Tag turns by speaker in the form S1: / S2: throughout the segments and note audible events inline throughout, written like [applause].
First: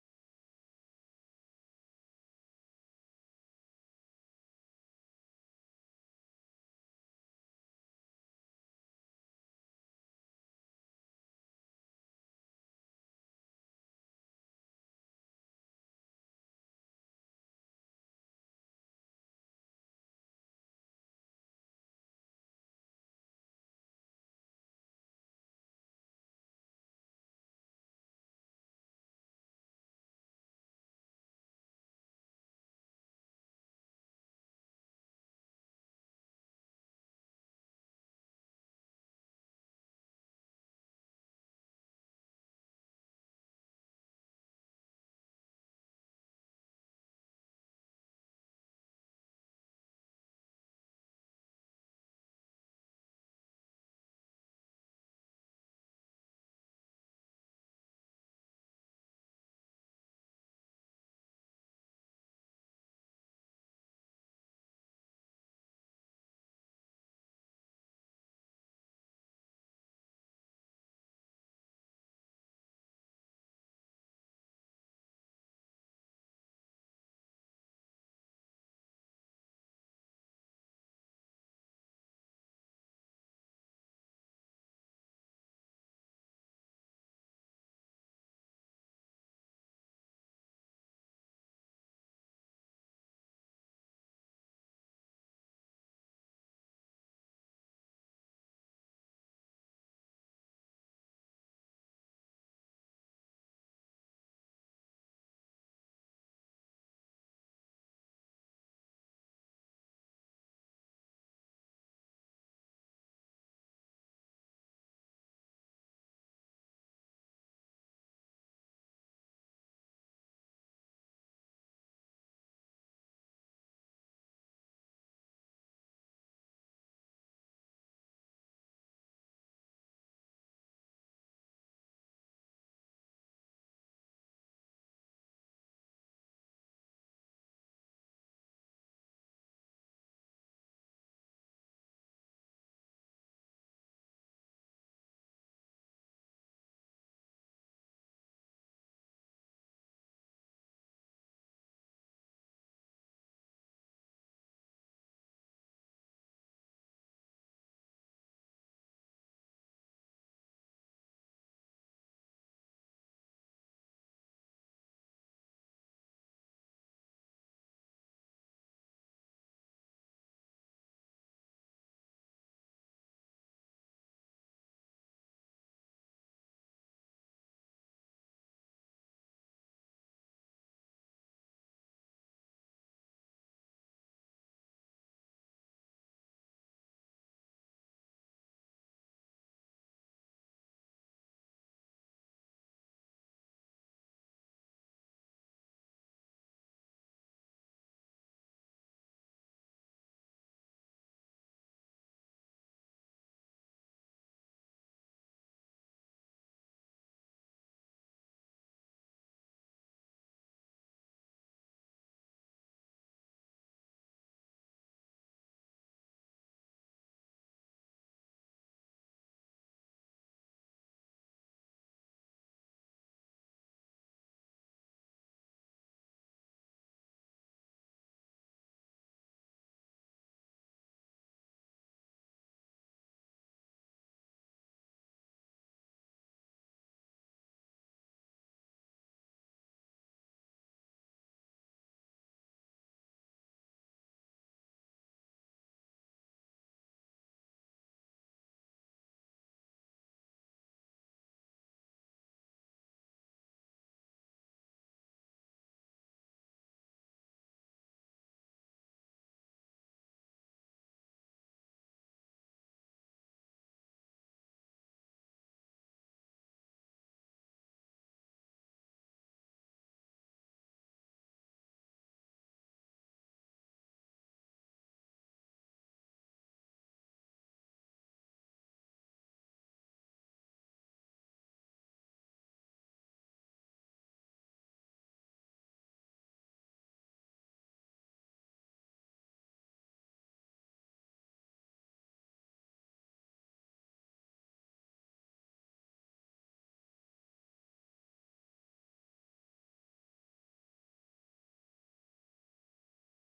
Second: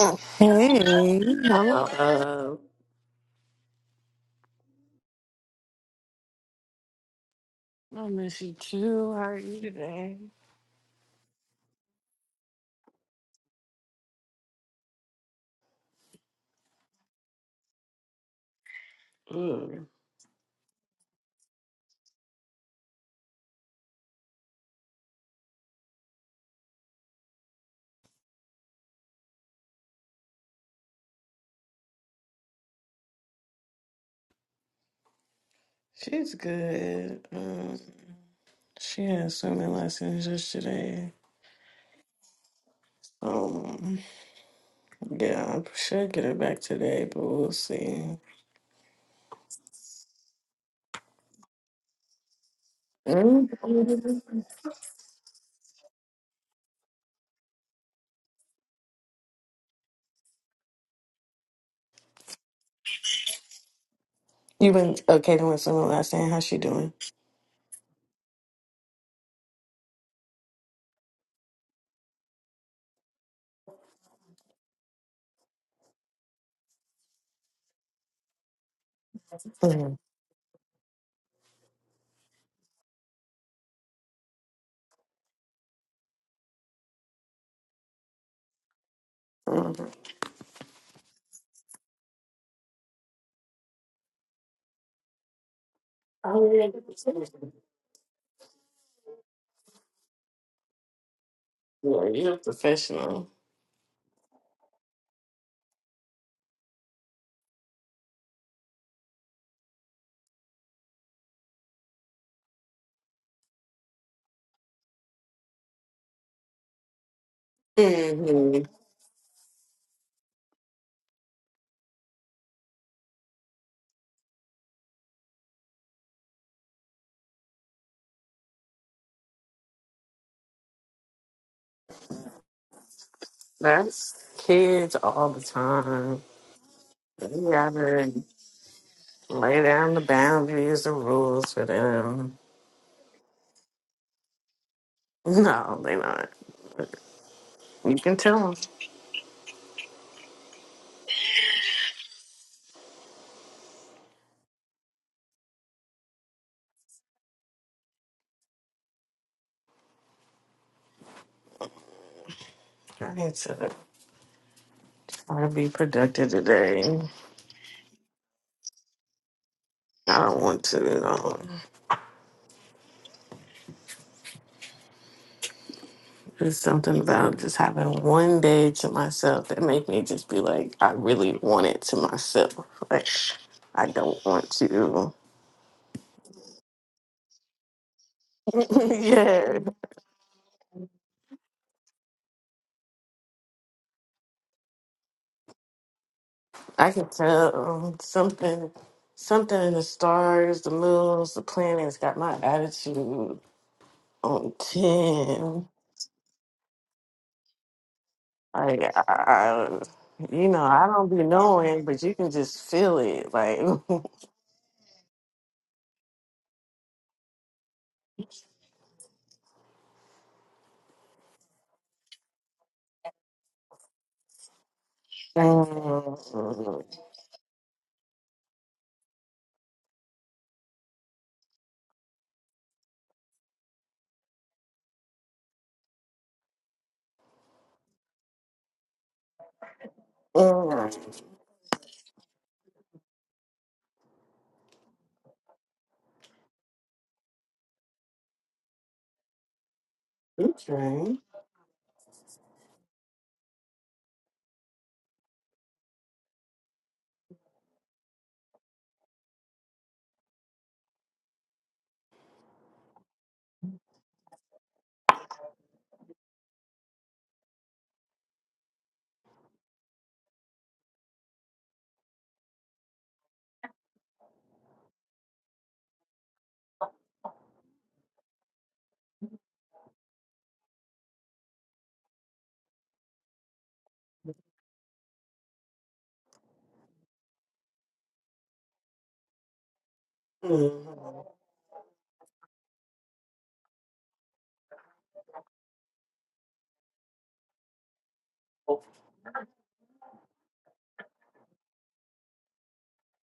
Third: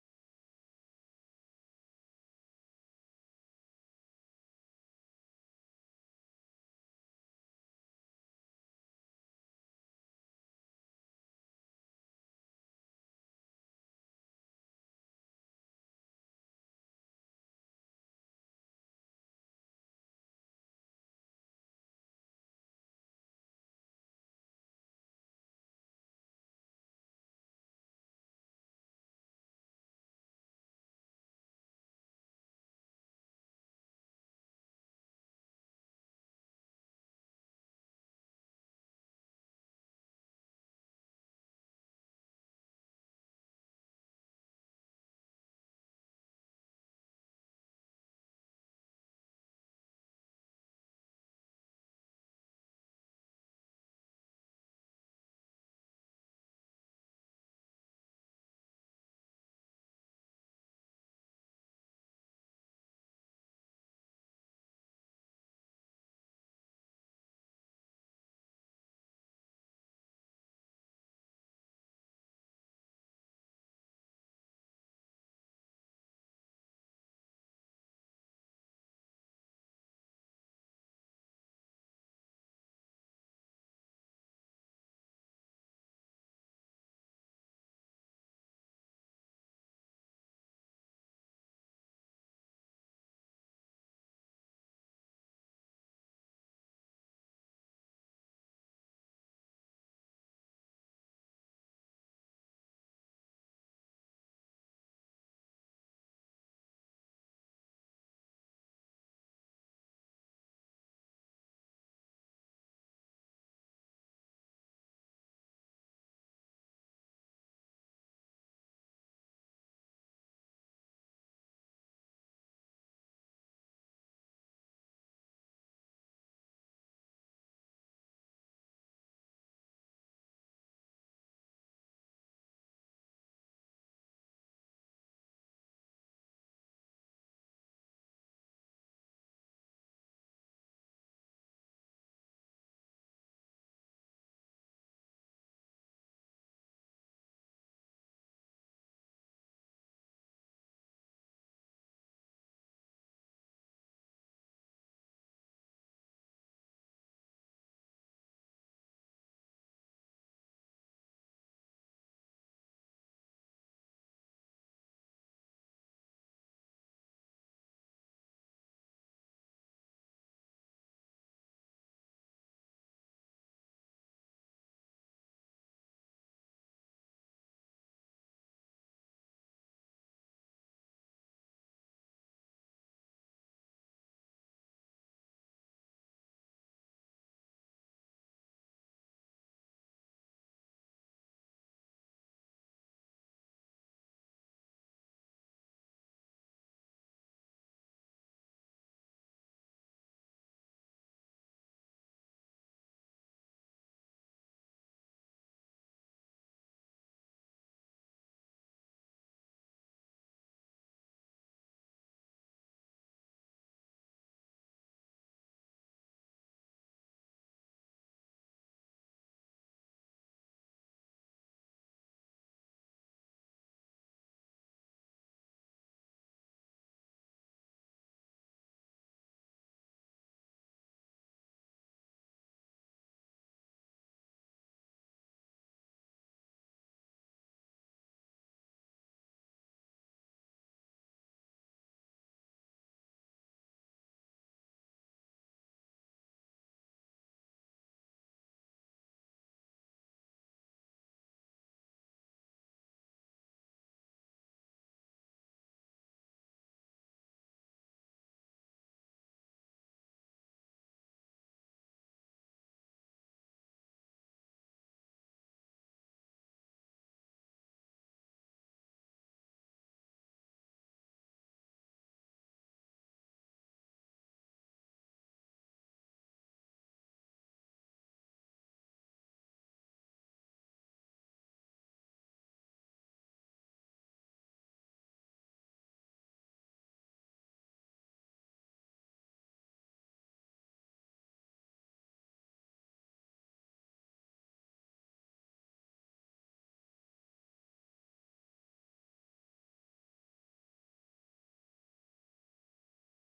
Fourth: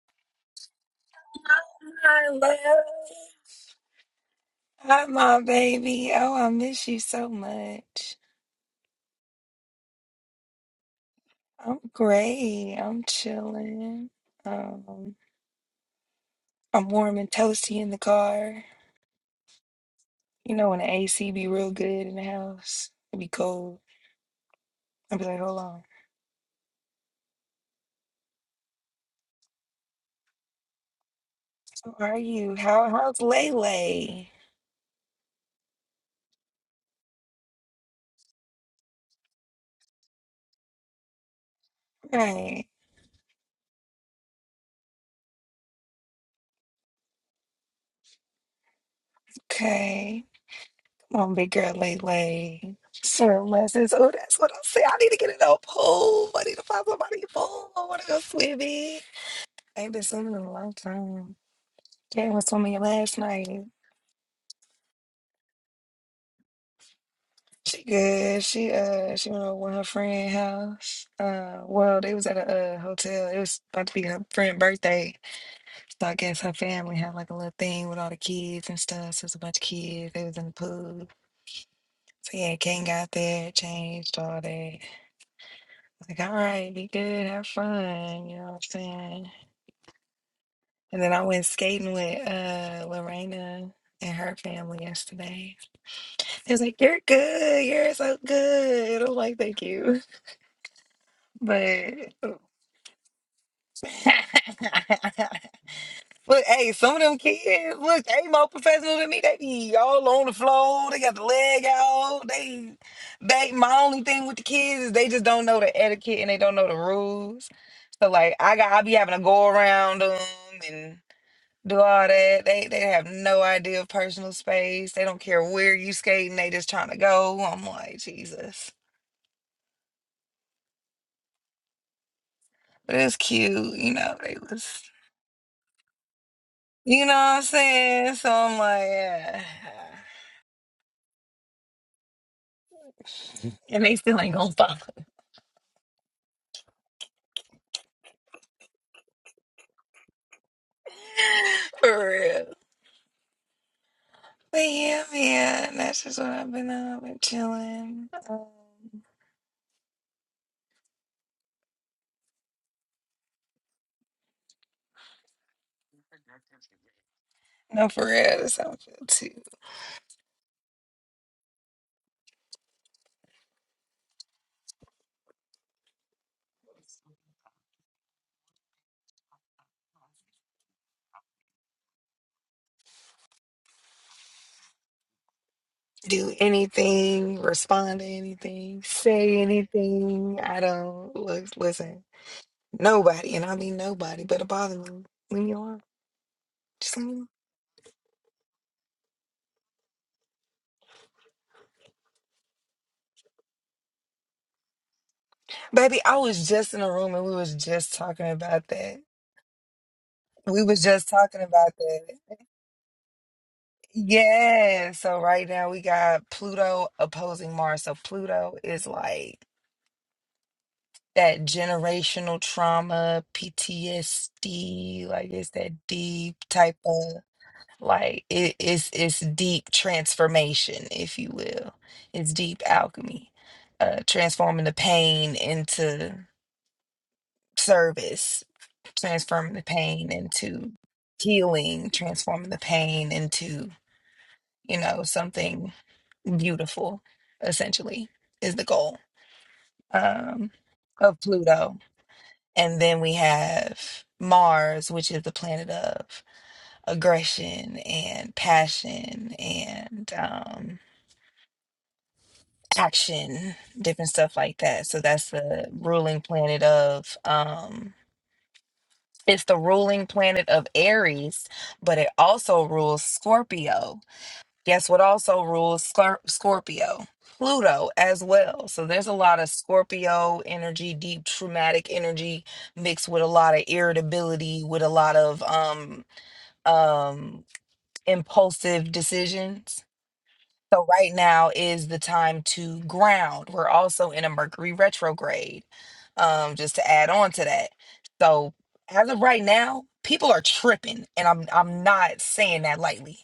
S1: Hey, hello.
S2: My love. Hi, my baby. Oh, I miss you so
S1: I
S2: much.
S1: miss you too. How are you today?
S2: I'm great. I'm chilling. Um, I'm warm and toasty in the car.
S1: Mm.
S2: You know, when the AC be real good in the house, it be cold. I'll be like, hold on. How are you? How, how's Lele?
S1: She's good. Um, she had so many lessons yesterday.
S2: Right.
S1: Um, yeah, I should get her back today, but we'll see.
S2: Okay. Come on, big girl Lele. Swim lessons. Oh, that's
S1: Mm.
S2: what I'm saying. I need to get in a pool. I need to find somebody a pool. I want to go swimming. ain't been sleeping in a long time. Jen was telling me last night.
S1: You been okay doing swimming last night? How's she doing?
S2: She good. She uh she went over with her friend house. Uh well they was at a uh, hotel. It was about to be her friend birthday. So I guess her family had like a little thing with all the kids and stuff. So it was a bunch of
S1: Mm-hmm.
S2: kids. They was in the pool. So yeah, Ken got there, changed all that. Like, all right, be good, have fun, you know what I'm saying? And then I went skating with uh Lorena and her family yesterday.
S1: Yeah,
S2: He was
S1: you're
S2: like, You're good. You're so good. I'm like, Thank you. But,
S1: a professional.
S2: [laughs] but hey, some of them kids, look, they more professional than me. They be all on the floor. They got the leg out. They, they, my only thing with the kids is they just don't know the etiquette and they don't know the rules. So, like, I
S1: hmm
S2: got, I be having to go around them and do all that. They, they have no idea of personal space. They don't care where you skating. They just trying to go. I'm like, Jesus. But it's cute, you
S1: That's
S2: know, they was
S1: kids all the time.
S2: you know what I'm
S1: Yeah,
S2: saying? So I'm like, [sighs] yeah.
S1: Lay down the boundaries and rules for them. No, they not. You can tell them.
S2: [laughs] For real. But yeah, man, that's just what I've been on. I've been chilling. Um,
S1: I need to try to be productive today.
S2: no, for real, that's how I feel too.
S1: I don't want to, you know. There's something about just having one day to myself that make me just be like, I really want it to myself. Like, I don't want to.
S2: Do anything, respond to
S1: [laughs]
S2: anything, say
S1: yeah,
S2: anything. I don't look, listen, nobody, and I mean nobody, but it bother me. Leave me alone.
S1: I
S2: Just leave
S1: can
S2: me alone.
S1: tell something. Something in the stars, the moons, the planets got my attitude on ten.
S2: Baby, I was just in a room and we was just talking about
S1: Like,
S2: that.
S1: I, I, you know,
S2: We was
S1: I don't
S2: just
S1: be
S2: talking about
S1: knowing, but you
S2: that.
S1: can just feel it. Like, [laughs] mm,
S2: Yeah. So right now we got Pluto opposing Mars. So Pluto is like that generational trauma, PTSD, like it's that deep type of like it, it's it's deep transformation, if you will. It's deep alchemy. Uh transforming the pain into service, transforming the pain into
S1: mm,
S2: healing, transforming the pain into, you know, something beautiful, essentially, is the goal um,
S1: okay.
S2: of Pluto. And then we have Mars, which is the planet of aggression and passion and um, action, different stuff like that. So that's the ruling planet of. Um, it's the ruling planet of Aries, but it also rules Scorpio. Guess what also rules Scor- Scorpio? Pluto as well. So there's a lot of Scorpio energy, deep traumatic energy mixed with a lot of irritability, with a lot of um um impulsive decisions. So right
S1: Mm-hmm.
S2: now is the time to ground. We're also in a Mercury retrograde. Um just to add on to that. So as of right now, people are tripping and I'm I'm not saying that lightly.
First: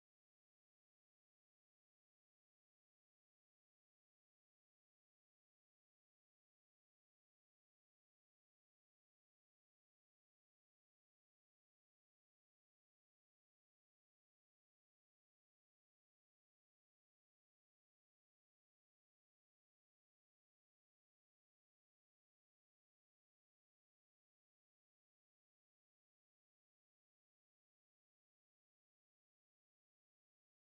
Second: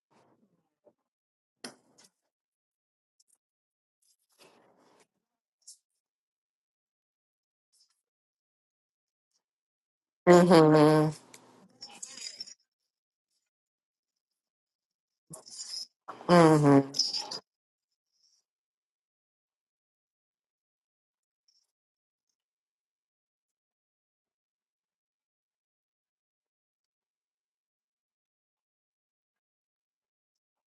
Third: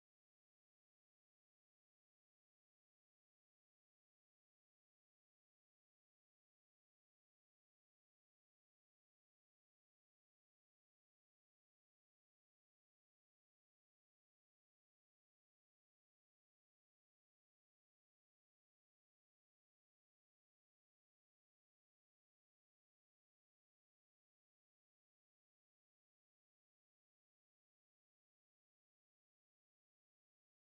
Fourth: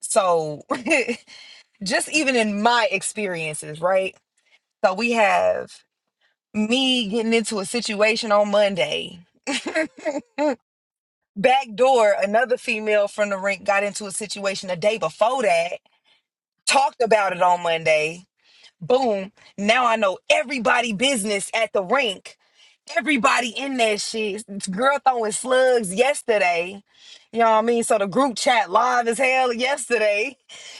S2: So [laughs] just even in my experiences, right? So we have me getting into a situation on Monday. [laughs]
S1: Mm-hmm.
S2: Back door, another female from the rink got into a situation a day before that, talked about it on Monday. Boom. Now I know everybody business at the rink. Everybody in that shit. Girl throwing slugs yesterday. You know what I mean? So the group chat live as hell yesterday.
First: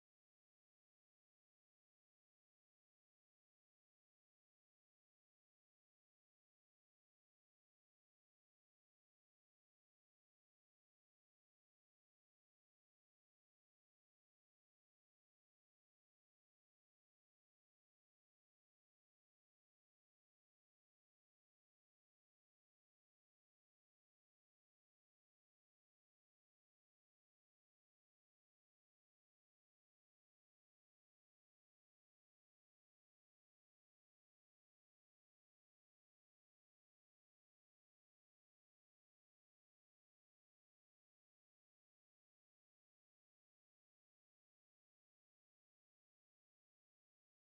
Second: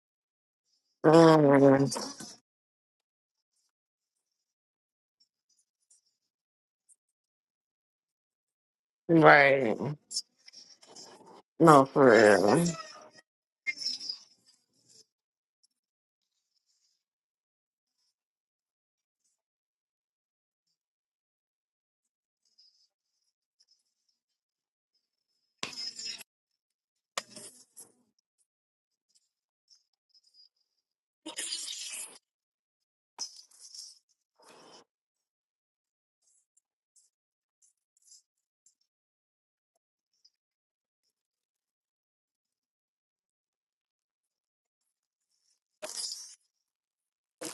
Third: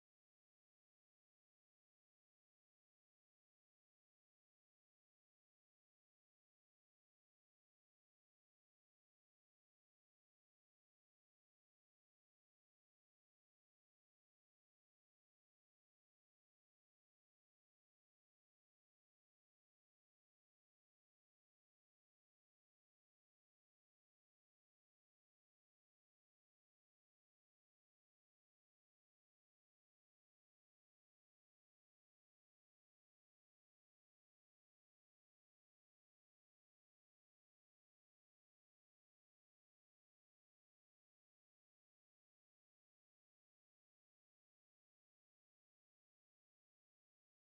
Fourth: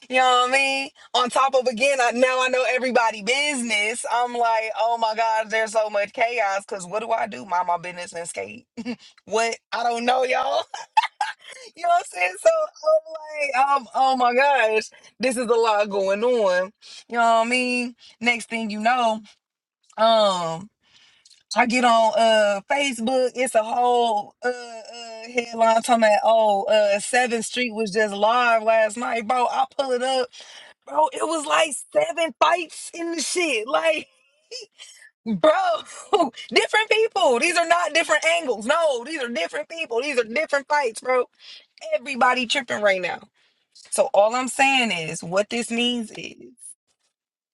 S2: You know what I mean? On top of again,
S1: Mm-hmm.
S2: I, now I know everybody business. I'm like, oh my God, there's so much chaos. Cause what do I do? Mind my business and skate. [laughs] What?
S1: Right.
S2: I don't know, y'all. You
S1: No,
S2: know what I'm
S1: for
S2: saying? So
S1: real.
S2: I'm like, um, oh my gosh, this is a lot going on. You know what I mean? Next thing you know, um, I get on uh Facebook, it's a whole uh, uh headline talking about oh uh Seventh Street was just live last night, bro. I pull it up, bro. It was like seven fights in the shit. Like, bro, [laughs] different people. These are not different angles. No, these are different people. These are different fights, bro. Everybody tripping right now. So all I'm saying is what this means is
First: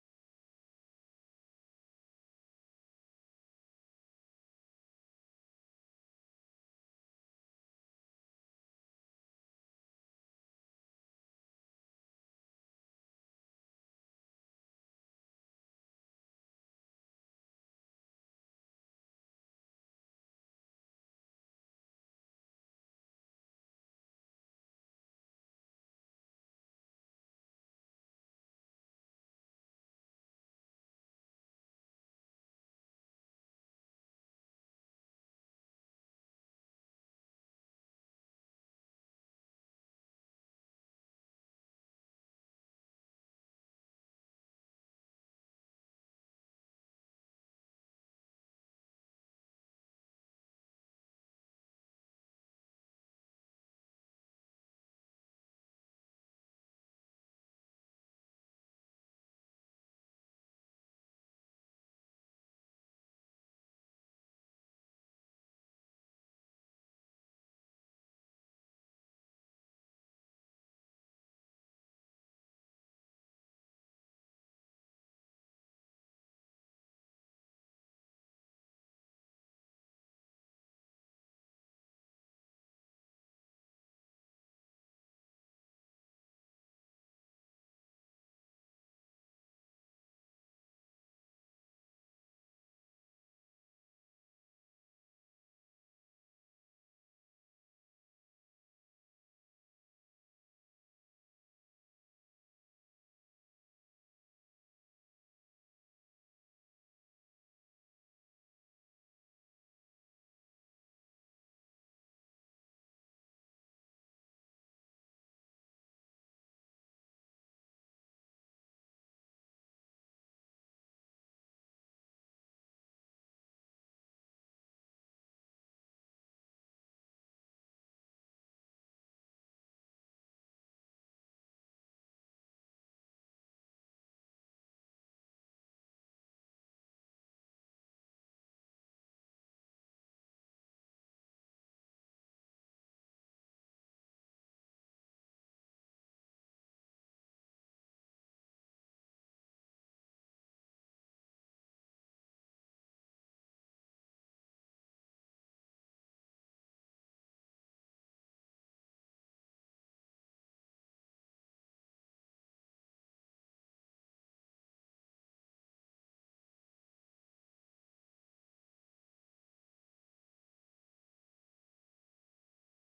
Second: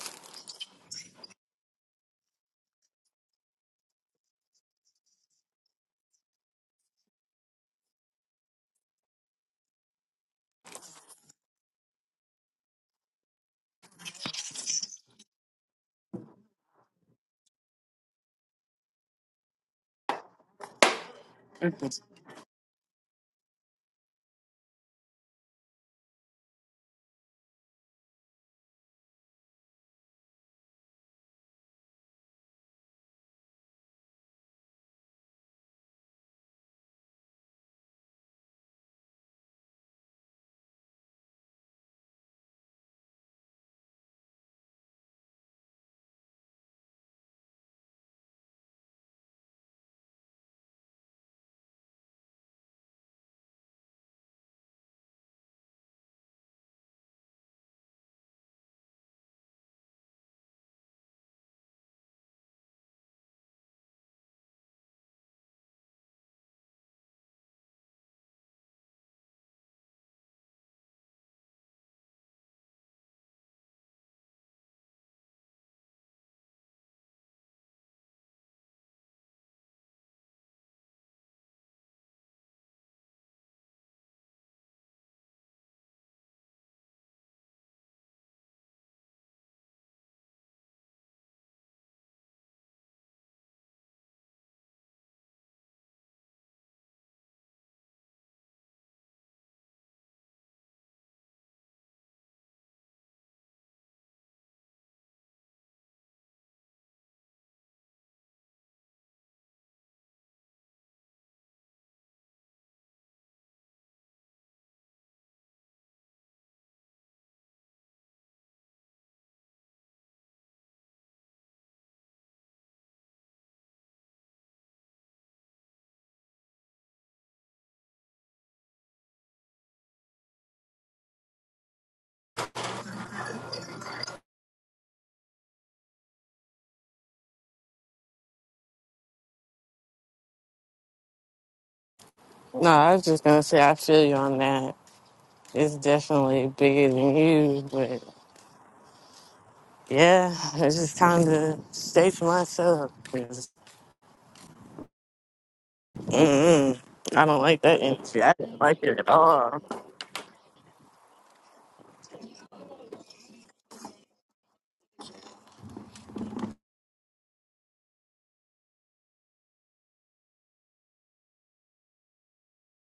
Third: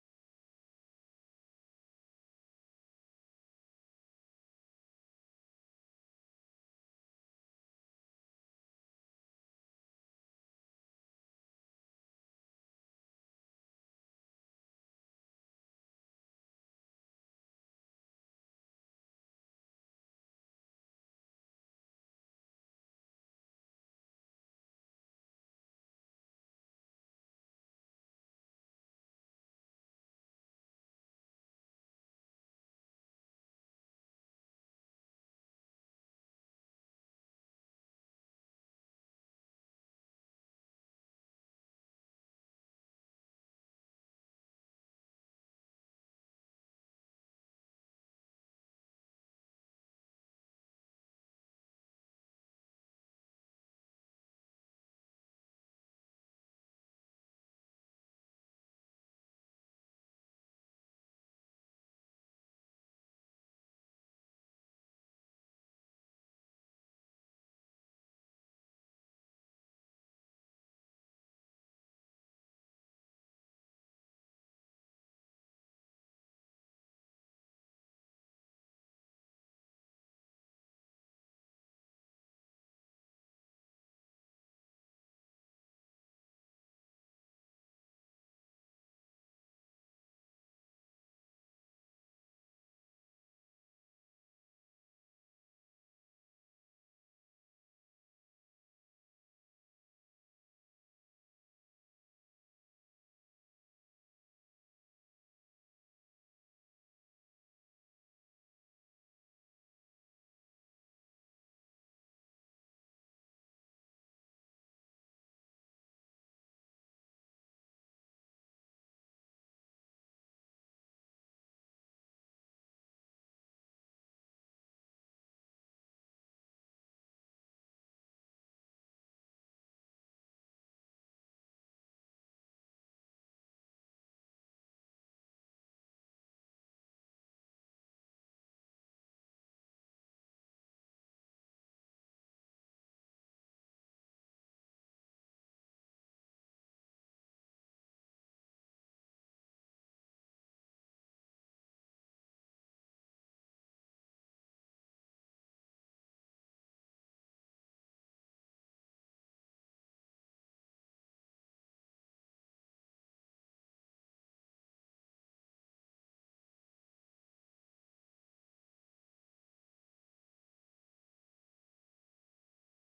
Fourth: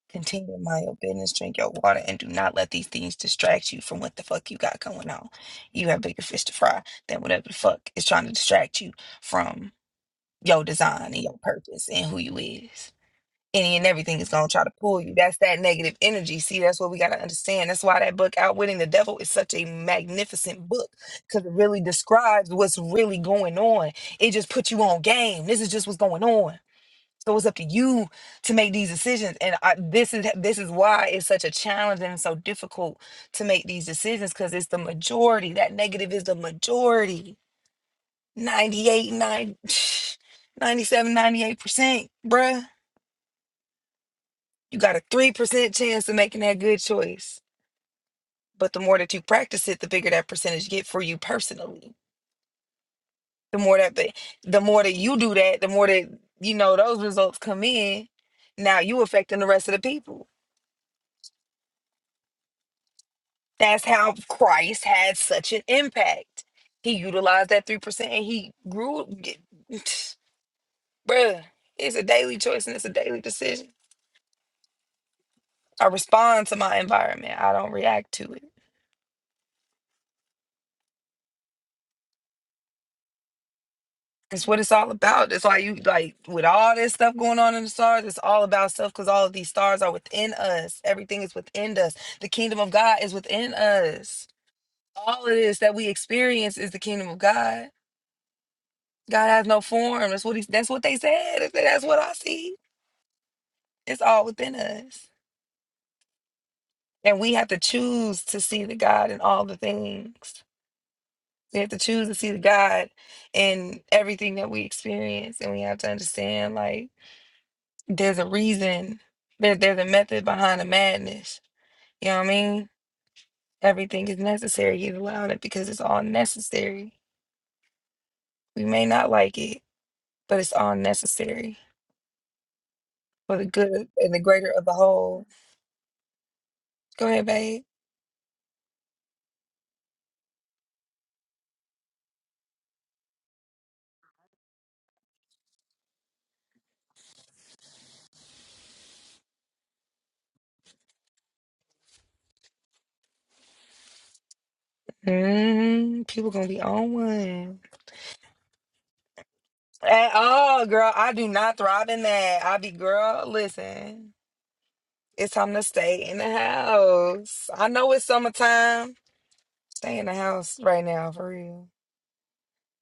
S2: continue to mind your business, drink your water, and do not let these things distract you from what the fuck you got going on. You have bigger fish to fry than whatever the fuck is trying to distract you from your design and your purpose and who you is. Any and everything is gonna try to pull you. That's that negative energy. See, that's what we gotta understand. That's why that book Outwitting the Devil is such a magnificent book. Cause it really describes what's really going on. It just puts you on game. This is just what's going on so it's up to you to make these decisions, and I, this is this is why it's such a challenge and so difficult to make these decisions because it's the majority. That negative is the majority. 98, ninety seven ninety eight [sniffs] percent bruh. You got a 3% chance of making that good choice. But the more that you practice it, the bigger that percentage get for you personally. The more that the, the more that you do that, the more that you know those results come in. Now you affecting the rest of the people That's how Christ had such an impact. He utilized that 3% and he grew. [sighs] [tsk] Bruh, it's a daily choice and it's a daily decision. I respond to my environment, I don't react to it. It's what it's all about. That's why you like with all this stuff going on in the stars, it's all about stuff because all of these stars are within us. Everything is within us. The kingdom of God is within us. All of this that we experience is the kingdom of God. God has no form. That's what he, that's what they said. That's what I see It's all within us. And we have to choose to see the God in all the things. We have to choose to see the God in everything that we experience. And we have to understand like there's a reason. There, there's a method behind the madness. You know what I mean? Everything is necessary. He's allowing it because it's all necessary. We may not like it, but it's all necessary for the good and the greater of the whole. Go ahead, babe.
S1: No, I was just gonna say I feel you on that. It's definitely bigger than you, but yeah, it's just time to stay for myself because
S2: hmm People gonna be
S1: mm
S2: on
S1: I don't
S2: one.
S1: like that energy. I didn't like it at all.
S2: At all, girl. I do not thrive in that. I be, girl, listen, it's time to stay in the house. I know it's summertime. Stay in the house right now, for real.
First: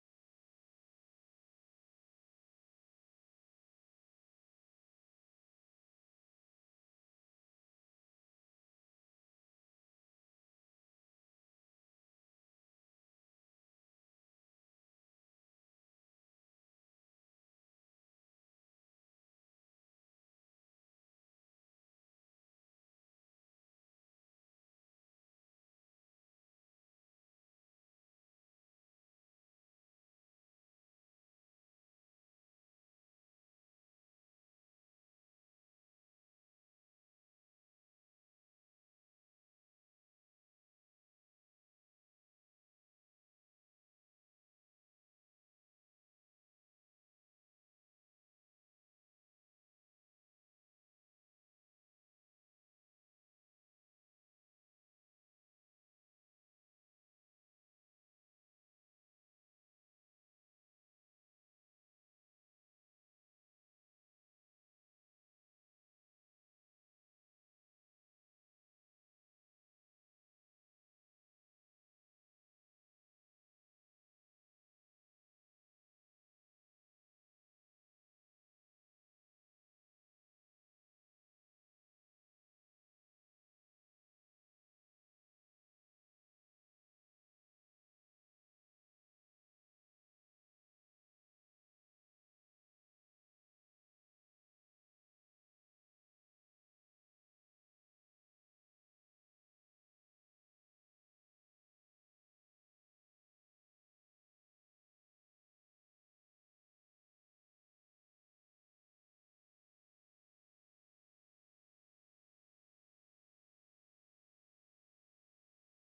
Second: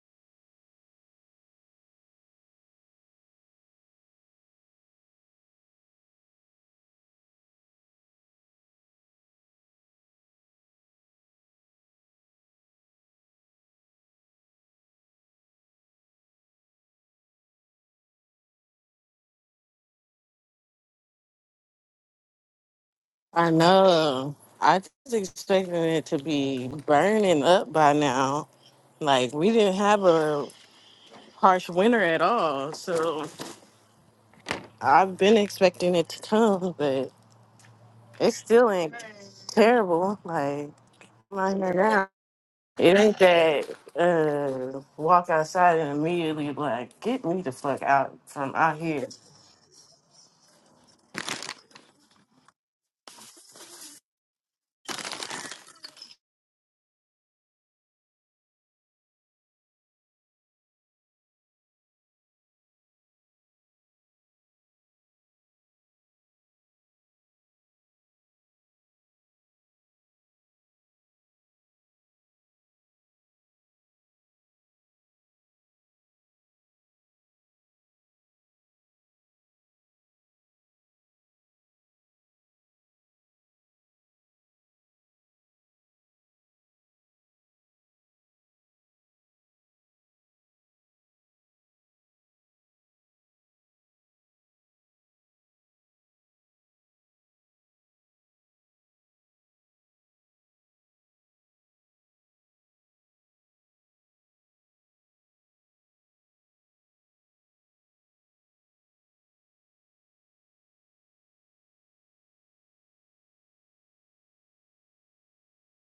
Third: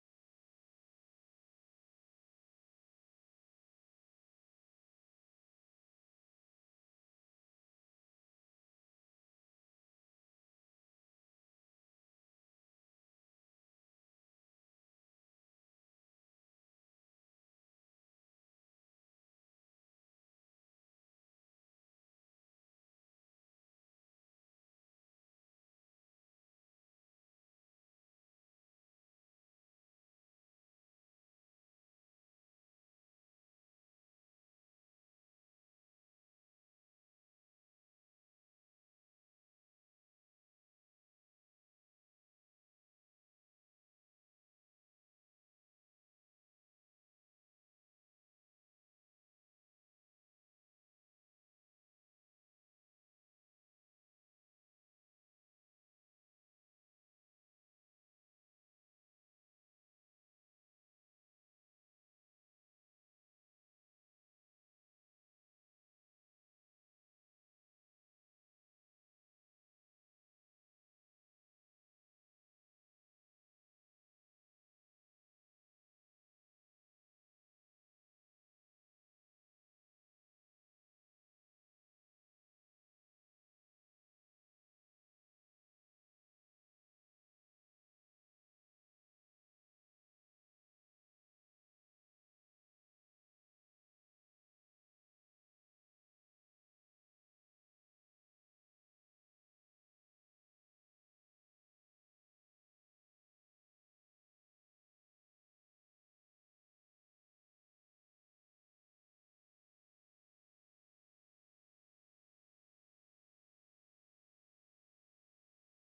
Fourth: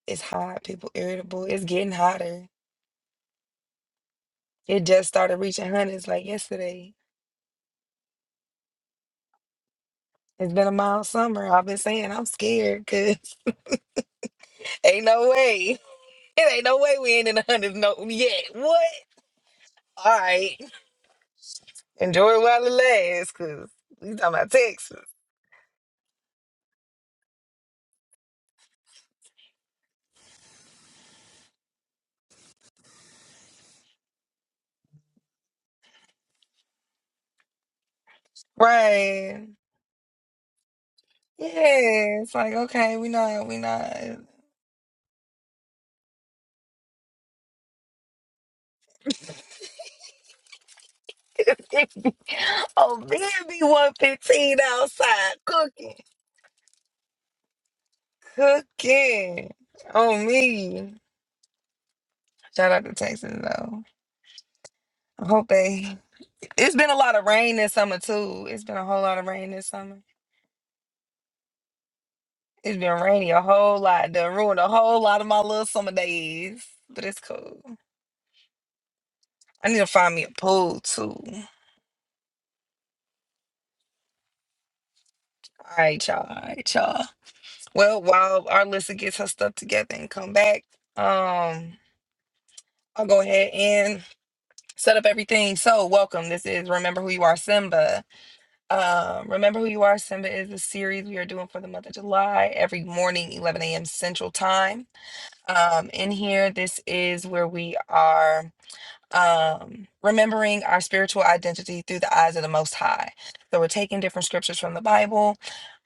S2: It's hot. People irritable. It's getting hotter. It just started reaching hundreds like yesterday. It's been a mild summer. I've been saying I'm scared because [laughs] ain't no way. [laughs] It ain't no way we ain't in the hundreds no yet. What? All right. Enjoy it while it lasts
S1: I
S2: because we talking
S1: know.
S2: about
S1: I
S2: Texas.
S1: was expecting it to be burning up by now. Like we didn't have a harsh winter at all, so I've been expecting it to come, but it still ain't
S2: Right.
S1: terrible. Like I'm out here now,
S2: Yeah, it's like okay,
S1: it
S2: we
S1: ain't
S2: not, we
S1: that.
S2: not.
S1: Uh, walk outside and immediately like get me the fuck out from out here.
S2: [laughs] oh man, be one fifteen outside cooking, cooking. Oh me, shout out to Texas though. I hope they. It's been a lot of rain this summer too. It's been a whole lot of rain this summer. It's been rainy a whole lot. Done ruined a whole lot of my little summer days, but it's cool. I need to find me a pool too. All right, y'all. All right, y'all. Well, while our Arlissa gets her stuff together and come back, um, I'll go ahead and set up everything. So, welcome. This is Remember Who You Are, Simba. Um, Remember Who You Are, Simba is the series we are doing for the month of July every morning, 11 a.m. Central Time. Um, in here, this is where we are um, remembering our spiritual identity through the eyes of the Most High. So we're taking different scriptures from the Bible,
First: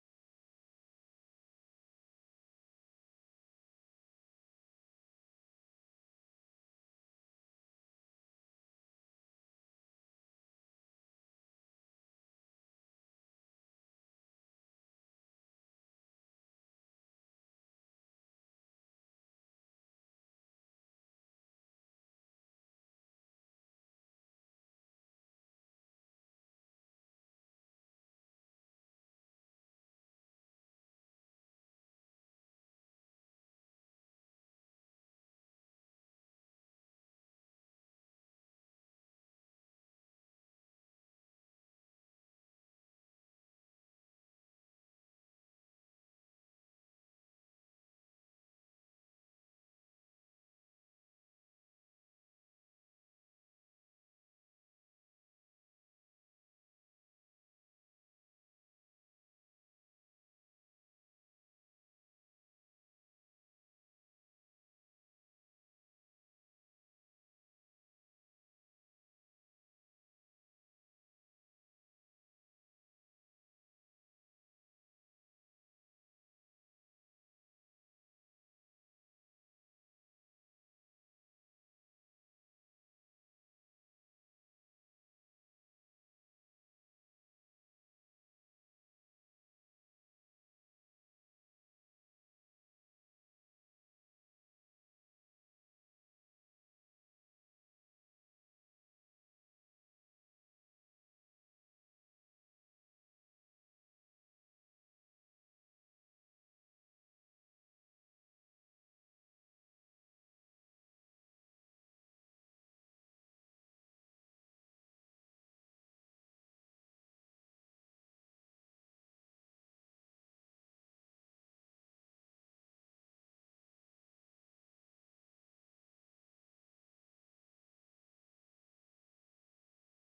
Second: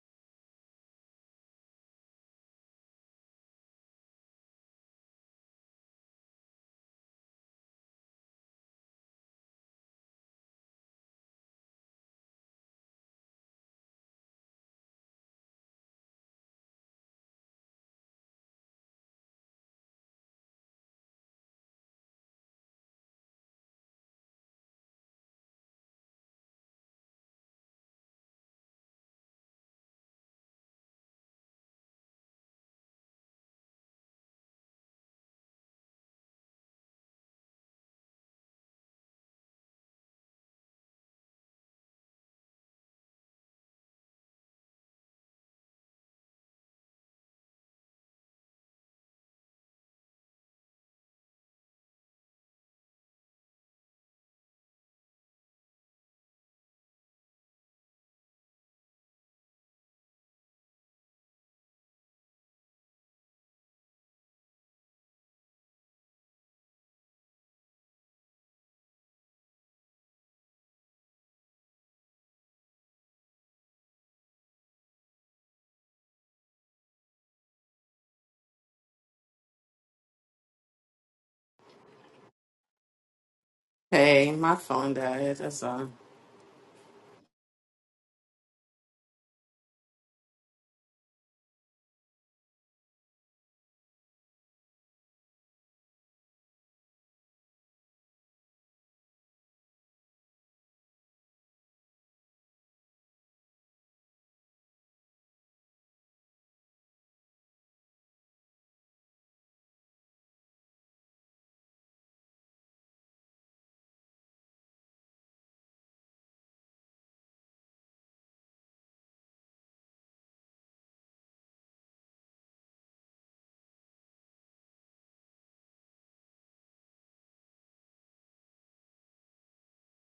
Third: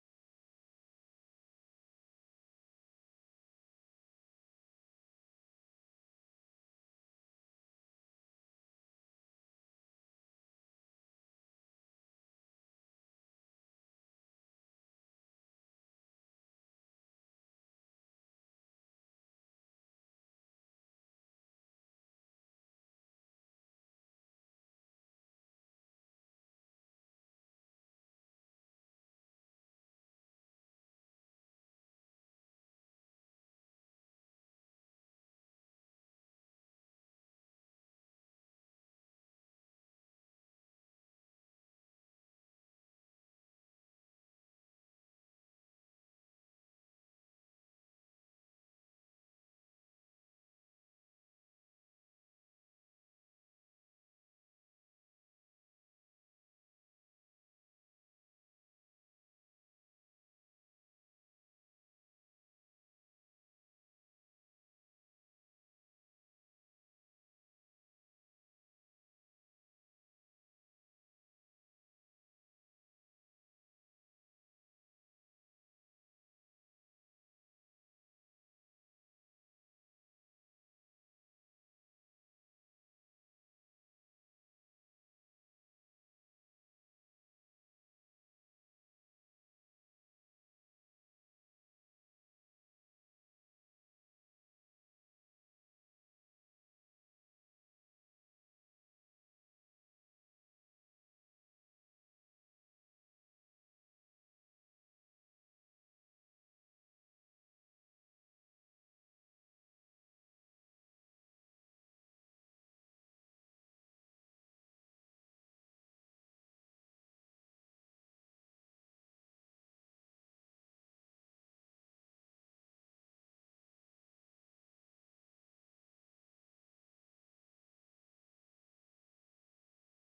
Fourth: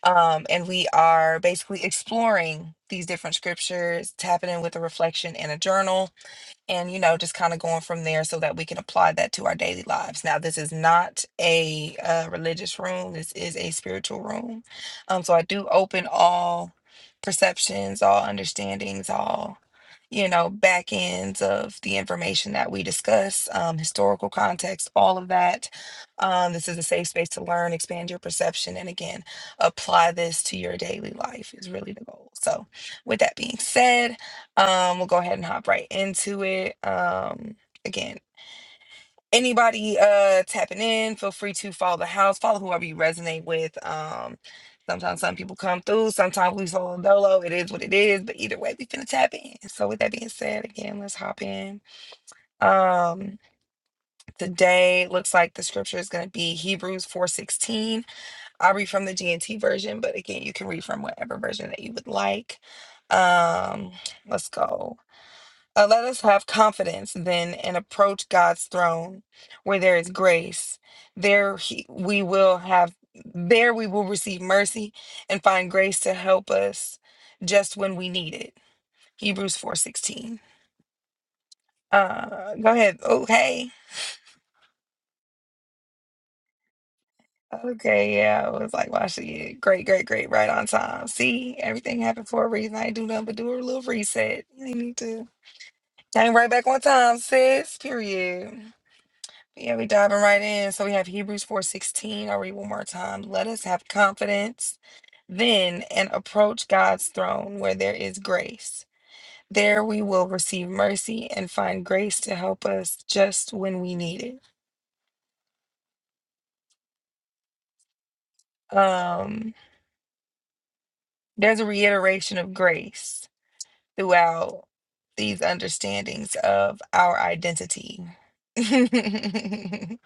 S2: um, and we are basically exploring these different scriptures, tapping in with a reflection and a journal and you know just kind of going from there so that we can apply that to our daily lives now this is not a uh, religious room this is a spiritual room um so i do open all perceptions all understandings all you know back ends of the information that we discuss um, historical context all of that um, this is a safe space to learn expand your perception and again apply this to your daily life is really the goal so with that being said um, we'll go ahead and hop right into it. Um, again, anybody uh tapping in, feel free to follow the house, follow whoever you resonate with. Um, sometimes some people come through, sometimes we solo dolo. It is what it is, but either way, we finna tap in. So with that being said, again, let's hop in. Um, today looks like the scripture is gonna be Hebrews four sixteen. I'll read from the GNT version, but again, you can read from whatever version that you would like. Um, let's go. Uh, let us have confidence then and approach God's throne where there is grace. There he, we will have there we will receive mercy and find grace to help us just when we need it. Hebrews 4:16. Uh go ahead. Okay.
S1: Hey, my phone died. That's all.
S2: Okay, yeah. I was like, wow, she great, great, great, right on time. See, everything happened for a reason. I ain't do nothing but do a little reset. You ain't need to came right back on time, sis. Period. Yeah, we diving right in. So we have Hebrews 4:16. I'll read one more time. Let us have confidence then and approach God's throne where there is grace. There we will receive mercy and find grace to help us just when we need it. Um, there's a reiteration of grace throughout these understandings of our identity. [laughs] we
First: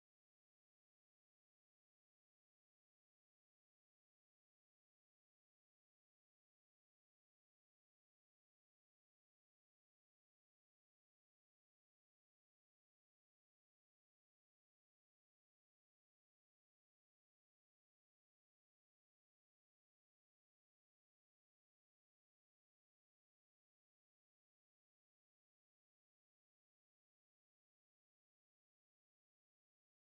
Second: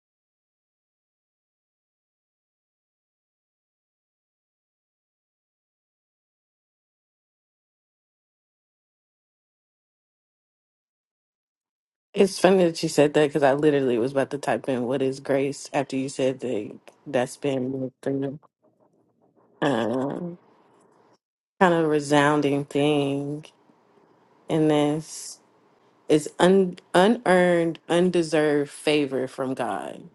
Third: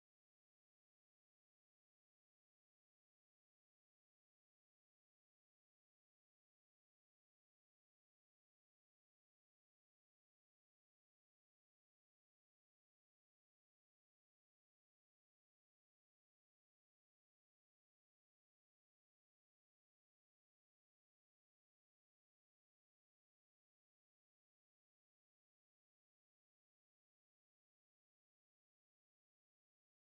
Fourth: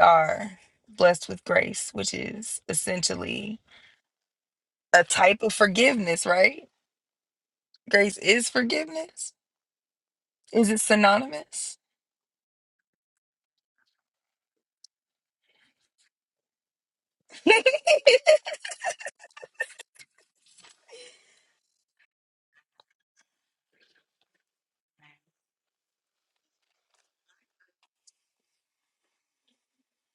S2: are blessed with grace, which is essentially a type of forgiveness, right? Grace is forgiveness. Is it synonymous?
S1: It's funny that you said that because I literally was about to type in what is grace after you said that that's
S2: [laughs] Say
S1: been the um, kind of resounding thing in this is un- unearned, undeserved favor from God.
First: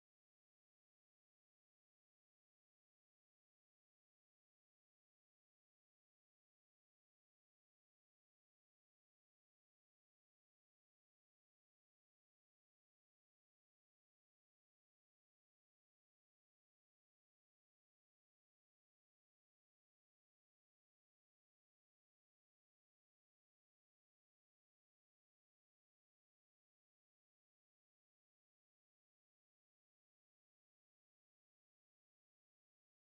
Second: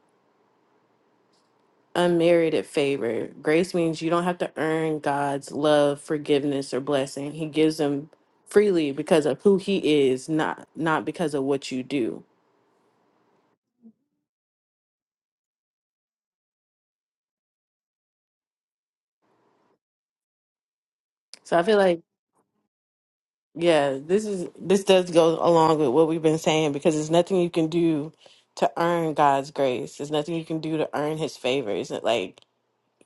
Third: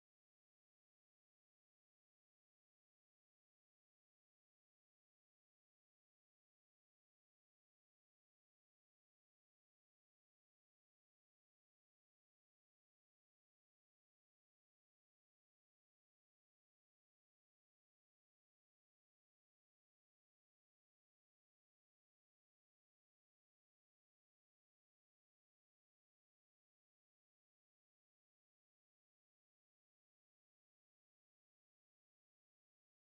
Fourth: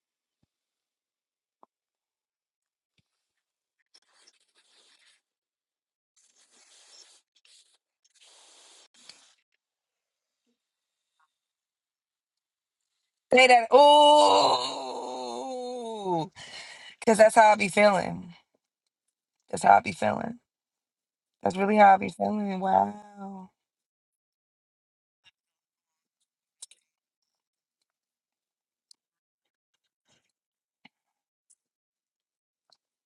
S1: Unmerited favor. Grace means you don't have to earn God's love, forgiveness, or blessing. He gives them freely because of who he is, not not because of what you do.
S2: that. Oh, because that's how I be feeling. That's how I be feeling. That's
S1: So I
S2: really
S1: feel
S2: how I
S1: like
S2: be feeling. Wow.
S1: Yeah, this is this does go along with what we've been saying because there's nothing you can do to earn God's grace. There's nothing you can do to earn His favor. It's not like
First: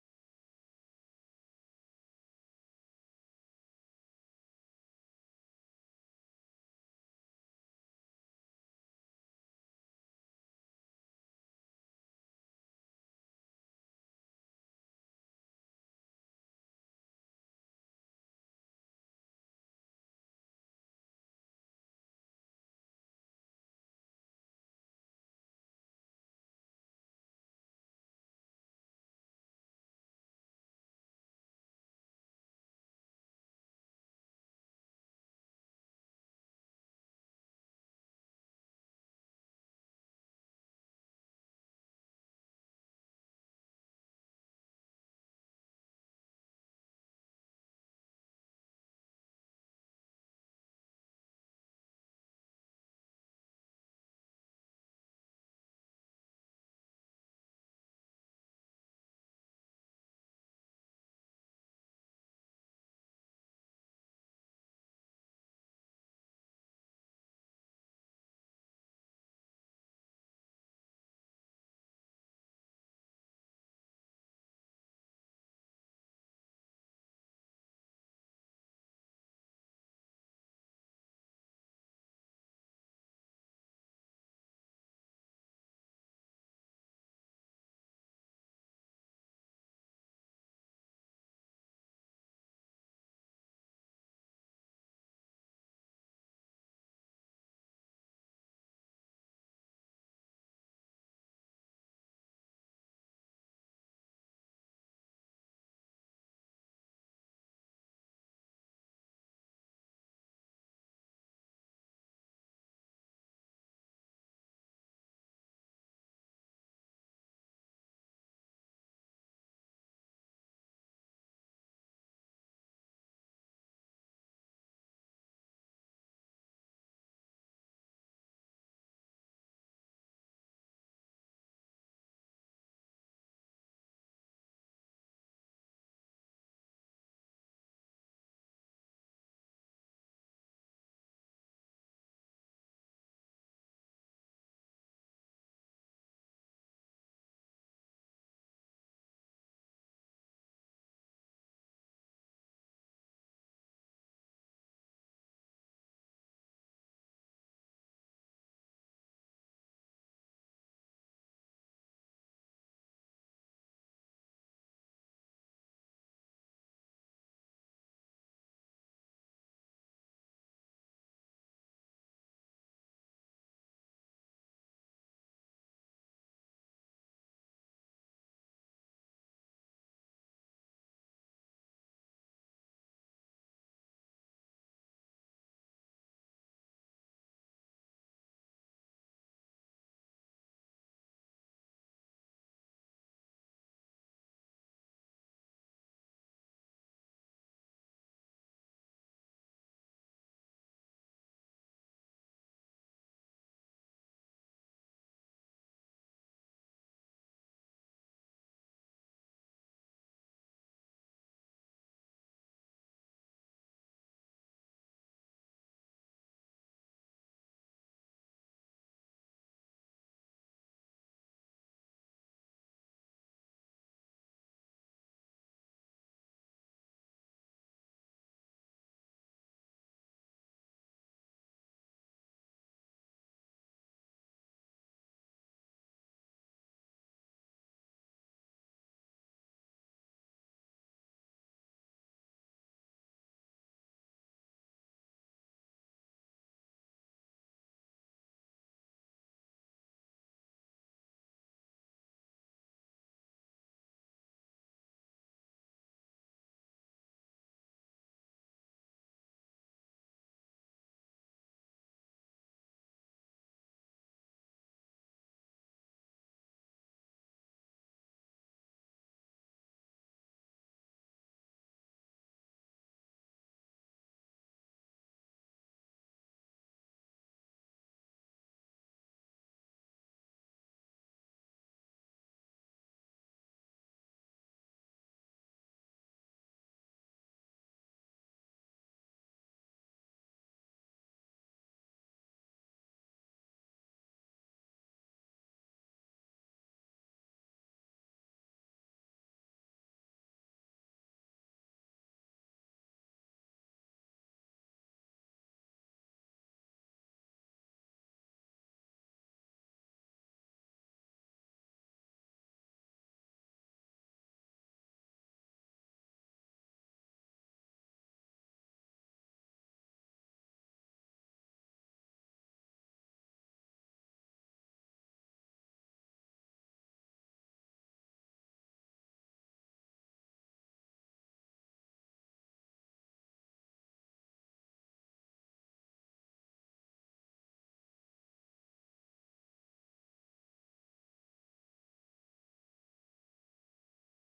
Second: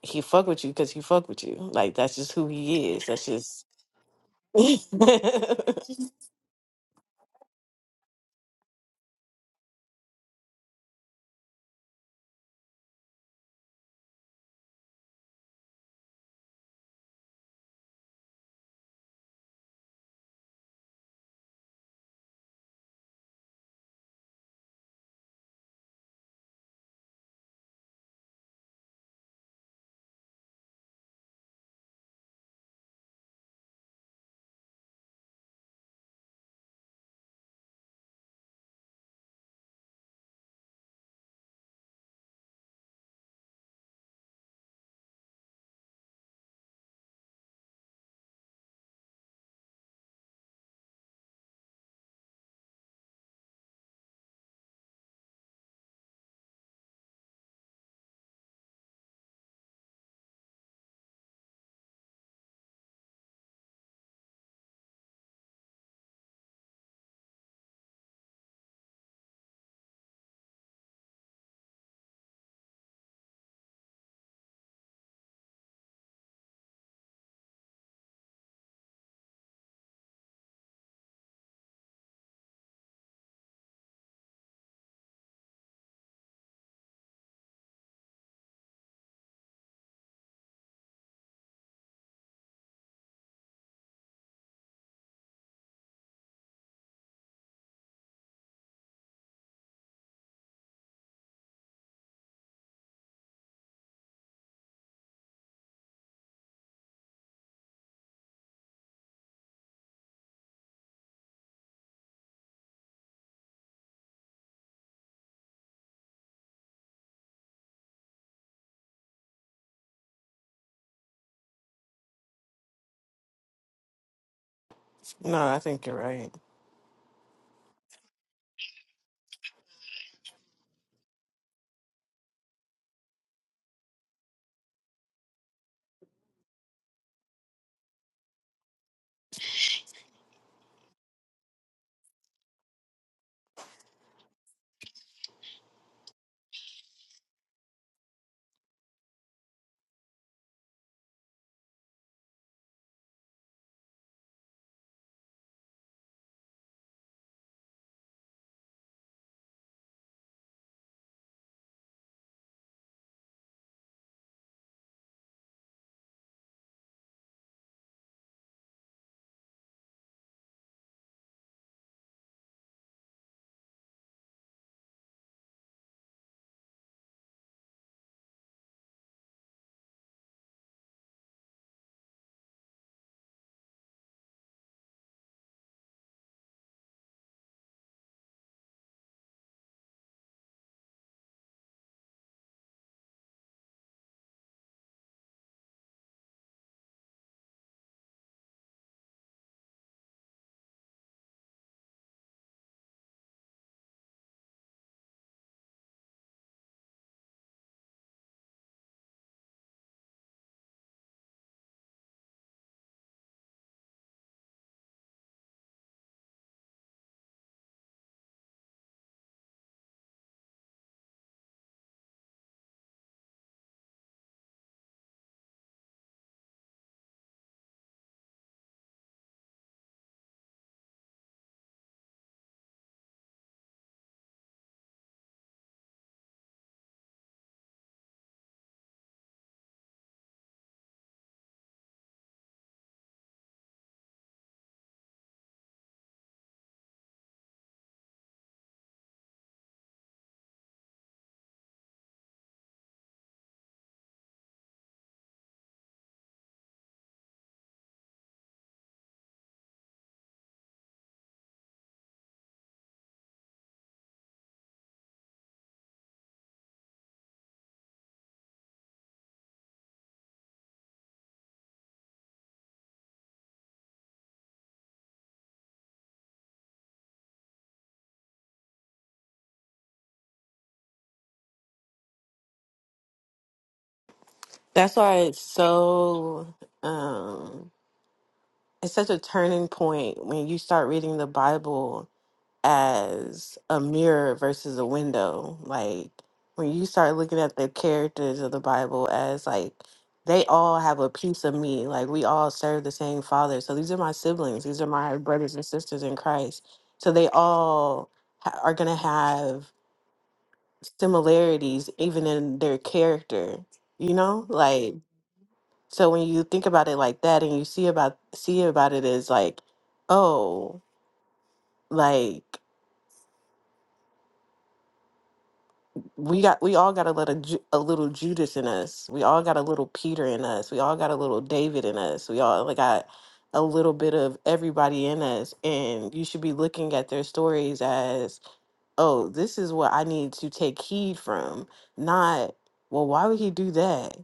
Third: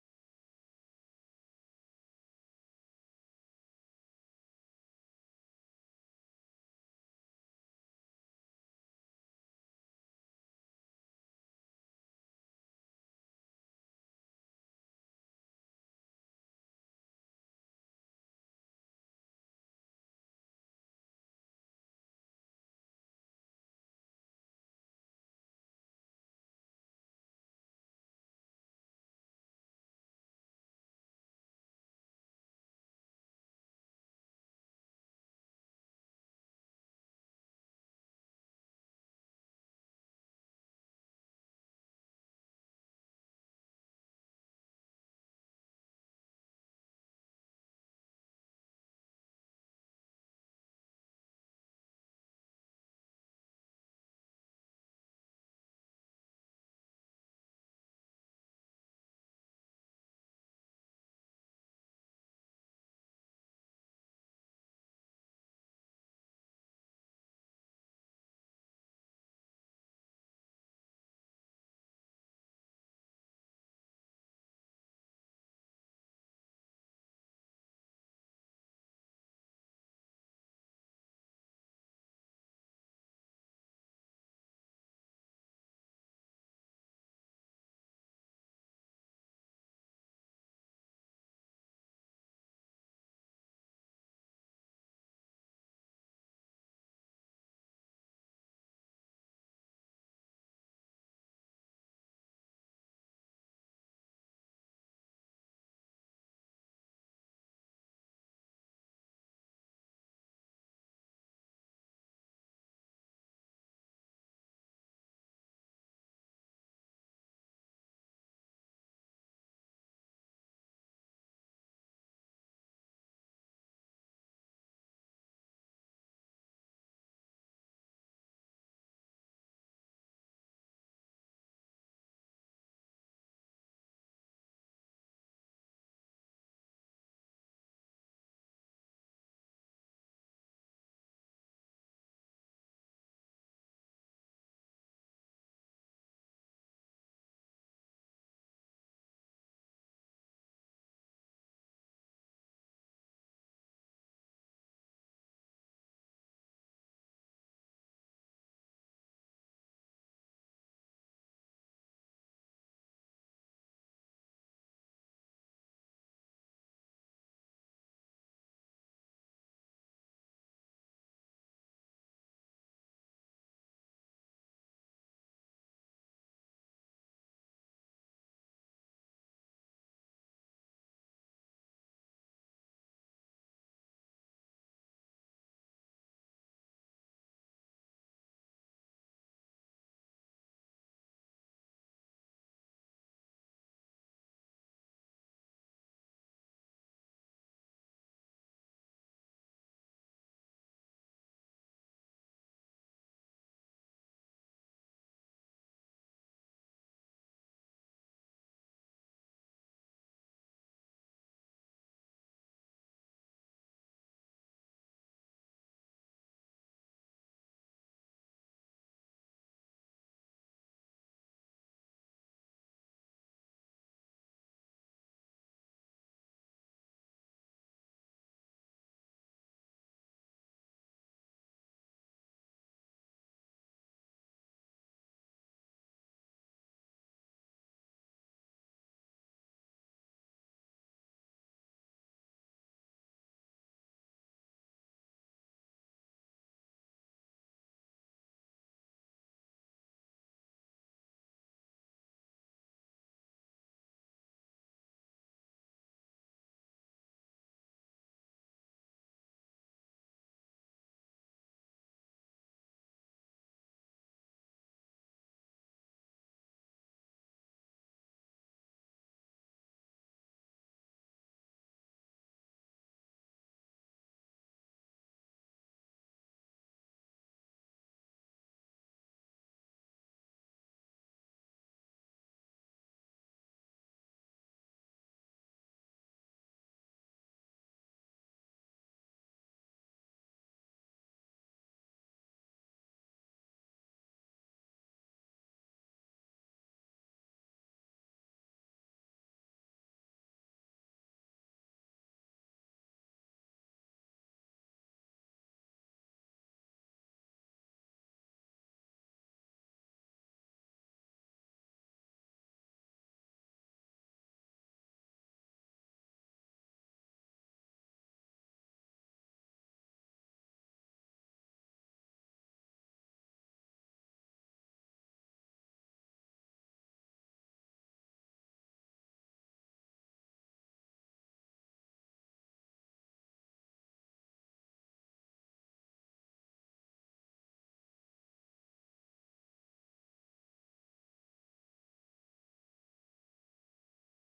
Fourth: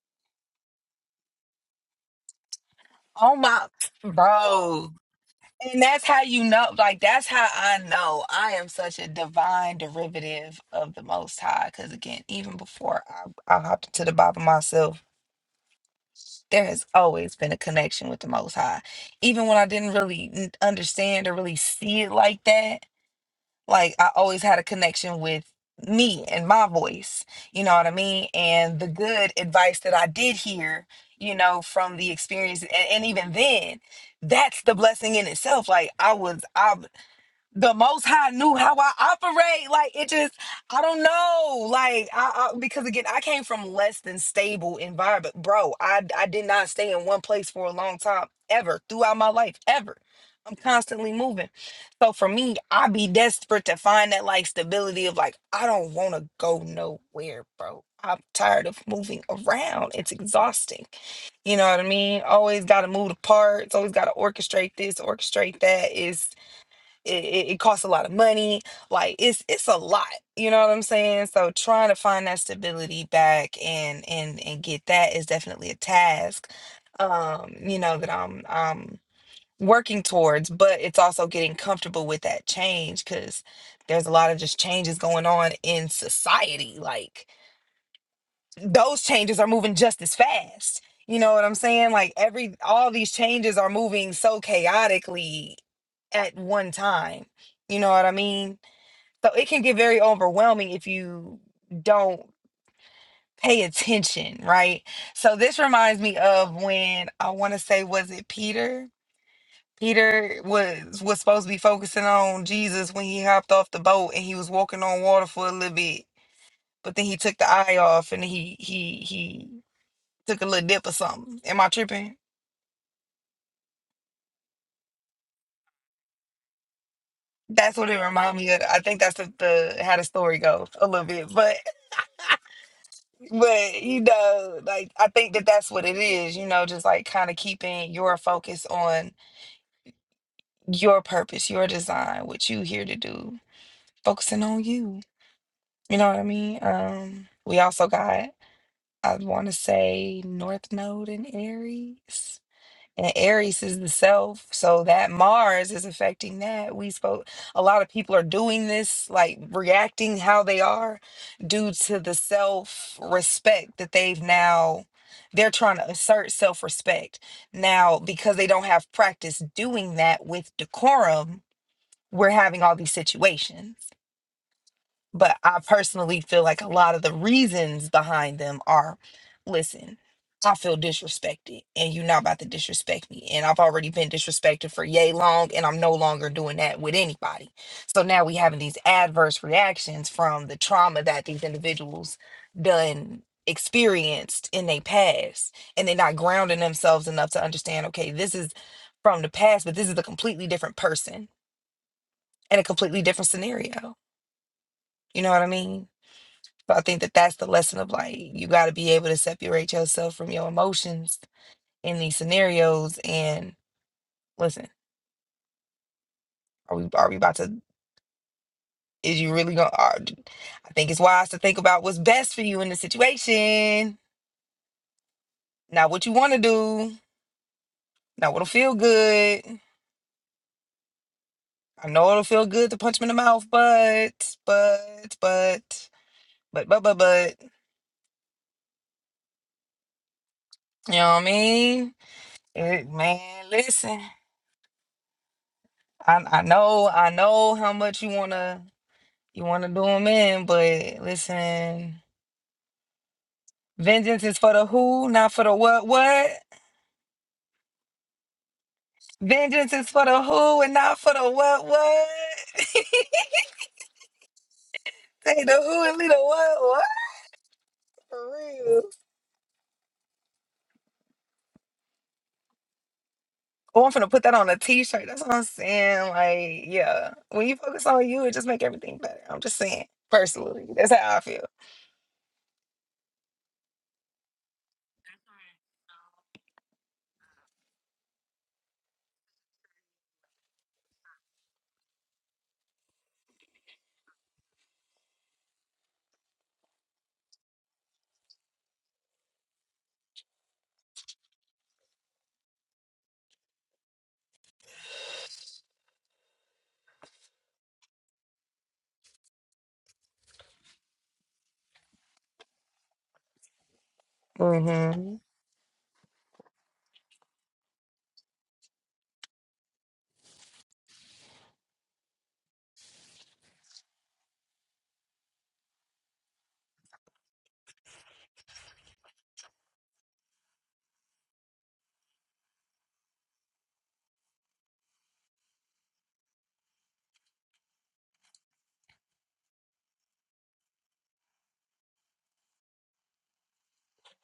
S1: He fuck with you because He fuck with you. Like that's just who He is. That's
S2: Oh
S1: just.
S2: my,
S1: [laughs]
S2: bro.
S1: no,
S2: And that's how you know, like, that's how I know I am such a divine derivative of the Most High. Because again, even before I, I hopped into the Bible myself, there has always been a connection with the Most High. Even when I didn't really n- understand or really see it like that, like I always had a connection with me and my voice. You know what I mean? And the good advice that I did hear, you know, from the experience, and, and even then, that's the blessing in itself. Like I was, I've the most high knew how I operate. Like it just, I don't know. Like I, I because again, I came from less than stable environment, bro. I I did not stay in one place for a long time ever throughout my life ever. I'm constantly moving. So for me, I be desperate to find that like stability of like I don't want to go nowhere, bro. I'm tired of moving around. It's exhausting. You know what I mean? Always got to move the parts. Always got to orchestrate this, orchestrate that. Is it, it it costs a lot of money like it's it's a lot you know what i'm saying so trying to find that stability back and and and get that is definitely a task um you know that i'm i'm working towards but it's also getting comfortable with that change because there's a lot of just changes going on in society like those changes are moving just as fast. You know what I'm saying? Like every all these changes are moving so chaotically at one time. You know what I mean? So it can get very overwhelming if you don't pay attention, right? So this reminds me of when I want to say was it Peter? Peter was was supposed to be focusing on Jesus when he hopped off the boat and he was walking on water for a little bit, but then he took the eye off and he he he took a little dip or something. Am I tripping?
S1: I think you're right.
S2: That's what it reminded me of. I think that's the, the how the story goes a little bit, but but you know, like I think that that's what it is. You know, just like kind of keeping your focus on your purpose, your design, what you here to do, focusing on you. You know what I mean? Um, we also got I want to say North Node and Aries. and Aries is the self, so that Mars is affecting that. We spoke a lot of people are doing this, like reacting how they are due to the self respect that they've now they're trying to assert self respect. Now, because they don't have practice doing that with decorum, we're having all these situations. But I personally feel like a lot of the reasons behind them are listen, I feel disrespected and you're not about to disrespect me. And I've already been disrespected for yay long and I'm no longer doing that with anybody. So now we having these adverse reactions from the trauma that these individuals done experienced in their past. And they're not grounding themselves enough to understand, okay, this is from the past, but this is a completely different person and a completely different scenario. You know what I mean? So I think that that's the lesson of like, you got to be able to separate yourself from your emotions in these scenarios. And listen, are we, are we about to, is you really going to, I think it's wise to think about what's best for you in the situation, not what you want to do, not what'll feel good. I know it'll feel good to punch him in the mouth, but, but, but, but, but, but, but, you know what I mean? It, man, listen, I, I know, I know how much you want to. You want to do them in, but listen, vengeance is for the who, not for the what, what. Vengeance is for the who and not for the what, what. [laughs] Say the who and leave the what, what. For real. Oh, I'm finna put that on a t-shirt. That's what I'm saying. Like, yeah, when you focus on you, it just make everything better. I'm just saying, personally, that's how I feel.
S1: That's why it's so. um It's such a turning point when you start reading the Bible as a mirror versus a window. Like when you start looking at the characters of the Bible as like they all have a piece of me. Like we all serve the same father. So these are my siblings. These are my brothers and sisters in Christ. So they all ha- are going to have similarities even in their character, you know? Like
S2: mm hmm
S1: so when you think about it like that and you see about see about it as like, oh, like we got we all got a little Ju- a little Judas in us. We all got a little Peter in us. We all got a little David in us. We all like got a little bit of everybody in us. And you should be looking at their stories as, oh, this is what I need to take heed from. Not, well, why would he do that?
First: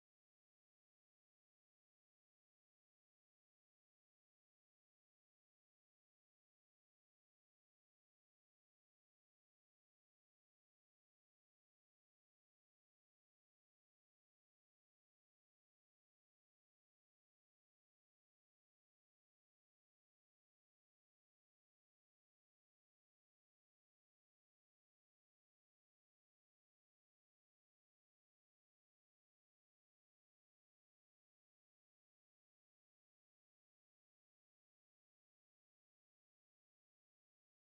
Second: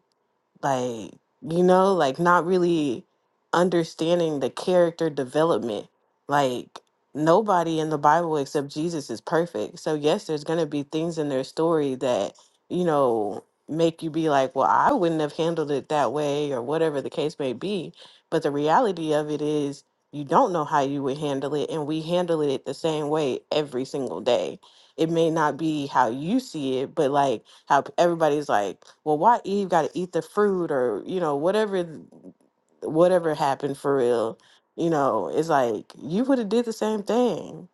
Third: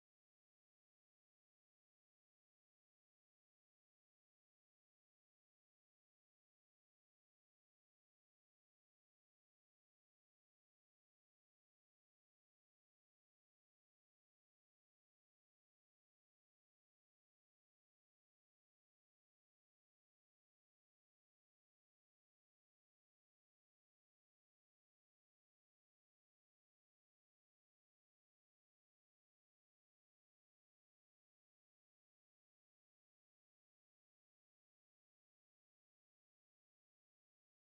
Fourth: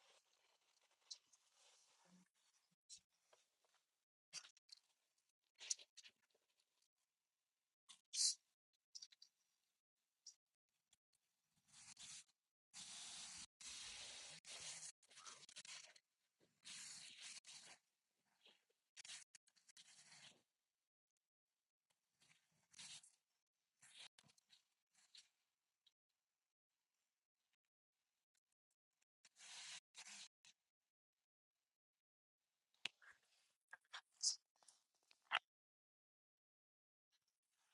S1: like you know like not really understanding the character development like nobody in the bible except jesus is perfect so yes there's going to be things in their story that you know make you be like well i wouldn't have handled it that way or whatever the case may be but the reality of it is you don't know how you would handle it and we handle it the same way every single day it may not be how you see it, but like how p- everybody's like, well, why Eve got to eat the fruit or, you know, whatever, th- whatever happened for real. You know, it's like you would have did the same thing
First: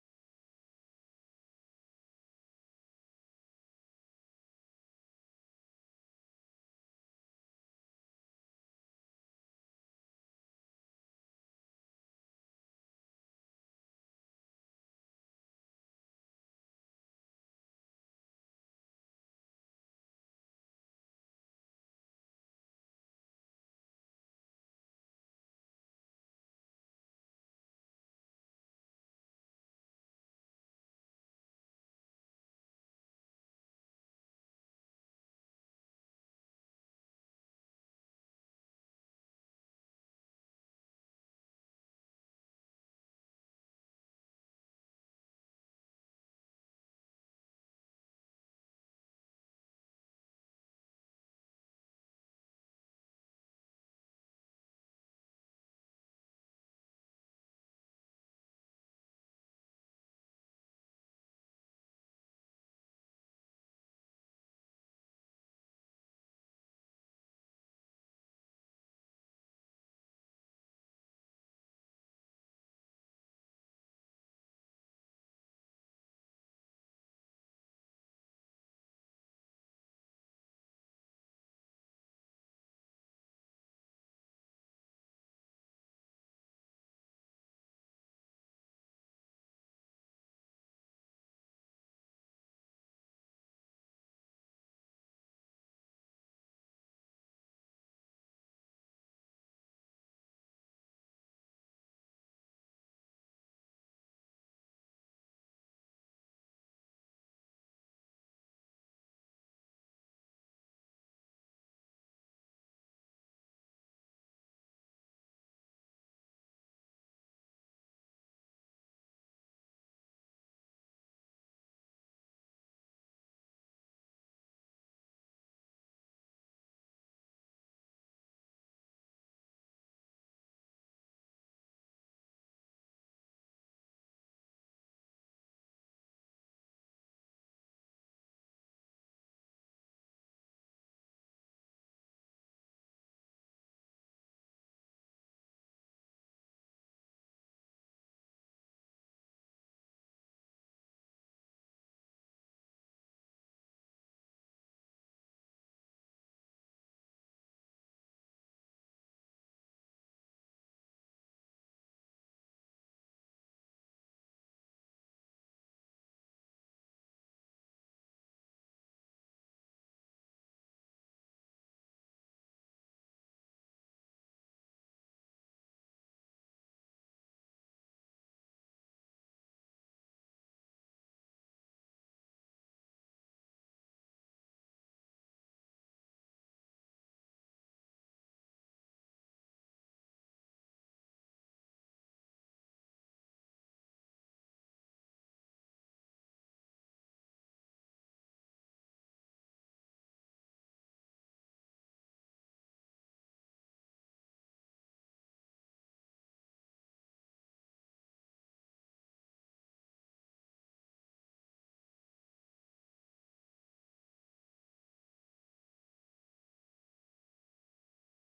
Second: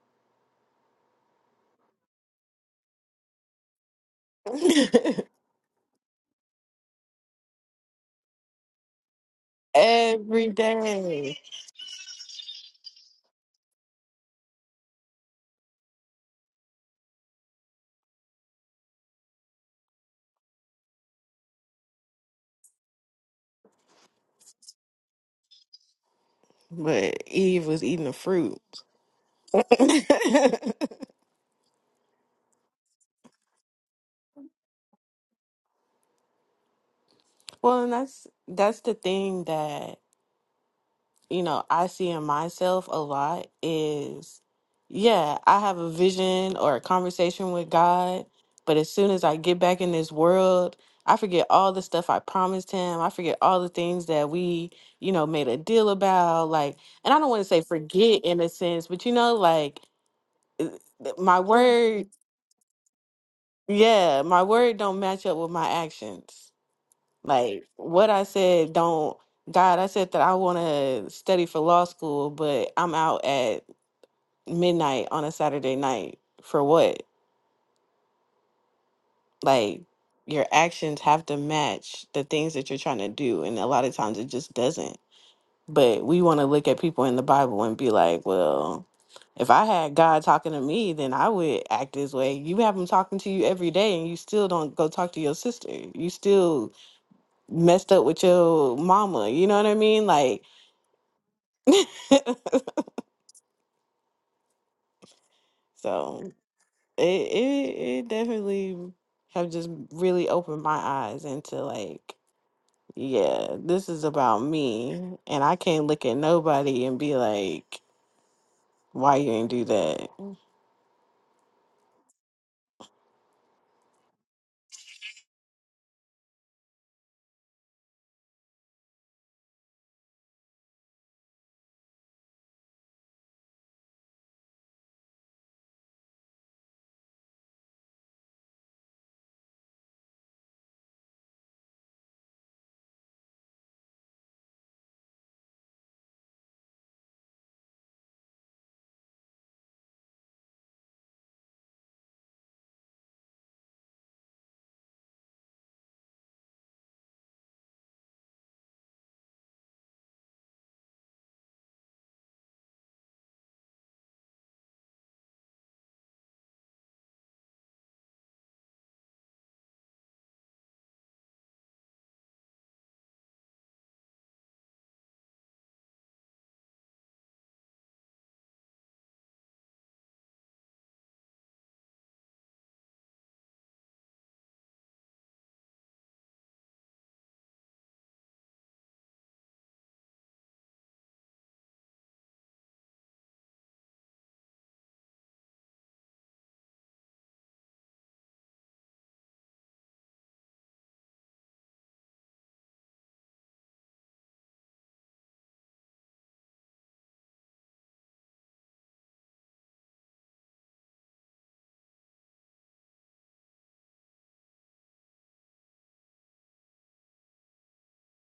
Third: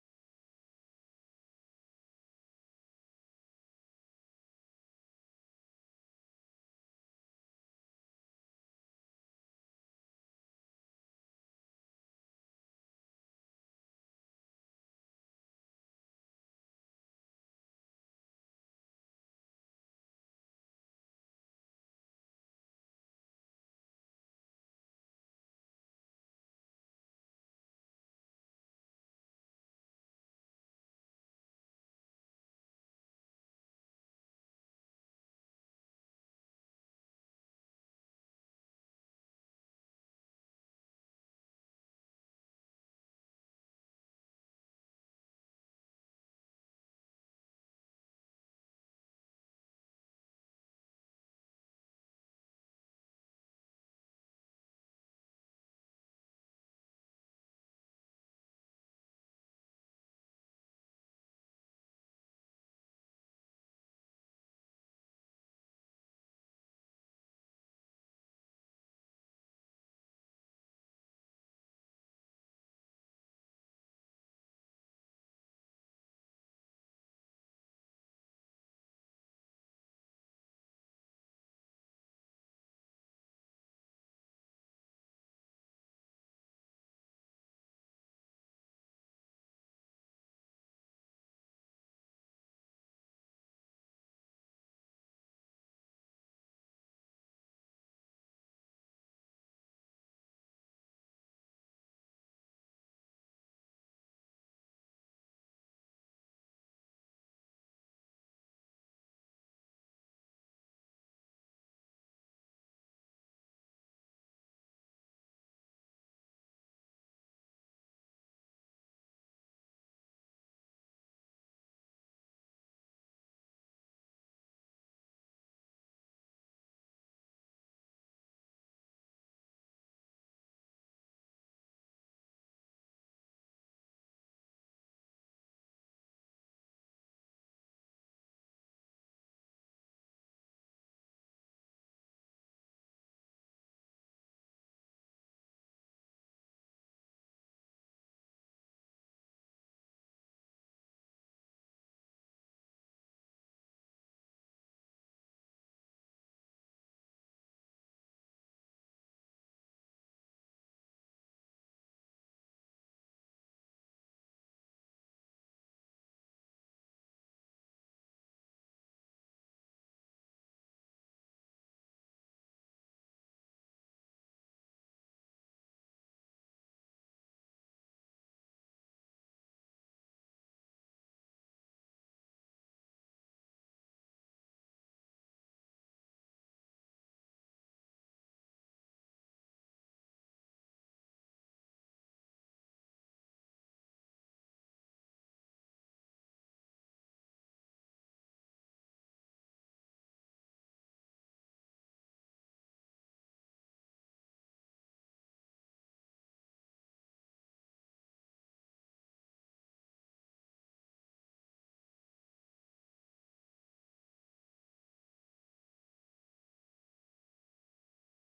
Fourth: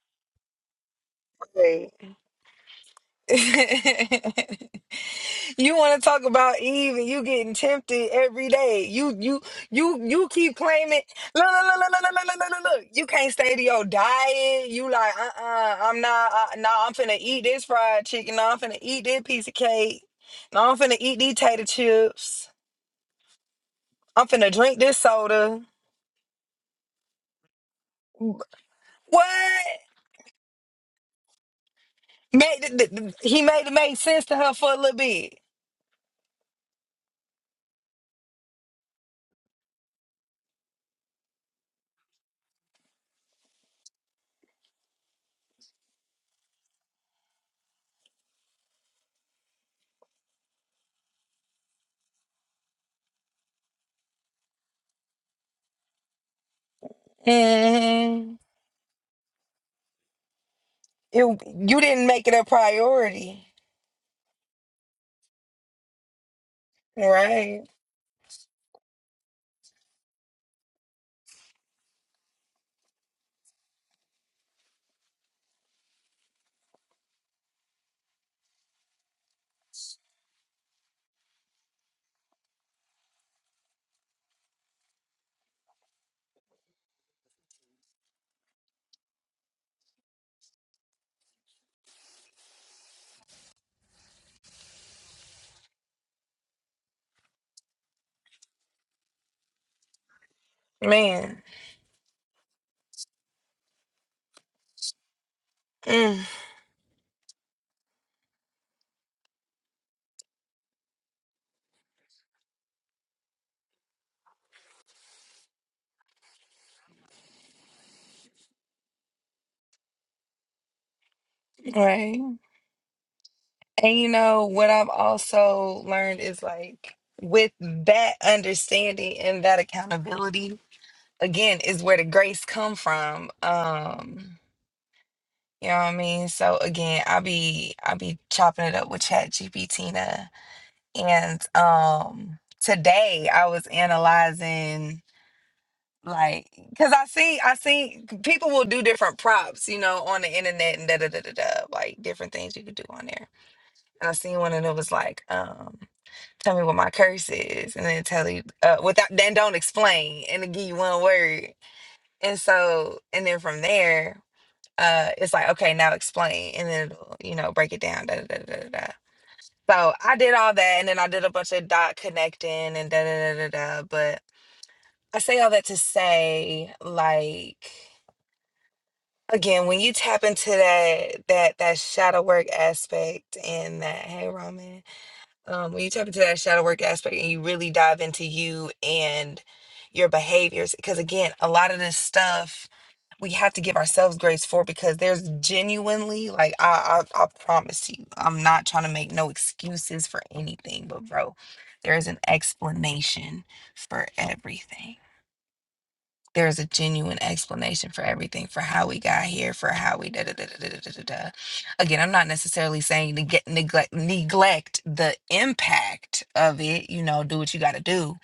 S2: Right. [laughs]
S1: [laughs]
S2: You want to talk about Eve and you getting tempted every day. You you you you
S1: every
S2: keep claiming.
S1: day,
S2: Look look look look look look look look. look, look. You can't stay to your diet. You like uh uh-uh, uh. I'm not. Uh, no, nah, I'm finna eat this fried chicken. No, I'm finna eat this piece of cake. No, I'm finna eat these tater chips. I'm finna drink this soda.
S1: but Eve was eating the fruit.
S2: What?
S1: [laughs]
S2: Made it, th- th- he made it make sense to her for a little bit.
S1: well, and that's that's the thing that you know, I see in myself a lot is, yeah, I have a vision or a conversation with God, but as soon as I get back in this world, I forget all the stuff I promised him. I forget all the things that we, you know, made a deal about. Like, and I don't want to say forget
S2: Mm-hmm.
S1: in a sense, but you know, like th-
S2: It,
S1: my Mhm.
S2: you didn't
S1: word,
S2: make it a priority,
S1: yeah, my word don't match up with my actions.
S2: right,
S1: Like what I said don't God, I said that I want to study for law school, but I'm out at midnight on a Saturday night for what? Like your actions have to match the things that you're trying to do and a lot of times it just doesn't. But we want to look at people in the Bible and be like, well, if I had God talking to me, then I would act this way. You have him talking to you every day and you still don't go talk to your sister. You still messed up with your mama. You know what I mean? Like
S2: man?
S1: [laughs]
S2: Mm.
S1: so it it, it definitely have just really opened my eyes into like yeah, this is about me. And I can't look at nobody and be like, why you ain't do that?
S2: Right. And you know, what I've also learned is like with that understanding and that accountability, again, is where the grace come from. Um, you know what I mean? So again, I be I be chopping it up with Chat GPT and um today I was analyzing like because I see I see people will do different props, you know, on the internet and da da da da da like different things you could do on there. and I seen one and it was like, um, tell me what my curse is, and then tell you uh, without then don't explain and it give you one word, and so and then from there, uh, it's like okay now explain, and then it'll, you know break it down. Da, da, da, da, da. da. So I did all that, and then I did a bunch of dot connecting and da da da da da. But I say all that to say like. Again, when you tap into that that that shadow work aspect and that, hey Ramen, um, when you tap into that shadow work aspect and you really dive into you and your behaviors, because again, a lot of this stuff we have to give ourselves grace for because there's genuinely like I, I I promise you, I'm not trying to make no excuses for anything, but bro, there is an explanation for everything there's a genuine explanation for everything, for how we got here, for how we da da da da da da da. da. Again, I'm not necessarily saying to get neglect neglect the impact of it. You know, do what you got to do.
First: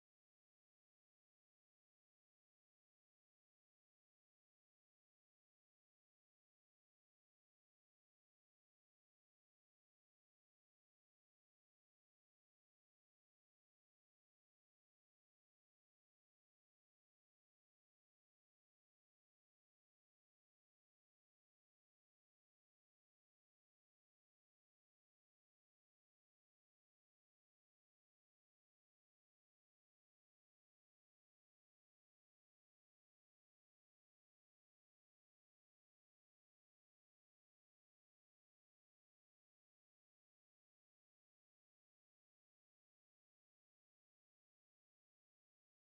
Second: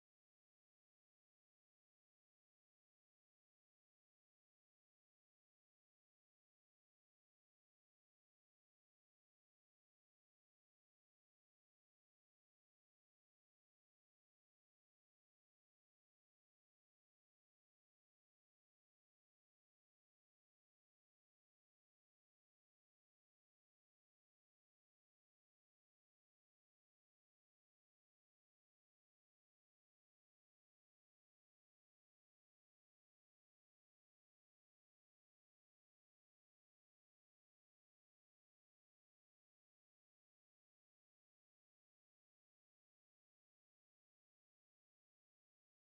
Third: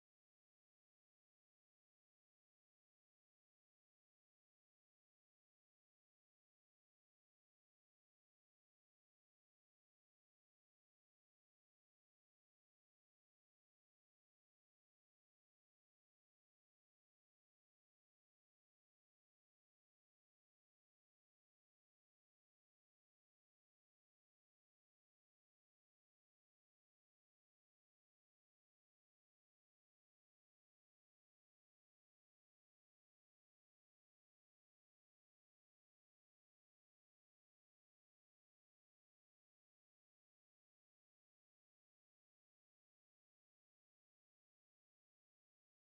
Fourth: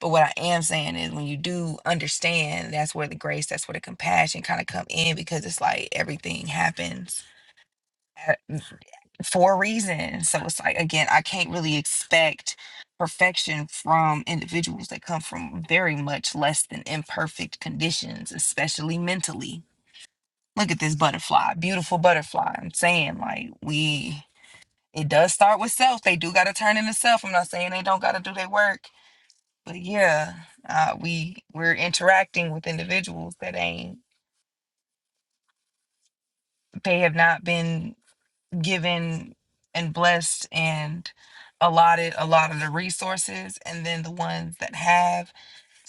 S2: But what I am saying is, when you do understand, that's where the grace, that's where the compassion kind of come in, because it's like everything happens for a reason. So it's like again, I can't really expect perfection from individuals that come from very much less than imperfect conditions, especially mentally. Look at this butterfly, beautiful butterfly. I'm saying like we it does start with self. They do gotta turn into self. I'm not saying they don't gotta do their work. But yeah, uh, we we're interacting with individuals that ain't they have not been given and blessed and allotted a lot of the resources and then the ones that have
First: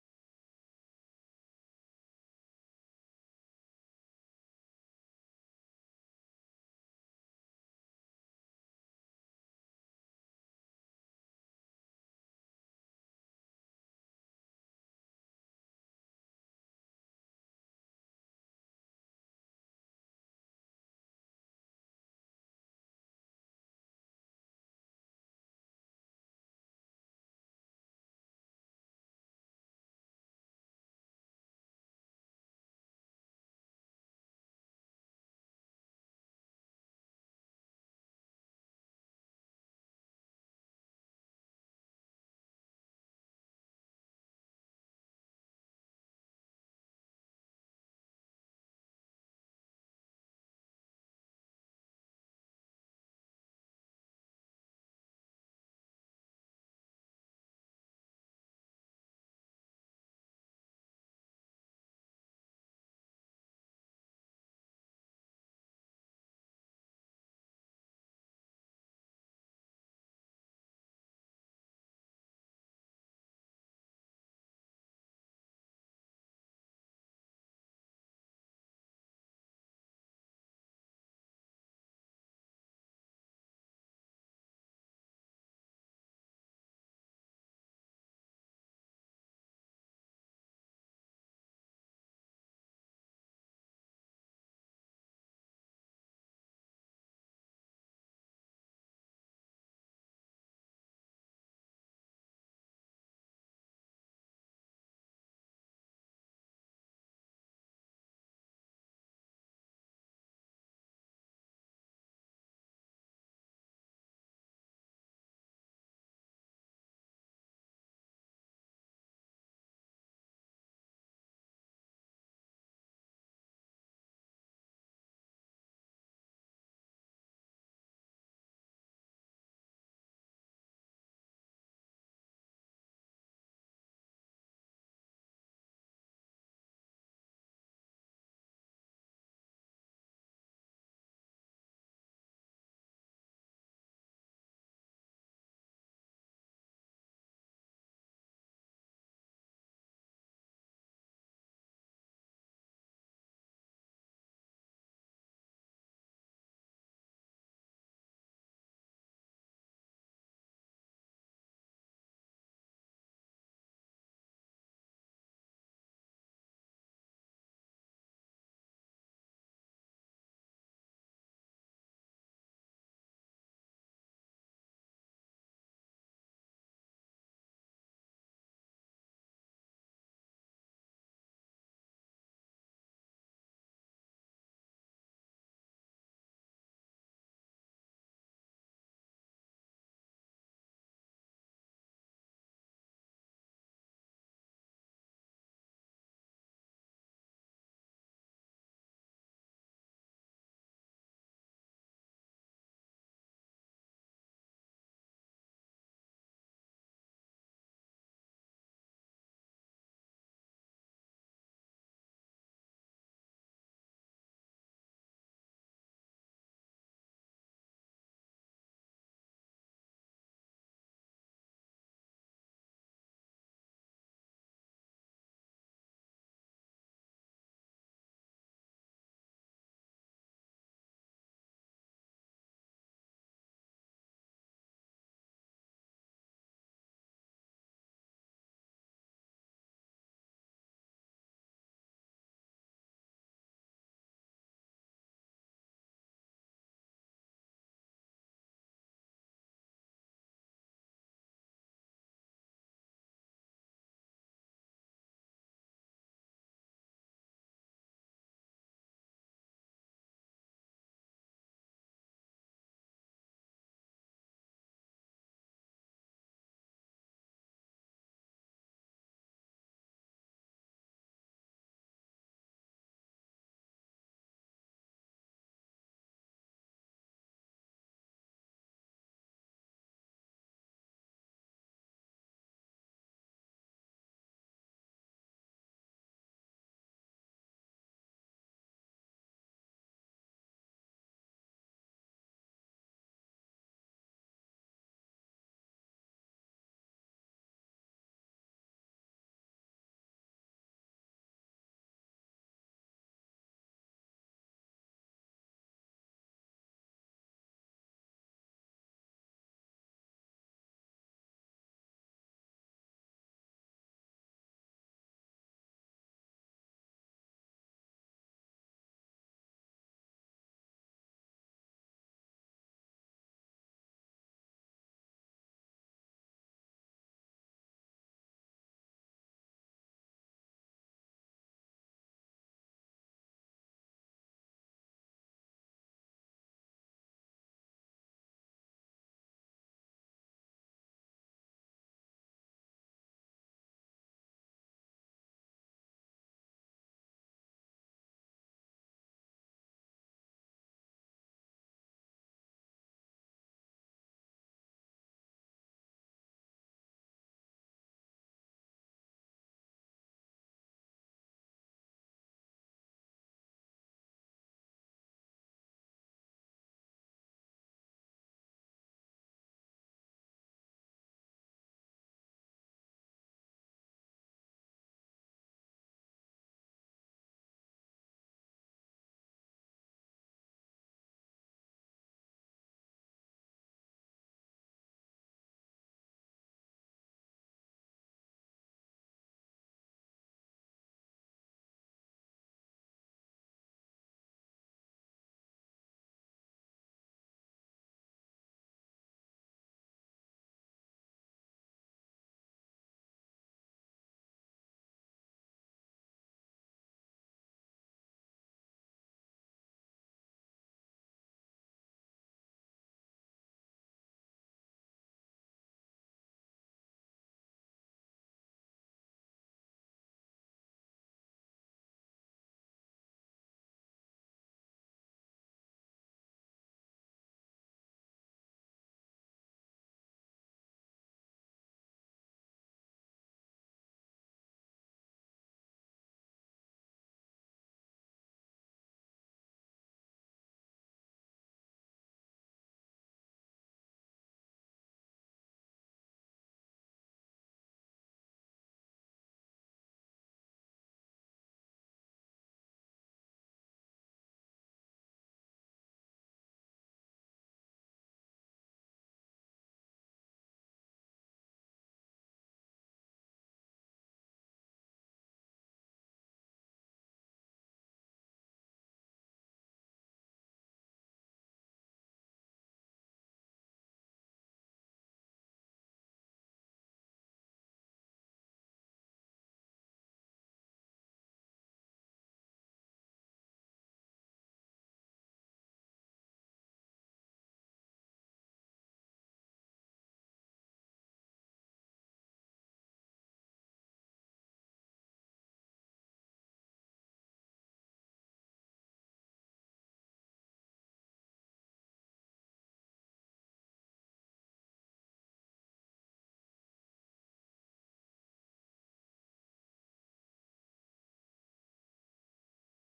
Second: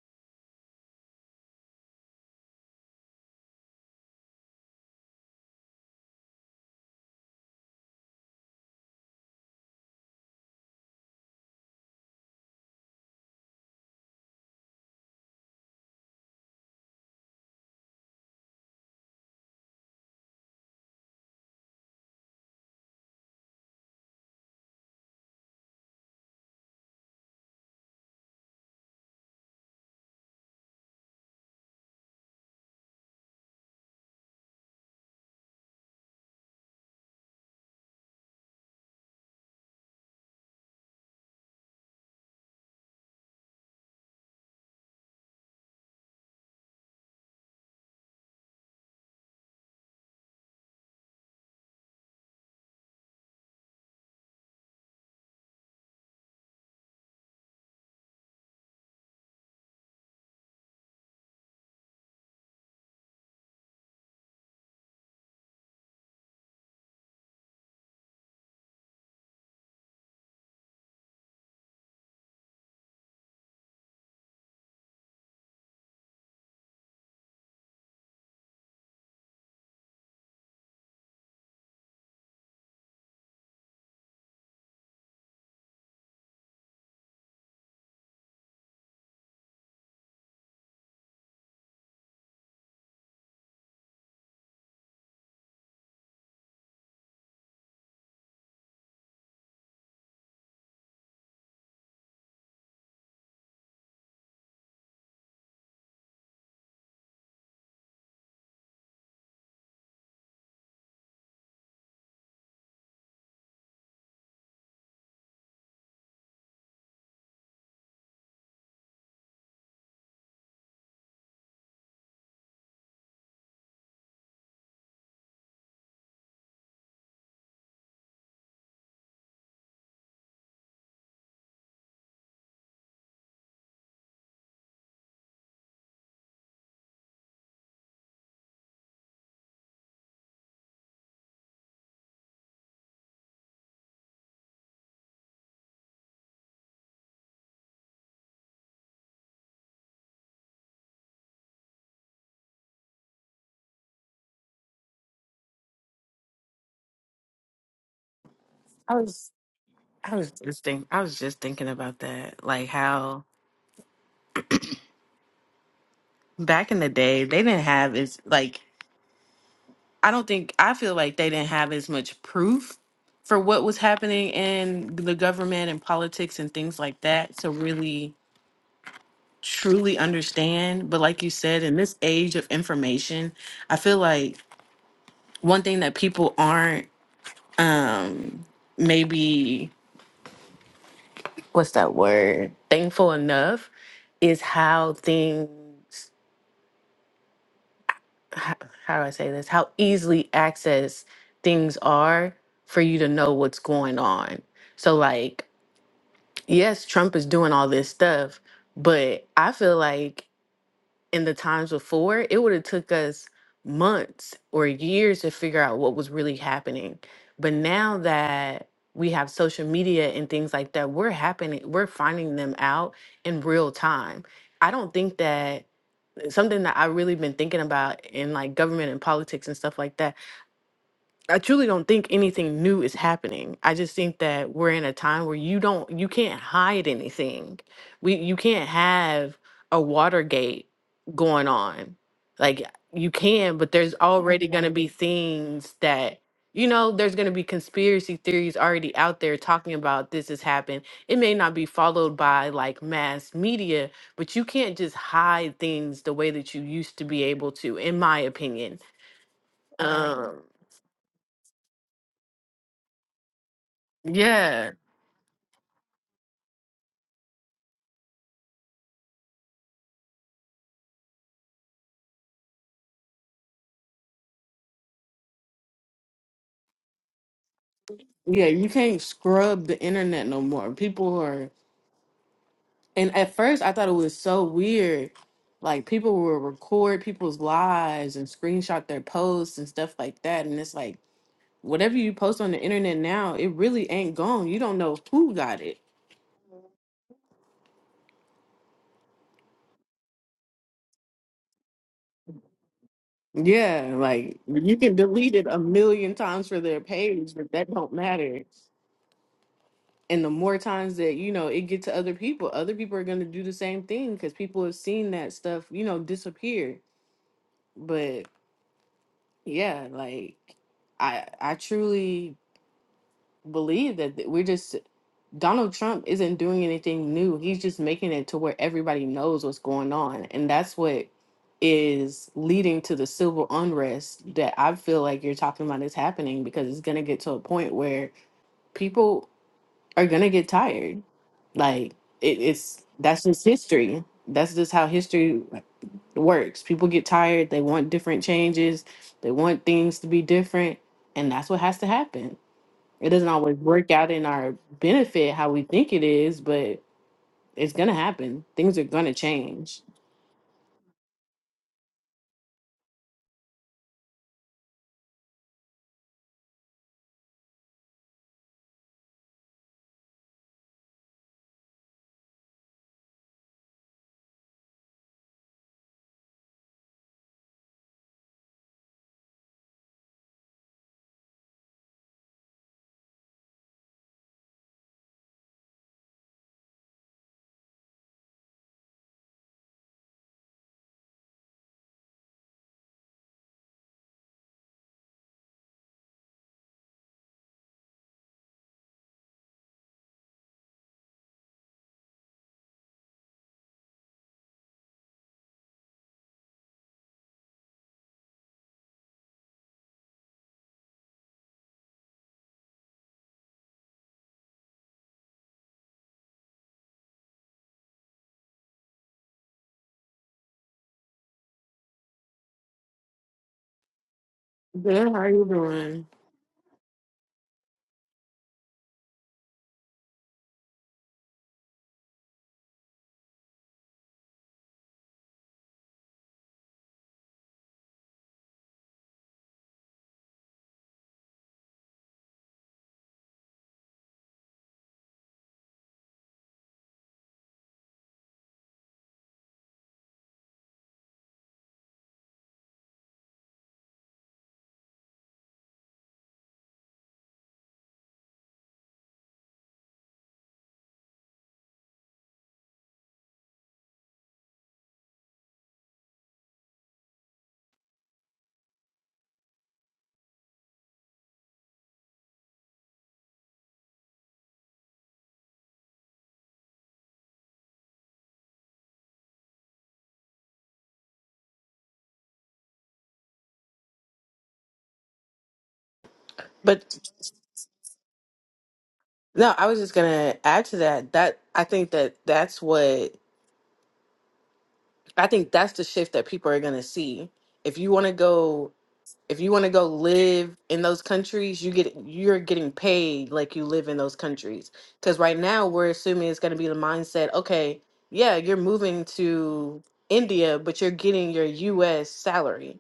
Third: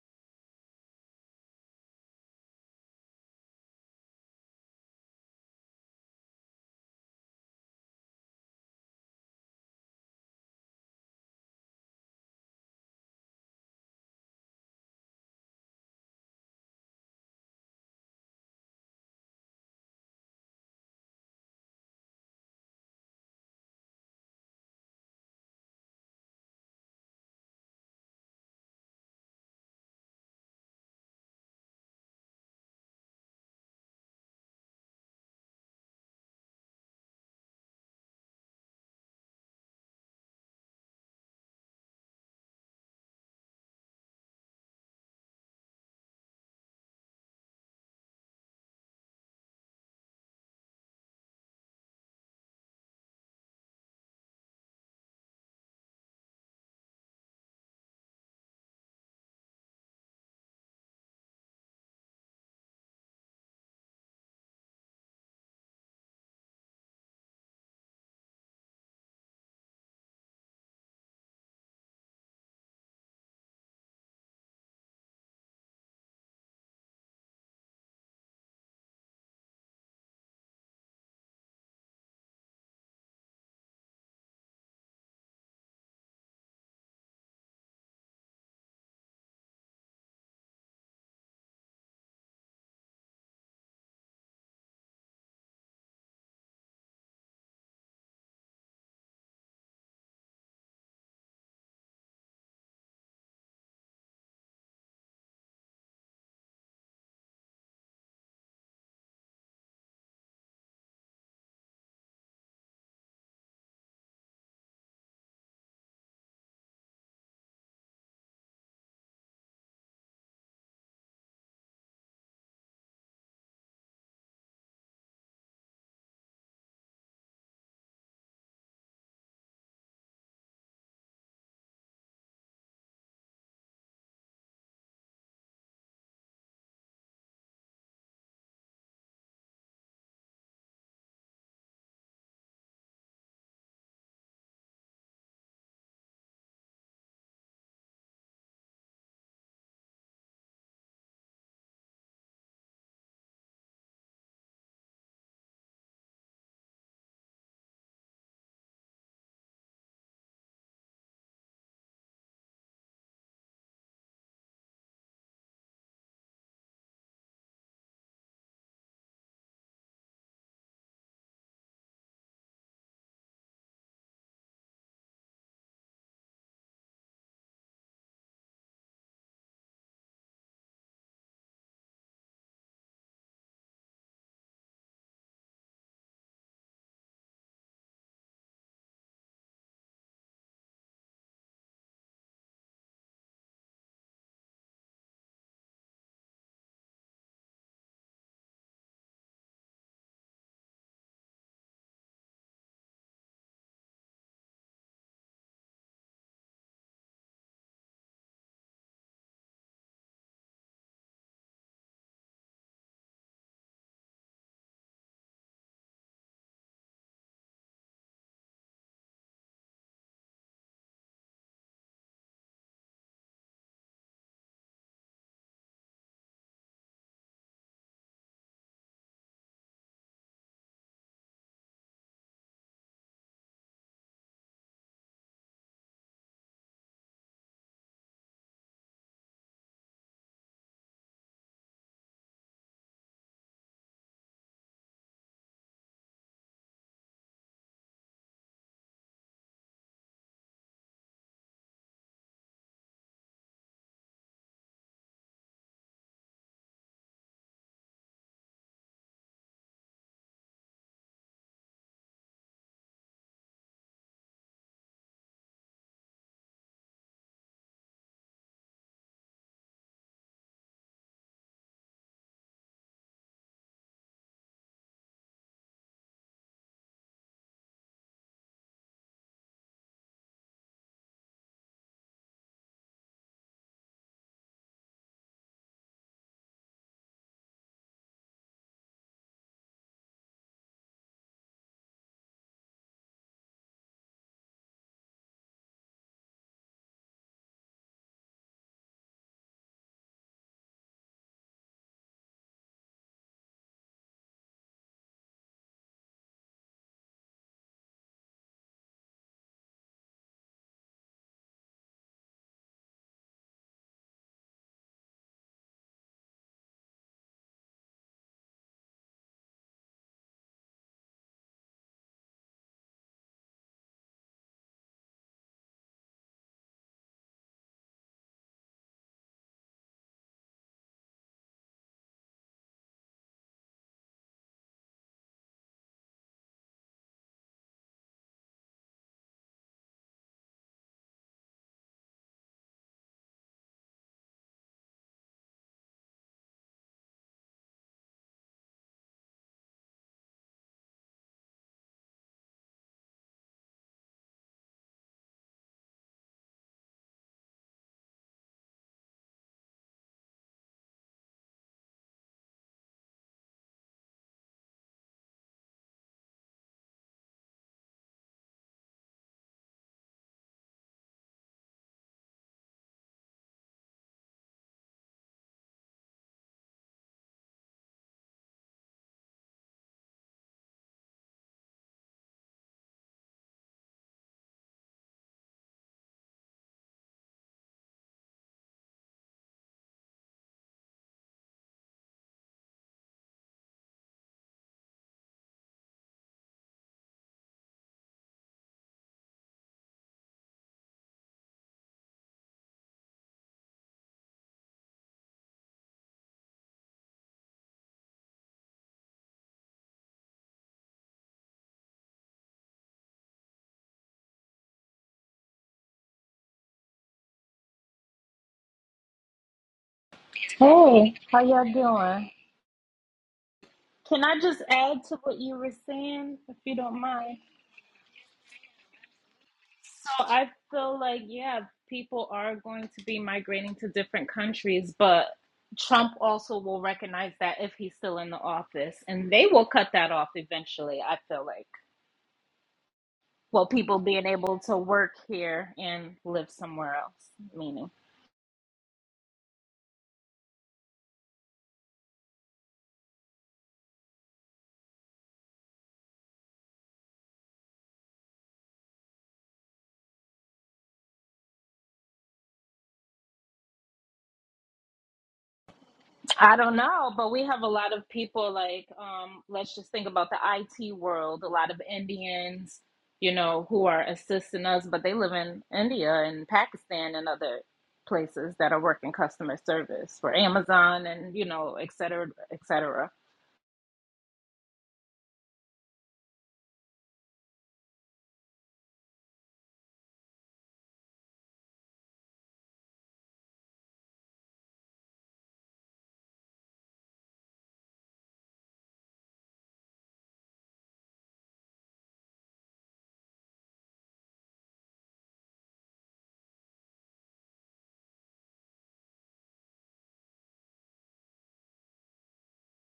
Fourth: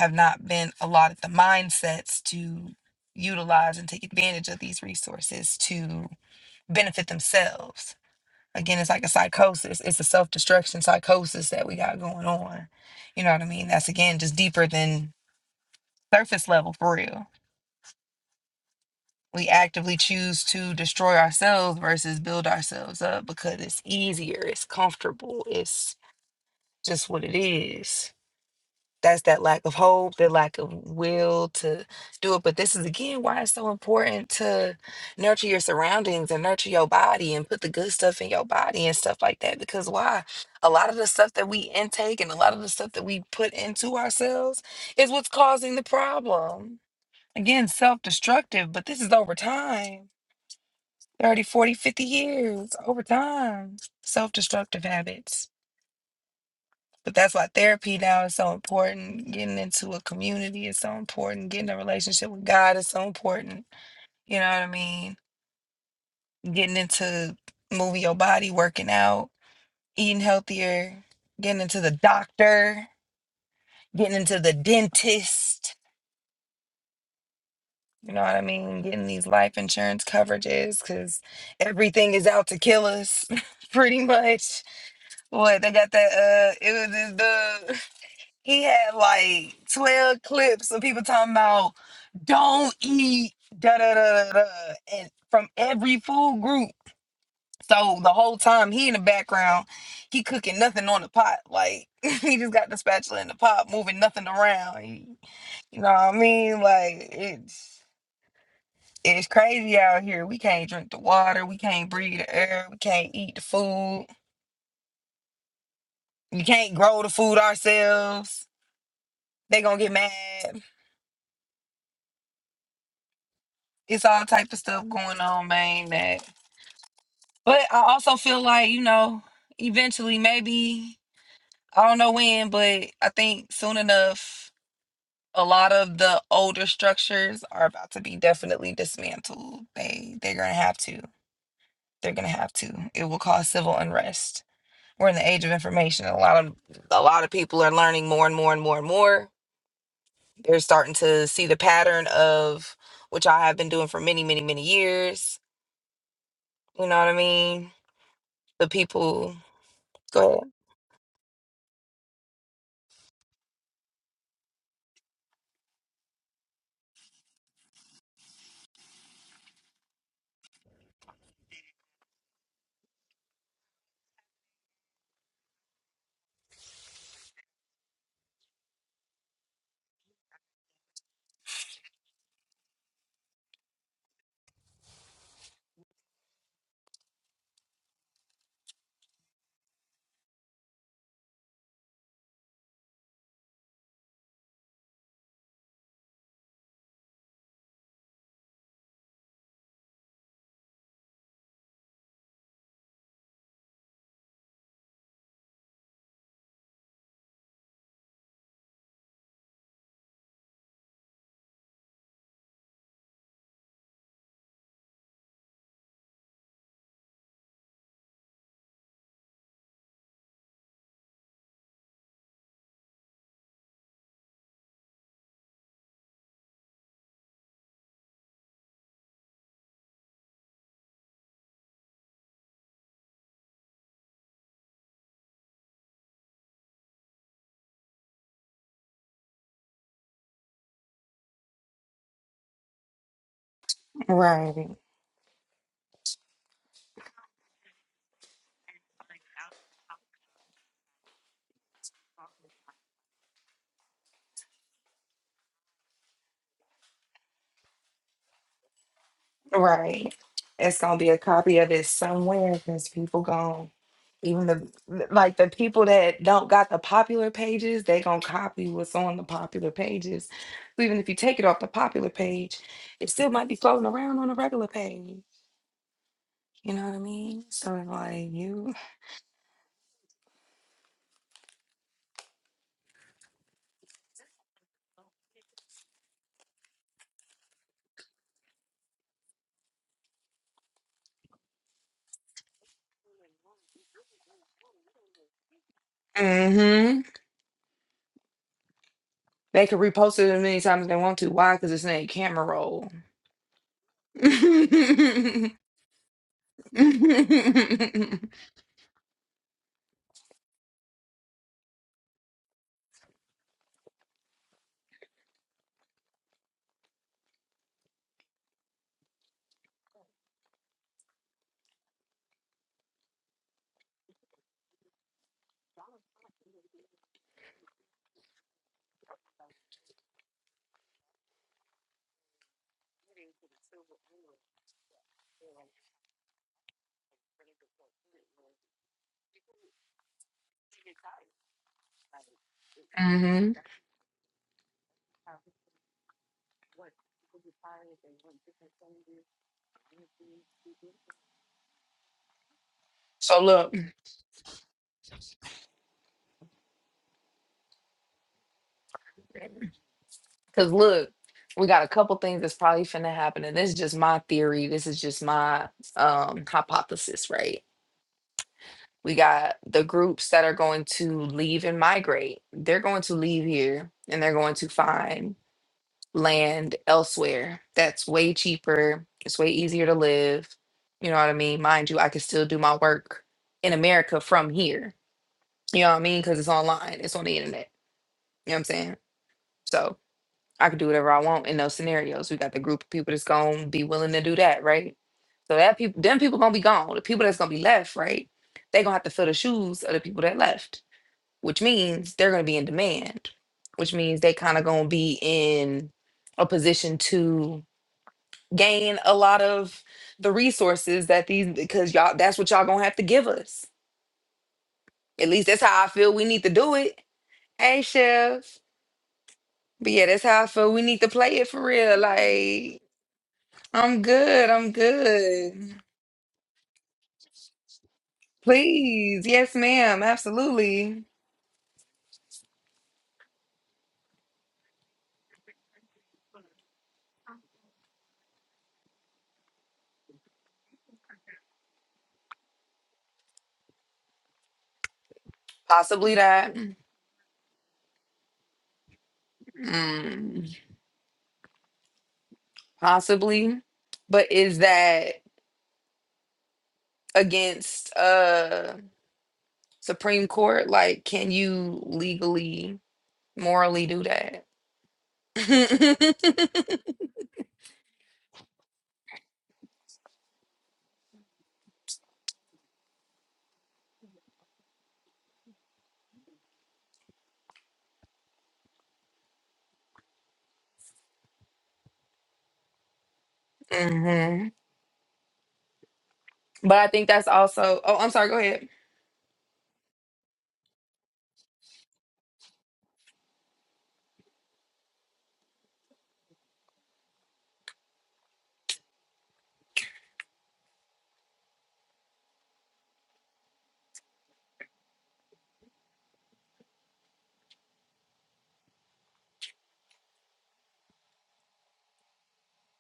S2: have not been allotted the mindsets to utilize and take advantage of these resources to benefit themselves again it's like a psychosis it's a self-destruction psychosis that we got going on you know what i mean that's again just deeper than surface level for real we actively choose to destroy ourselves versus build ourselves up because it's easier it's comfortable it's just what it is. That's that lack of hope, the lack of will to do it. But this is again why it's so important to nurture your surroundings and nurture your body and put the good stuff in your body and stuff like that. Because why? A lot of the stuff that we intake and a lot of the stuff that we put into ourselves is what's causing the problem. Again, self destructive, but this is over time thirty, forty, fifty years over time. Self destructive habits. But that's why therapy now is so important. Getting into a community is so important. Getting a relationship with God is so important. You know what I mean? Getting into moving your body, working out, eating healthier, getting into the doctor, getting into the dentist. You know what I mean? Getting these life insurance coverages because everything is out to kill us, [laughs] pretty much. What they got that? Uh, it was this dude. He had like 12 clips of people talking about don't eat da da da da da and from every food group. So the whole time he in the background, he cooking nothing on the pot. Like [laughs] he just got the spatula in the pot, moving nothing around. He- you know what I mean? Like it's it's crazy out here. We can't drink the water, we can't breathe the air, we can't eat the food. We can't grow the food ourselves. They gonna get mad. it's all type of stuff going on, man. That, but I also feel like you know, eventually, maybe I don't know when, but I think soon enough, a lot of the older structures are about to be definitely dismantled. They they're gonna have to. They're gonna have to. It will cause civil unrest. We're in the age of information. A lot of a lot of people are learning more and more and more and more. They're starting to see the pattern of which I have been doing for many, many, many years. You know what I mean? the
S1: I was
S2: people
S1: I was
S2: go
S1: just think I was just thinking about that. Like how back in the day they didn't have as like I don't think I feel like they didn't have as much proof for what was happening in the government and politics and things like that to really truly understand. But like you said, in this age of information, I feel like one thing that people aren't um maybe what's that word thankful enough is how things how, how do i say this how easily access things are for you to know what's going on so like yes trump is doing all this stuff but i feel like in the times before, it would have took us months or years to figure out what was really happening. But now that we have social media and things like that, we're happening, we're finding them out in real time. I don't think that something that I really been thinking about in like government and politics and stuff like that I truly don't think anything new is happening. I just think that we're in a time where you don't you can't hide anything. We you can't have a Watergate going on. Like you can, but there's already going
S2: ahead. Right,
S1: to be things that you know, there's going to be conspiracy theories already out there talking about this has happened. It may not be followed by like mass media, but you can't just hide things the way that you used to be able to in my opinion. Right.
S2: right.
S1: Um
S2: It's gonna be a copy of it somewhere because people gonna even
S1: yeah.
S2: the like the people that don't got the popular pages, they gonna copy what's on the popular pages. So even if you take it off the popular page, it still might be floating around on the regular page. You know what I mean? So it's like
S1: Yeah, you
S2: you,
S1: can't scrub the internet no more. People are, and at first I thought it was so weird. Like people will record people's lives and screenshot their posts and stuff like that. And it's like whatever you post on the internet now, it really ain't gone. You don't know who got it.
S2: hmm they could repost it as many times as they want to. Why? Because it's in a camera roll.
S1: Yeah,
S2: [laughs]
S1: like you can delete
S2: hmm
S1: it a million times for their page, but that don't matter. And the more times that you know it get to other people, other people are gonna do the same thing because people have seen that stuff, you know, disappear. But yeah, like I I truly believe that th- we're just Donald Trump isn't doing anything new. He's just making it to where everybody knows what's going on, and that's what is leading to the civil unrest that I feel like you're talking about is happening because it's gonna get to a point where people are gonna get tired. Like it, it's that's just history. That's just how history works. People get tired, they want different changes, they want things to be different, and that's what has to happen. It doesn't
S2: So
S1: always
S2: look,
S1: work out in our benefit how we think it is, but it's gonna happen. Things are gonna change.
S2: because look, we got a couple things that's probably finna happen, and this is just my theory. This is just my um hypothesis, right? We got the groups that are going to leave and migrate. They're going to leave here and they're going to find land elsewhere that's way cheaper. It's way easier to live. You know what I mean? Mind you, I can still do my work in America from here. You know what I mean? Because it's online, it's on the internet. You know what I'm saying? So I could do whatever I want in those scenarios. We got the group of people that's gonna be willing to do that, right? So that people them people gonna be gone. The people that's gonna be left, right? They gonna have to fill the shoes of the people that left, which means they're gonna be in demand, which means they kind of gonna be in a position to gain a lot of the resources that these because y'all that's what y'all gonna have to give us. At least that's how I feel we need to do it. Hey Chef. But yeah, that's how I feel. We need to
S3: Hey,
S2: play
S3: how
S2: it for
S3: y'all
S2: real.
S3: doing?
S2: Like, I'm
S3: Can I
S2: good.
S3: just
S2: I'm
S1: Good,
S3: add
S1: how
S3: to
S1: are
S3: what
S1: you
S3: you were
S2: good.
S1: doing?
S3: saying, if you don't mind?
S2: Please. Yes, ma'am.
S3: So I feel
S2: Absolutely.
S3: like, yeah, people are going to be migrating to different countries, but Trump also will recognize that if he's still in the office, and they will cut that off eventually, I feel like. Well, people being able to work here
S2: Possibly
S3: and live
S2: that.
S3: somewhere else, meaning.
S2: Mm, possibly. But is that against uh Supreme Court? Like, can you legally, morally do that?
S3: I
S2: [laughs]
S3: don't know, but we have a lot of people like um let's just think about the IT world, a lot of Indians, you know, who are assisting us, but they live in India and Pakistan and other places that are working customer service for Amazon and you know, et cetera, et cetera.
S2: hmm But I
S1: But
S2: think that's also. Oh, I'm sorry. Go ahead.
S1: no, I was just gonna add to that. That I think that that's what I think that's the shift that people are gonna see. If you want to go If you want to go live in those countries, you get you're getting paid like you live in those countries. Because right now we're assuming it's going to be the mindset. Okay, yeah, you're moving to India, but you're getting your U.S. salary.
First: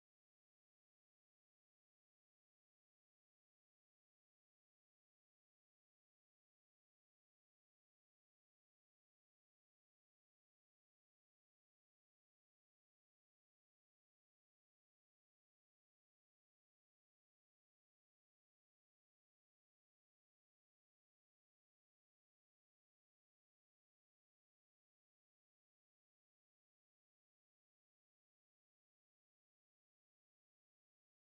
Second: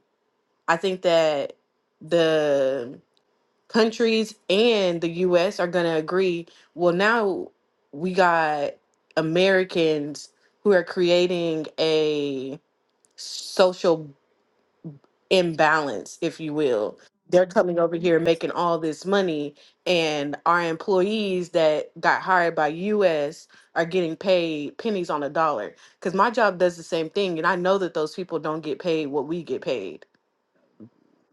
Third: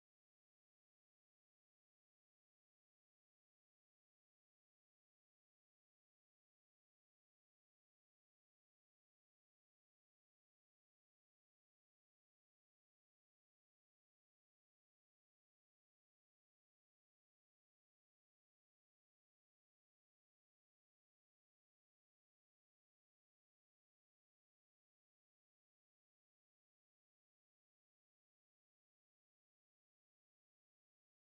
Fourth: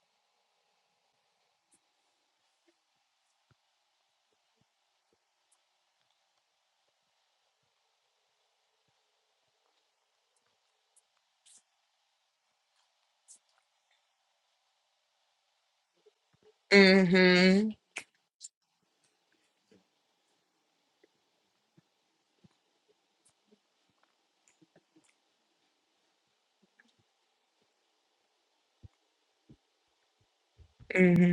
S1: I think that the countries and the U.S. are going to agree. Well, now we got Americans who are creating a social imbalance, if you will. They're
S2: Mm-hmm.
S1: coming over here making all this money, and our employees that got hired by US are getting paid pennies on a dollar. Because my job does the same thing, and I know that those people don't get paid what we get paid,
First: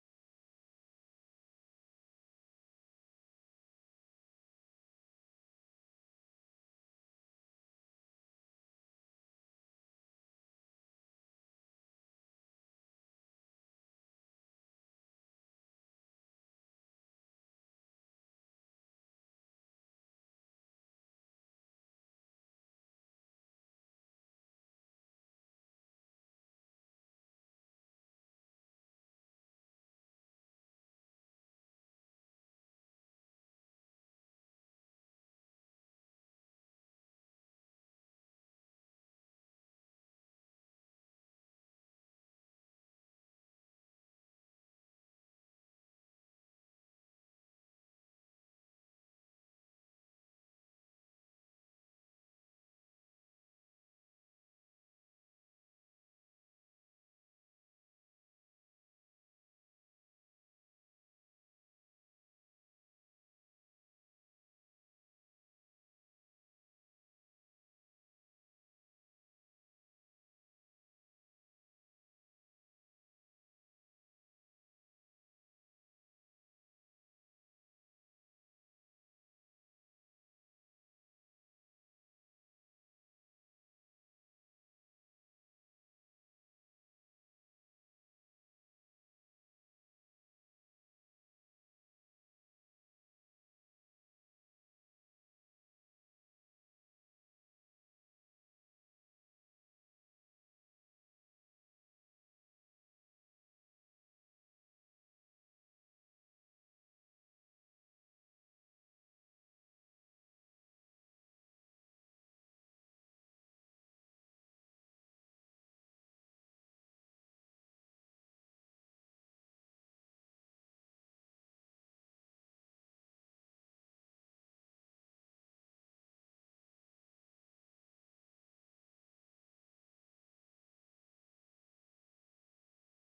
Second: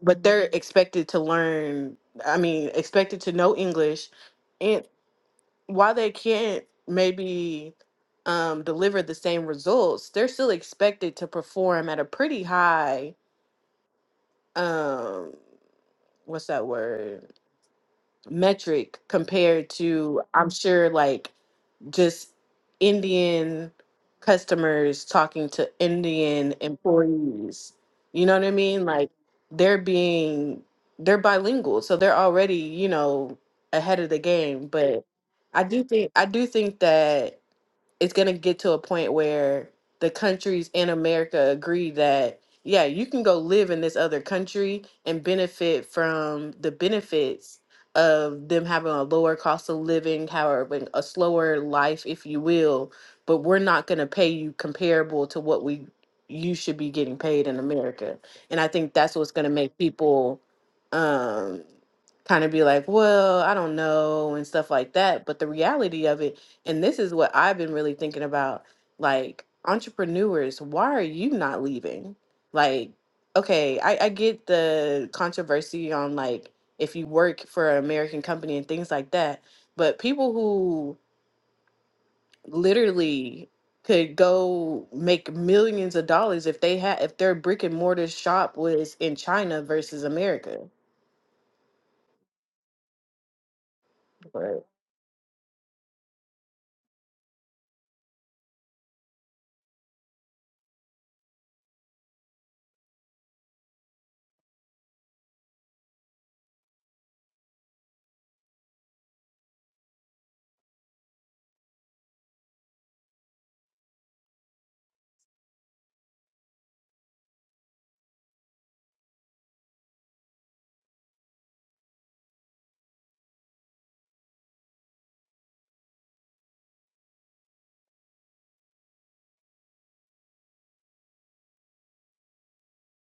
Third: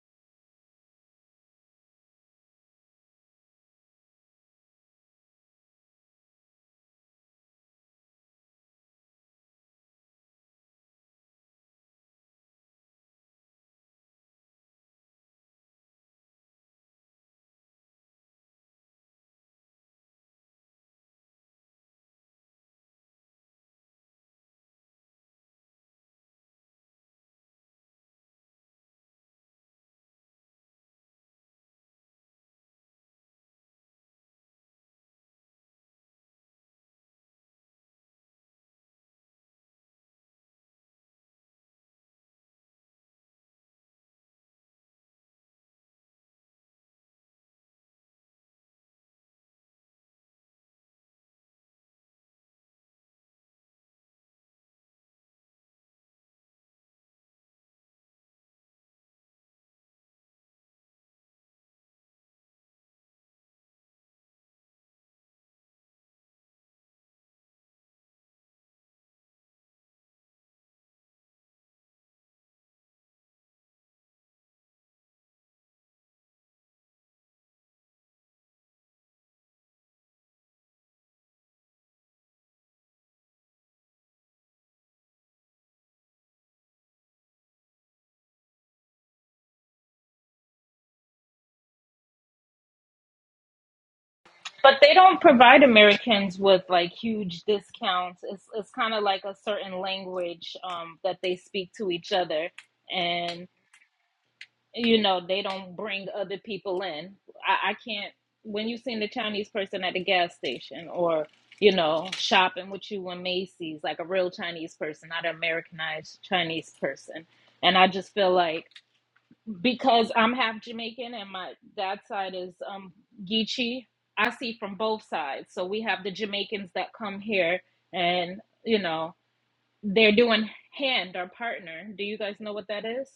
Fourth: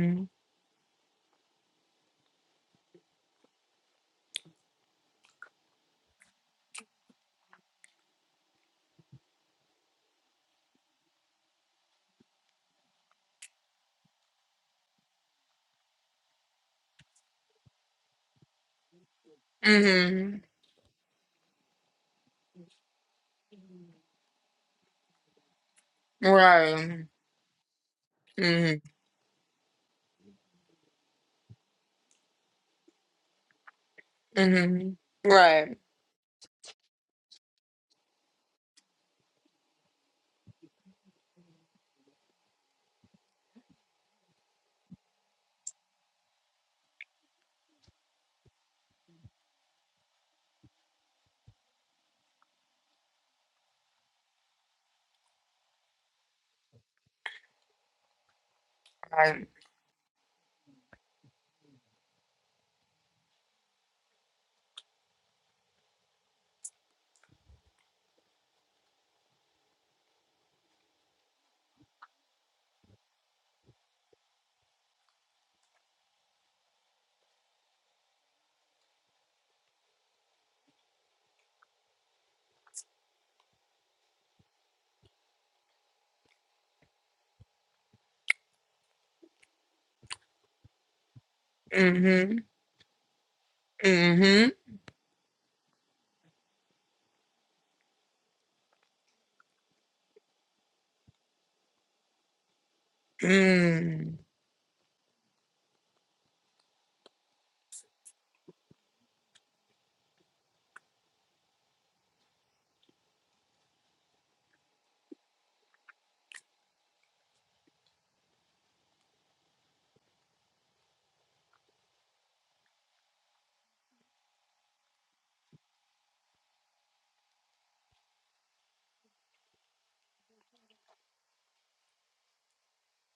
S1: but they're expected to learn, I mean, expected to know English. And while they can't maybe um, deliver the same results, they're still expected to perform at a pretty high. Um, what's that word metric compared to
S2: Mm-hmm.
S1: i'm sure like just indian customers talking to indian
S2: Right.
S1: employees you know what i
S2: Mm-hmm.
S1: mean like they're being they're bilingual so they're already you know ahead of the game
S2: hmm
S1: but i
S2: Right.
S1: do think i do think that it's going to get to a point where the countries in America agree that yeah, you can go live in this other country and benefit from the benefits of them having a lower cost of living, however, a slower life, if you will. But we're not going to pay you comparable to what we you should be getting paid in America. And I think that's what's going
S2: Right.
S1: to make people um, kind of be like, well, I don't know, and stuff like that. But the reality of it and this is what I've been really thinking about. Like, entrepreneurs, why are you not leaving? Like, okay, I, I get the controversy on like if you work for an American company and things like that, but people who literally could go make millions of dollars if they had if their brick and mortar shop was in China versus America.
S2: Mm-hmm. Mm-hmm.
S1: Right.
S3: But they don't provide Americans with like huge discounts. It's it's kind of like a certain language um that they speak to each other. and.
S2: Mm.
S3: you know they don't bring other people in I, I can't when you've seen the chinese person at the gas station or you know shopping with you in macy's like a real chinese person not an americanized chinese person and i just feel like because i'm half jamaican and my dad side is um geechee i see from both sides so we have the jamaicans that come here and you know they're doing hand or partner do you guys know what that is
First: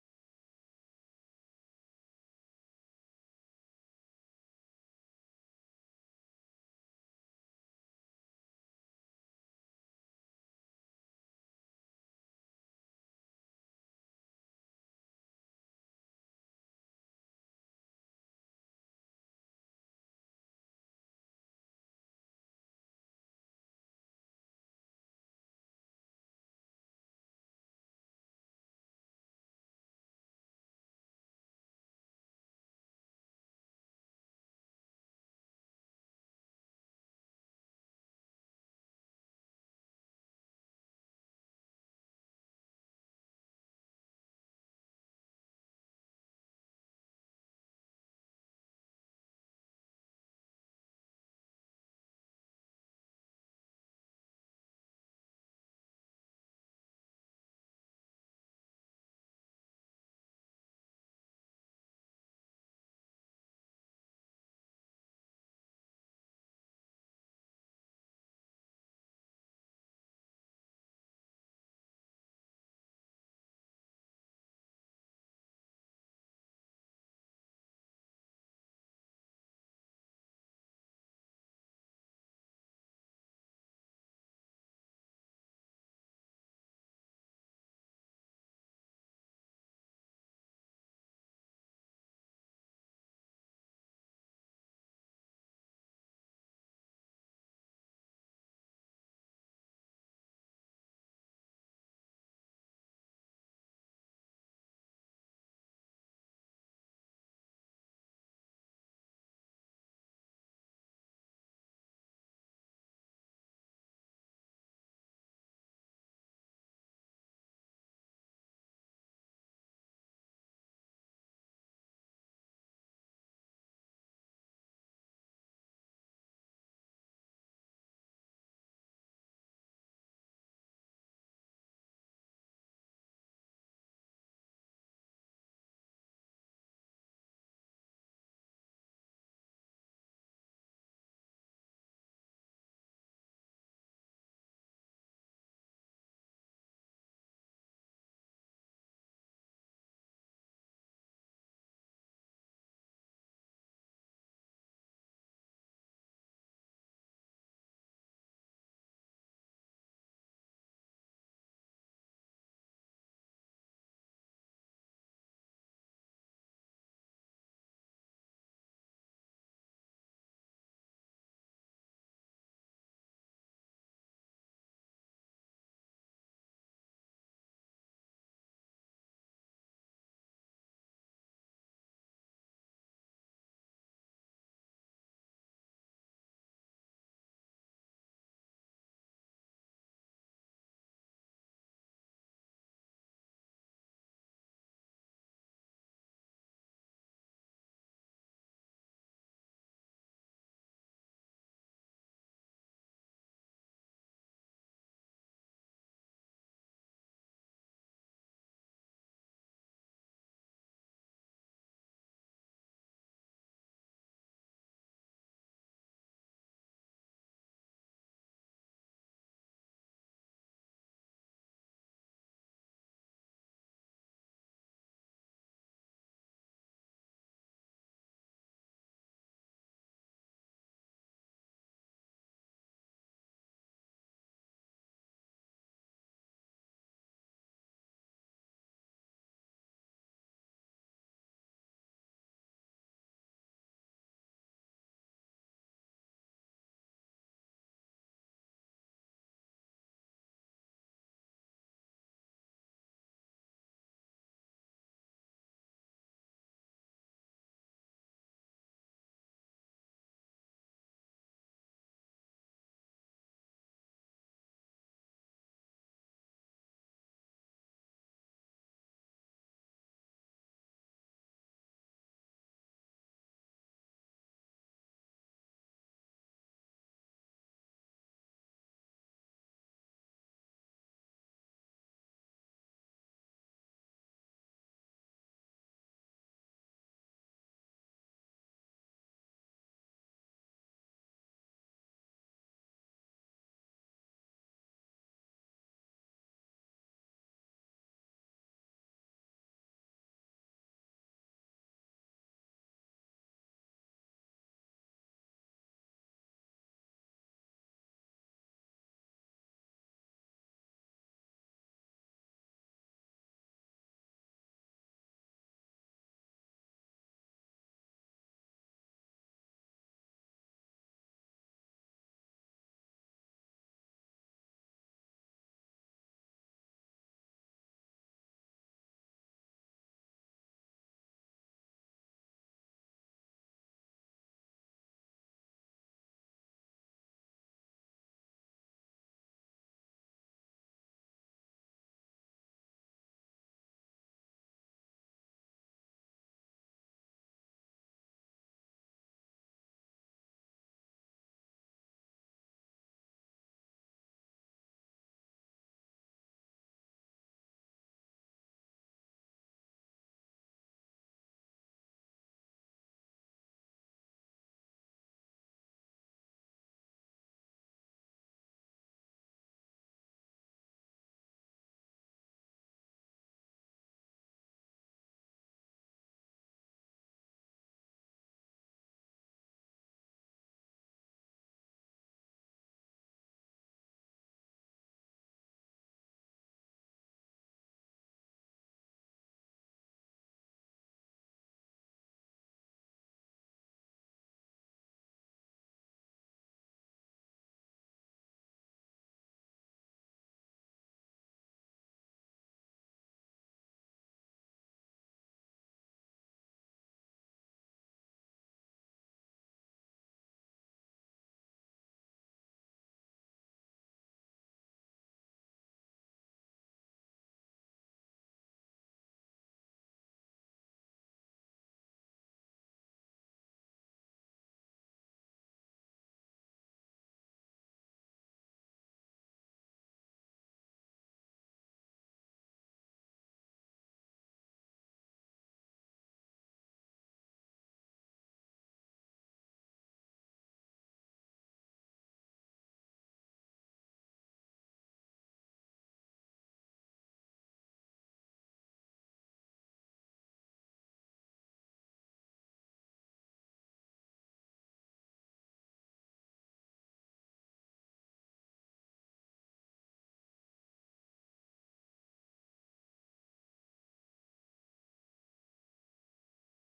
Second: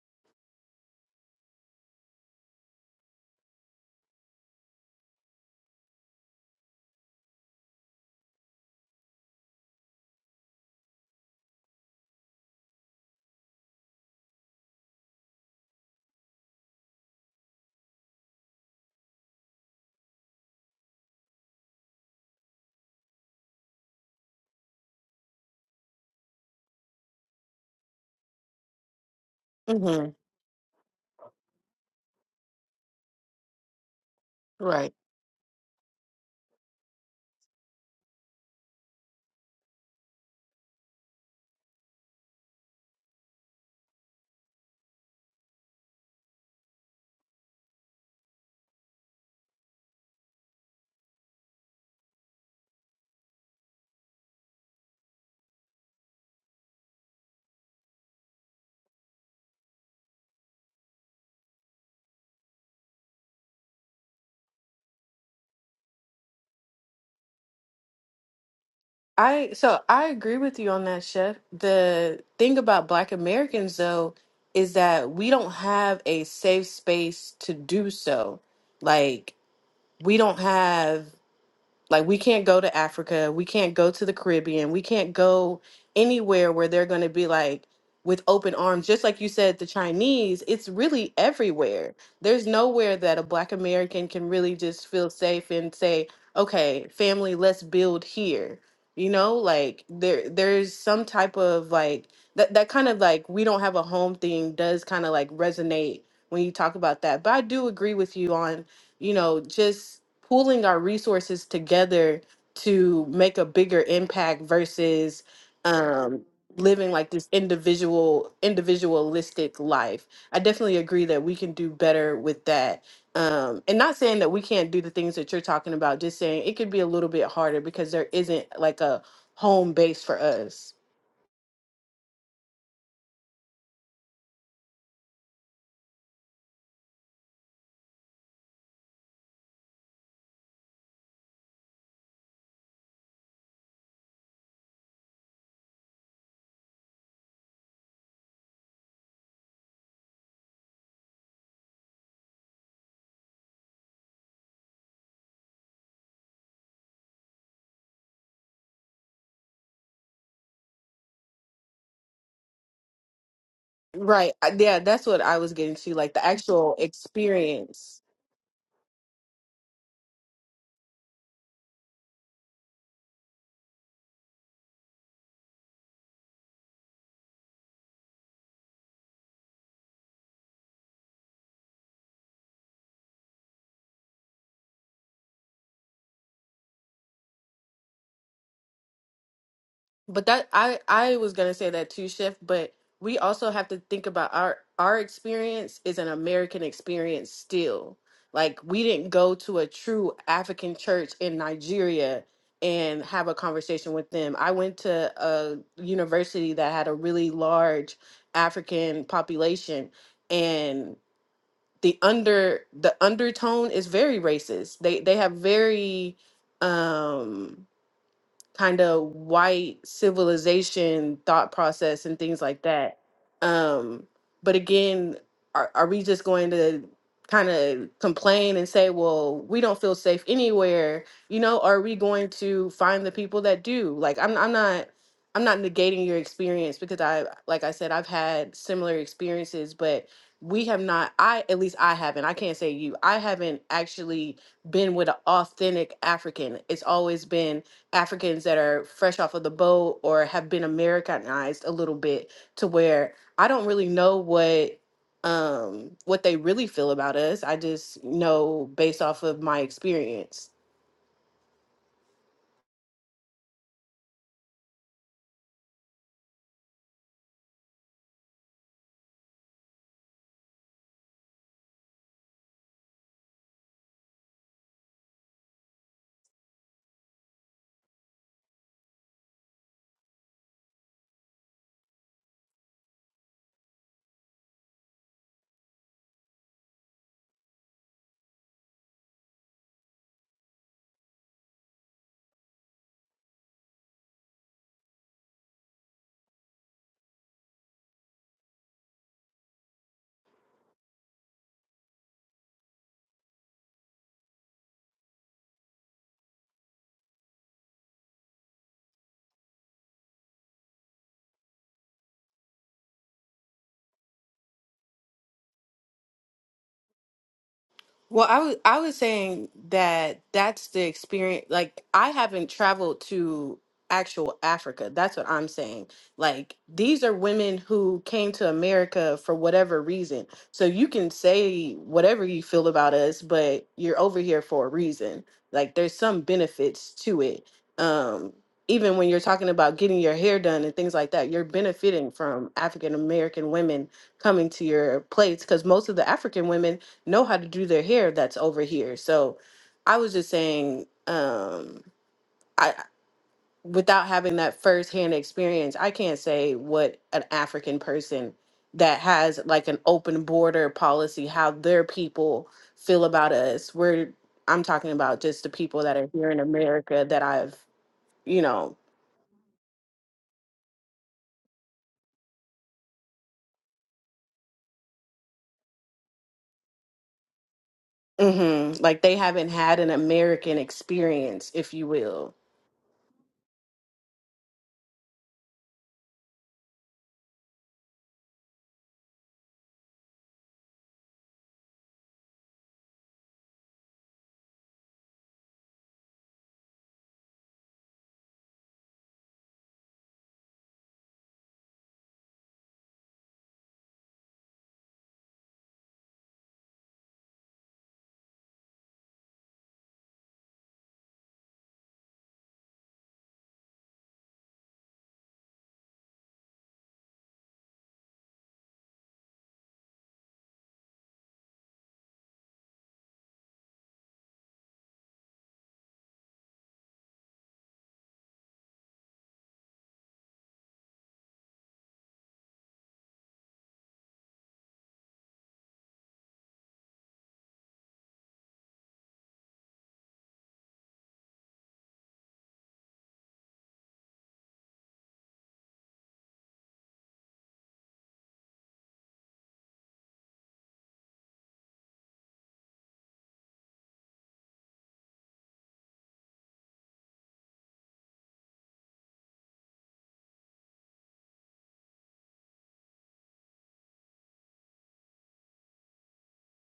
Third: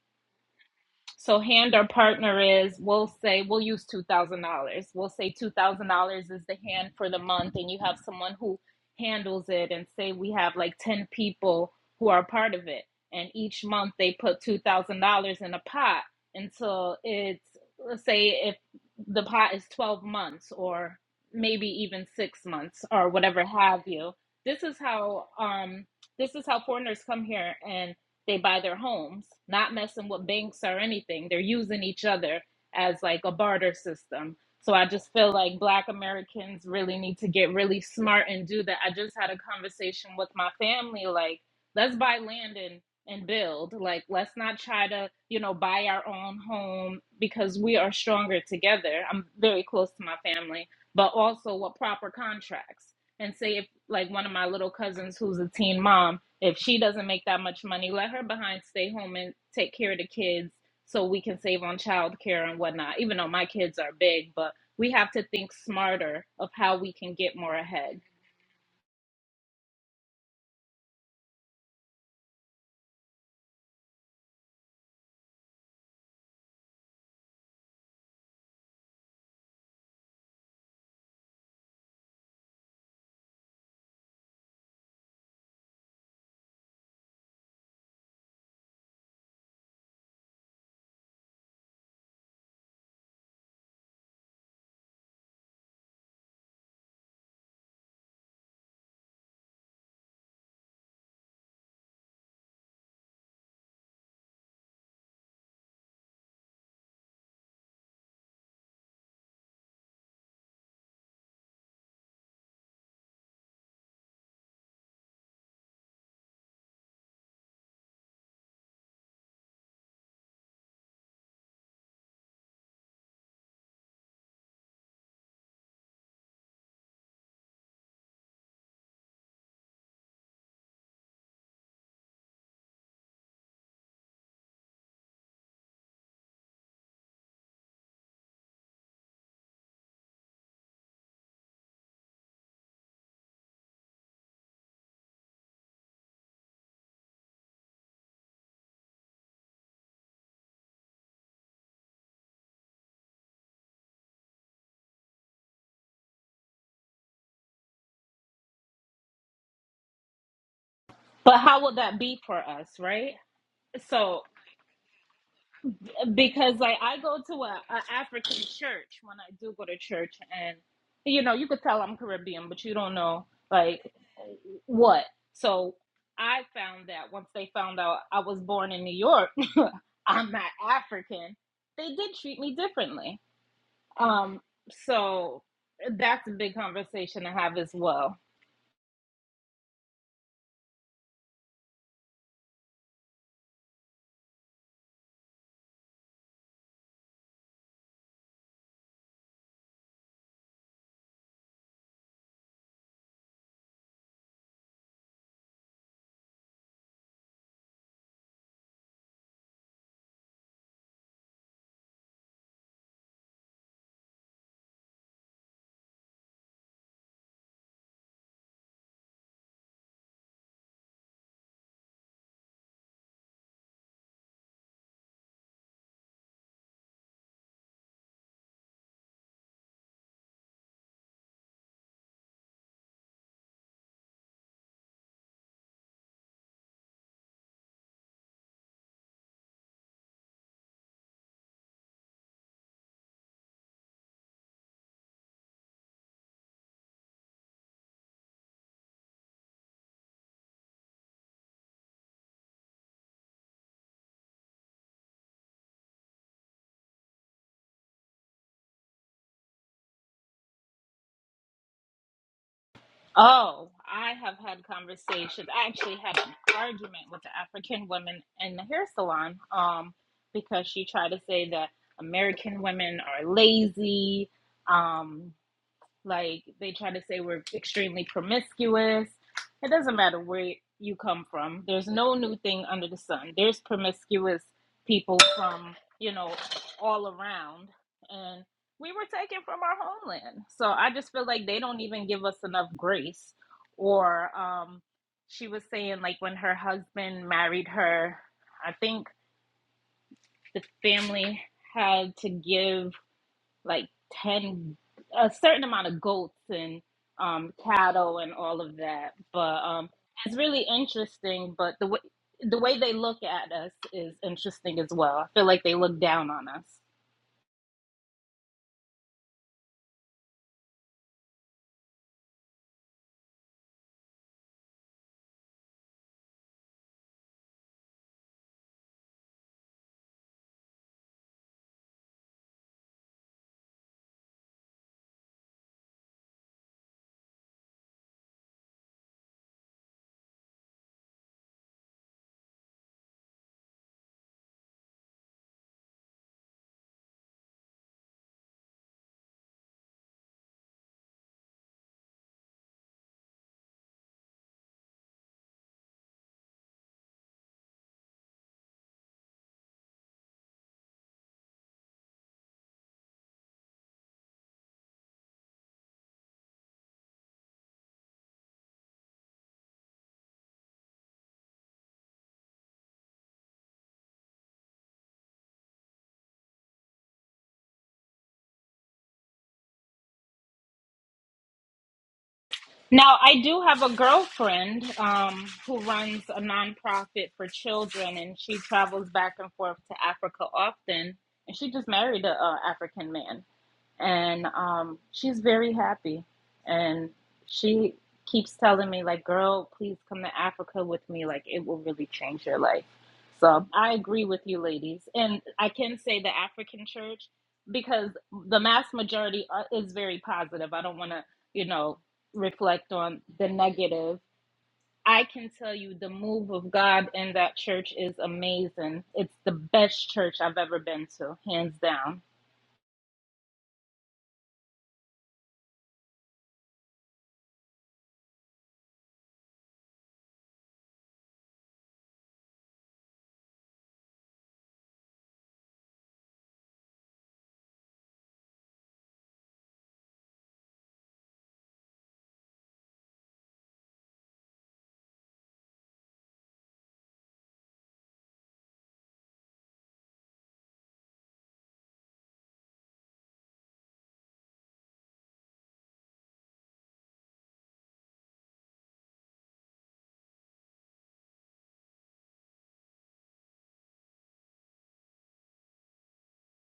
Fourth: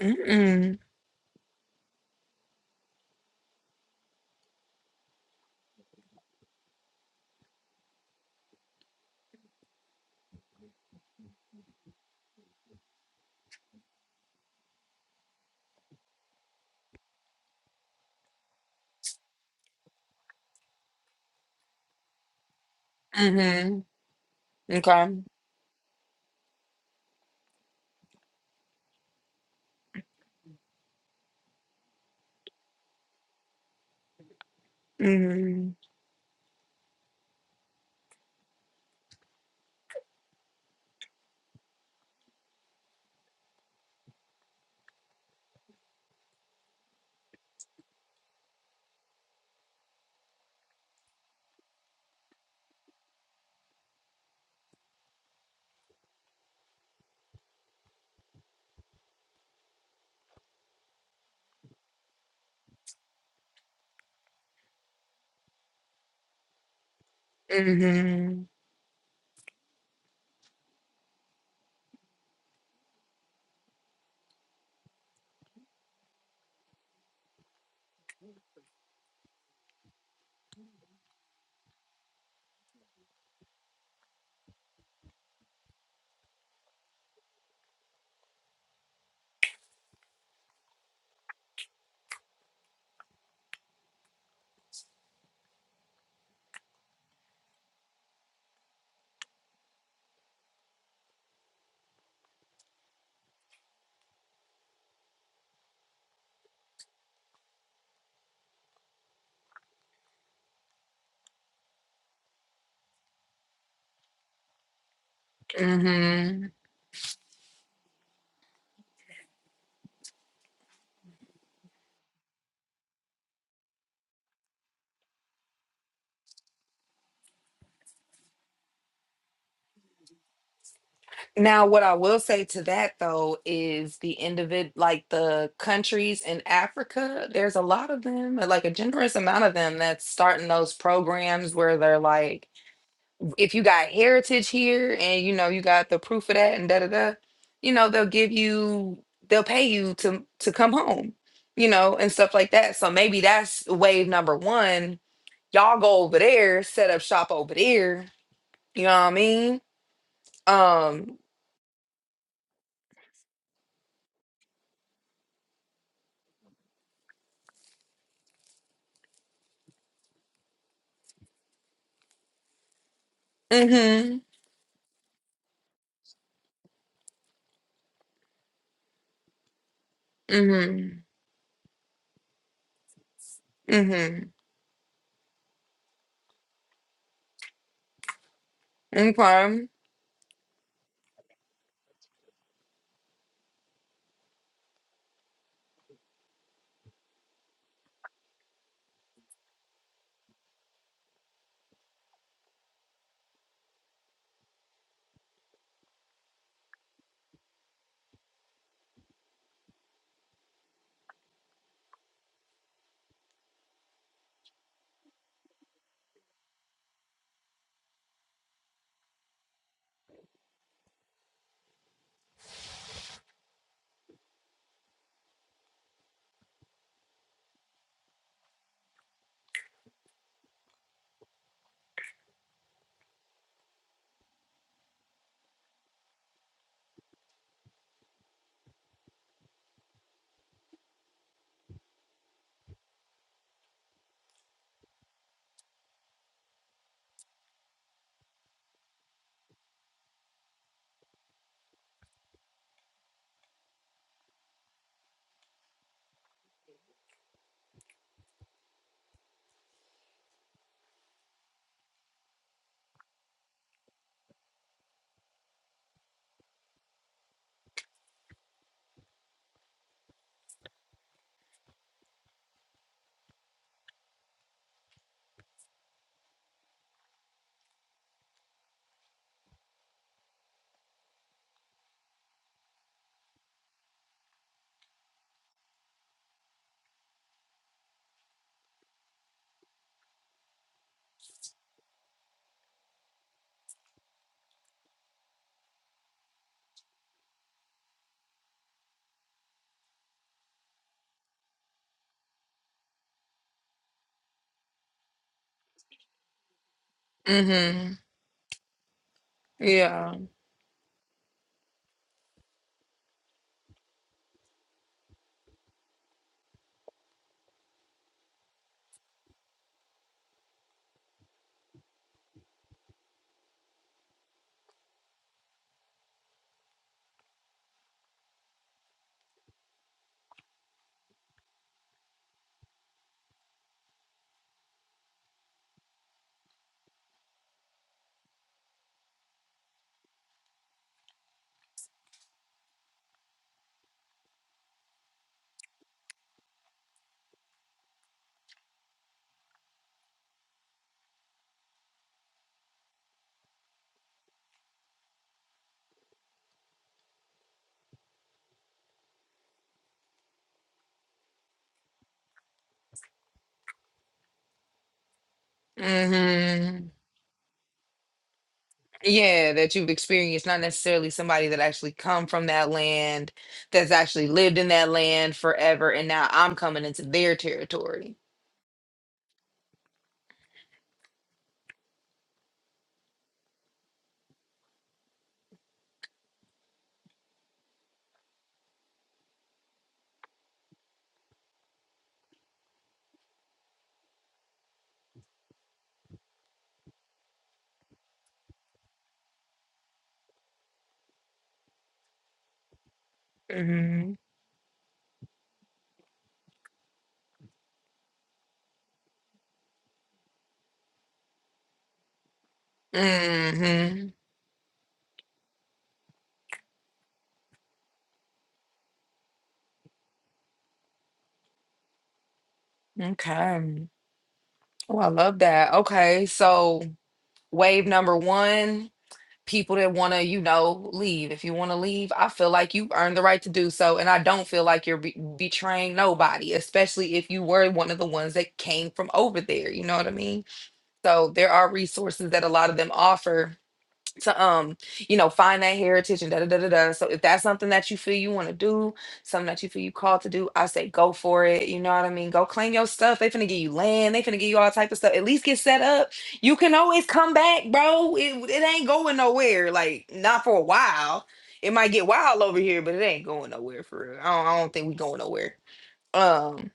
S2: Mm-mm.
S3: so hand our partner is, we'll say, we'll use $2,000. We'll say $2,000 is the hand for the month, and you have someone who handles it, and say we have like 10 people who are part of it. And each month they put $2,000 in a pot until it's, let's say, if the pot is 12 months or maybe even six months or whatever have
S2: Mm-hmm.
S3: you. This is
S2: Okay.
S3: how um, this is how foreigners come here and they buy their homes, not
S1: hmm
S3: messing with banks or anything. They're using each other as like a barter system. So
S1: Right.
S3: I just feel like
S2: Mm-hmm.
S3: black Americans really need to get really smart and do that. I just had a conversation with my family like let's buy land and and build. Like let's not try to, you know, buy our own home because we are stronger together. I'm very close to my family, but also with proper contracts. And say if like one of my little cousins who's a teen mom if she doesn't make that much money, let her behind stay home and take care of the kids so we can save on childcare and whatnot. Even though my kids are big, but we have to think smarter of how we can get more ahead.
S2: Mm-hmm.
S1: I so I agree with you on that, Chef. The thing about Black Americans though is that we don't have a safe space to do so. Like we don't have like we can't go to Africa, we can't go to the Caribbean, we can't go anywhere where they're going to be like with open arms. Just like you said, the Chinese, it's really everywhere. There's nowhere that a Black American can really just feel safe and say, "Okay, family, let's build here." You know, like there there's some type of like that that kind of like we don't have a home thing does kind of like resonate when you talk about that. But I do agree with you on you know, just pooling our resources together to make a bigger impact versus um,
S2: Mm-hmm.
S1: living like this individual, individualistic life. I definitely agree that we can do better with that. Um, and not saying that we can't do the things that you're talking about, just saying it could be a little bit harder because there isn't like a home base for us.
S2: Now, what I will say to that though is the individ like the countries in Africa, there's a lot of them, like a generous amount of them that's starting those programs where they're like if you got heritage here and you know you got the proof of that and da da da, you know they'll give you they'll pay you to to come home, you know, and stuff like that. So maybe that's wave number one. Y'all go over there, set up shop over there. You know what I mean? Um.
S3: But how will that be for us, right? So
S1: Right. I- Yeah, that's what I was getting to, like the
S3: because
S1: actual
S3: like I go to a, a
S1: experience.
S3: African church when I do go to church and you know, you could tell I'm Caribbean, but you don't know like
S2: Mhm.
S3: what. So I found that once they found out I was born in New York I'm not
S2: Mhm.
S3: African, they did treat me differently.
S2: Mhm.
S3: Um, so that's a big conversation to have as well.
S2: Okay.
S1: But that I I was gonna say that too, Chef. But we also have to think about our our experience is an American experience still. Like we didn't go to a true African church in Nigeria and have a conversation with them. I went to a university that had a really large African population and the under the undertone is very racist. They they have very um kind of white civilization thought process and things like that. Um, but again, are, are we just going to kind of complain and say, well, we don't feel safe anywhere? You know, are we going to find the people that do? Like, I'm, I'm not. I'm not negating your experience because I, like I said, I've had similar experiences, but we have not, I, at least I haven't, I can't say you, I haven't actually been with an authentic African. It's always been Africans that are fresh off of the boat or have been Americanized a little bit to where I don't really know what um what they really feel about us. I just know based off of my experience.
S3: Oh, I have had conversations. I actually had an argument with an African woman in the hair salon um, because she tried to say that American women are lazy. Um, Like they try to say we're extremely promiscuous. It doesn't matter where you come from. There's no new thing under the sun. There's promiscuous people from, you know, all around. And we were taken from our homeland. So I just feel like they don't even give us enough grace. Or um she was saying like when her husband married her, I think the family had to give like 10 a certain amount of goats and um
S2: Mhm.
S3: cattle and all of that but um
S2: Yeah.
S3: it's really interesting but the way the way they look at us is interesting as well i feel like they look down on us
S1: Well, I was I was saying that that's the experience. Like, I haven't traveled to actual Africa. That's what I'm saying. Like, these are women who came to America for whatever reason. So you can say whatever you feel about us, but you're over here for a reason. Like, there's some benefits to it. Um, even when you're talking about getting your hair done and things like that, you're benefiting from African American women coming to your place because most of the African women know how to do their hair that's over here. So I was just saying, um, I without having that firsthand experience, I can't say what an African person that has like an open border policy, how their people feel about us. We're I'm talking about just the people that are here in
S2: Mhm.
S1: America that I've, you know,
S2: yeah that you've experienced not necessarily somebody that actually come from that land that's actually lived in that land forever and now i'm coming into their territory
S1: mhm, like they haven't had an American experience, if you will.
S3: now i do have a girlfriend um who runs a nonprofit for children and she travels back and forth to africa often and she just married a, a african man and um, she's very happy. And she keeps telling me, like, girl, please come to Africa with me. Like, it will really change your life. So I
S2: hmm
S3: agree with you, ladies. And I can say the African church, because the mass majority are- is very positive. I don't want to, you know, reflect on the
S2: hmm
S3: negative. I can tell you the move of God in that church is amazing. It's the best church I've ever been to, hands down
S2: okay oh i love that okay so wave number one people that want to you know leave if you want to leave i feel like you earned the right to do so and i don't feel like you're be- betraying nobody especially if you were one of the ones that came from over there you know what i mean So there are resources that a lot of them offer to um, you know, find that heritage and da da da da da. So if that's something that you feel you want to do, something that you feel you called to do, I say go for it. You know what I mean? Go claim your stuff. They finna give you land. They finna give you all type of stuff. At least get set up. You can always come back, bro. It, it ain't going nowhere. Like not for a while. It might get wild over here, but it ain't going nowhere for real. I don't, I don't think we going nowhere. Um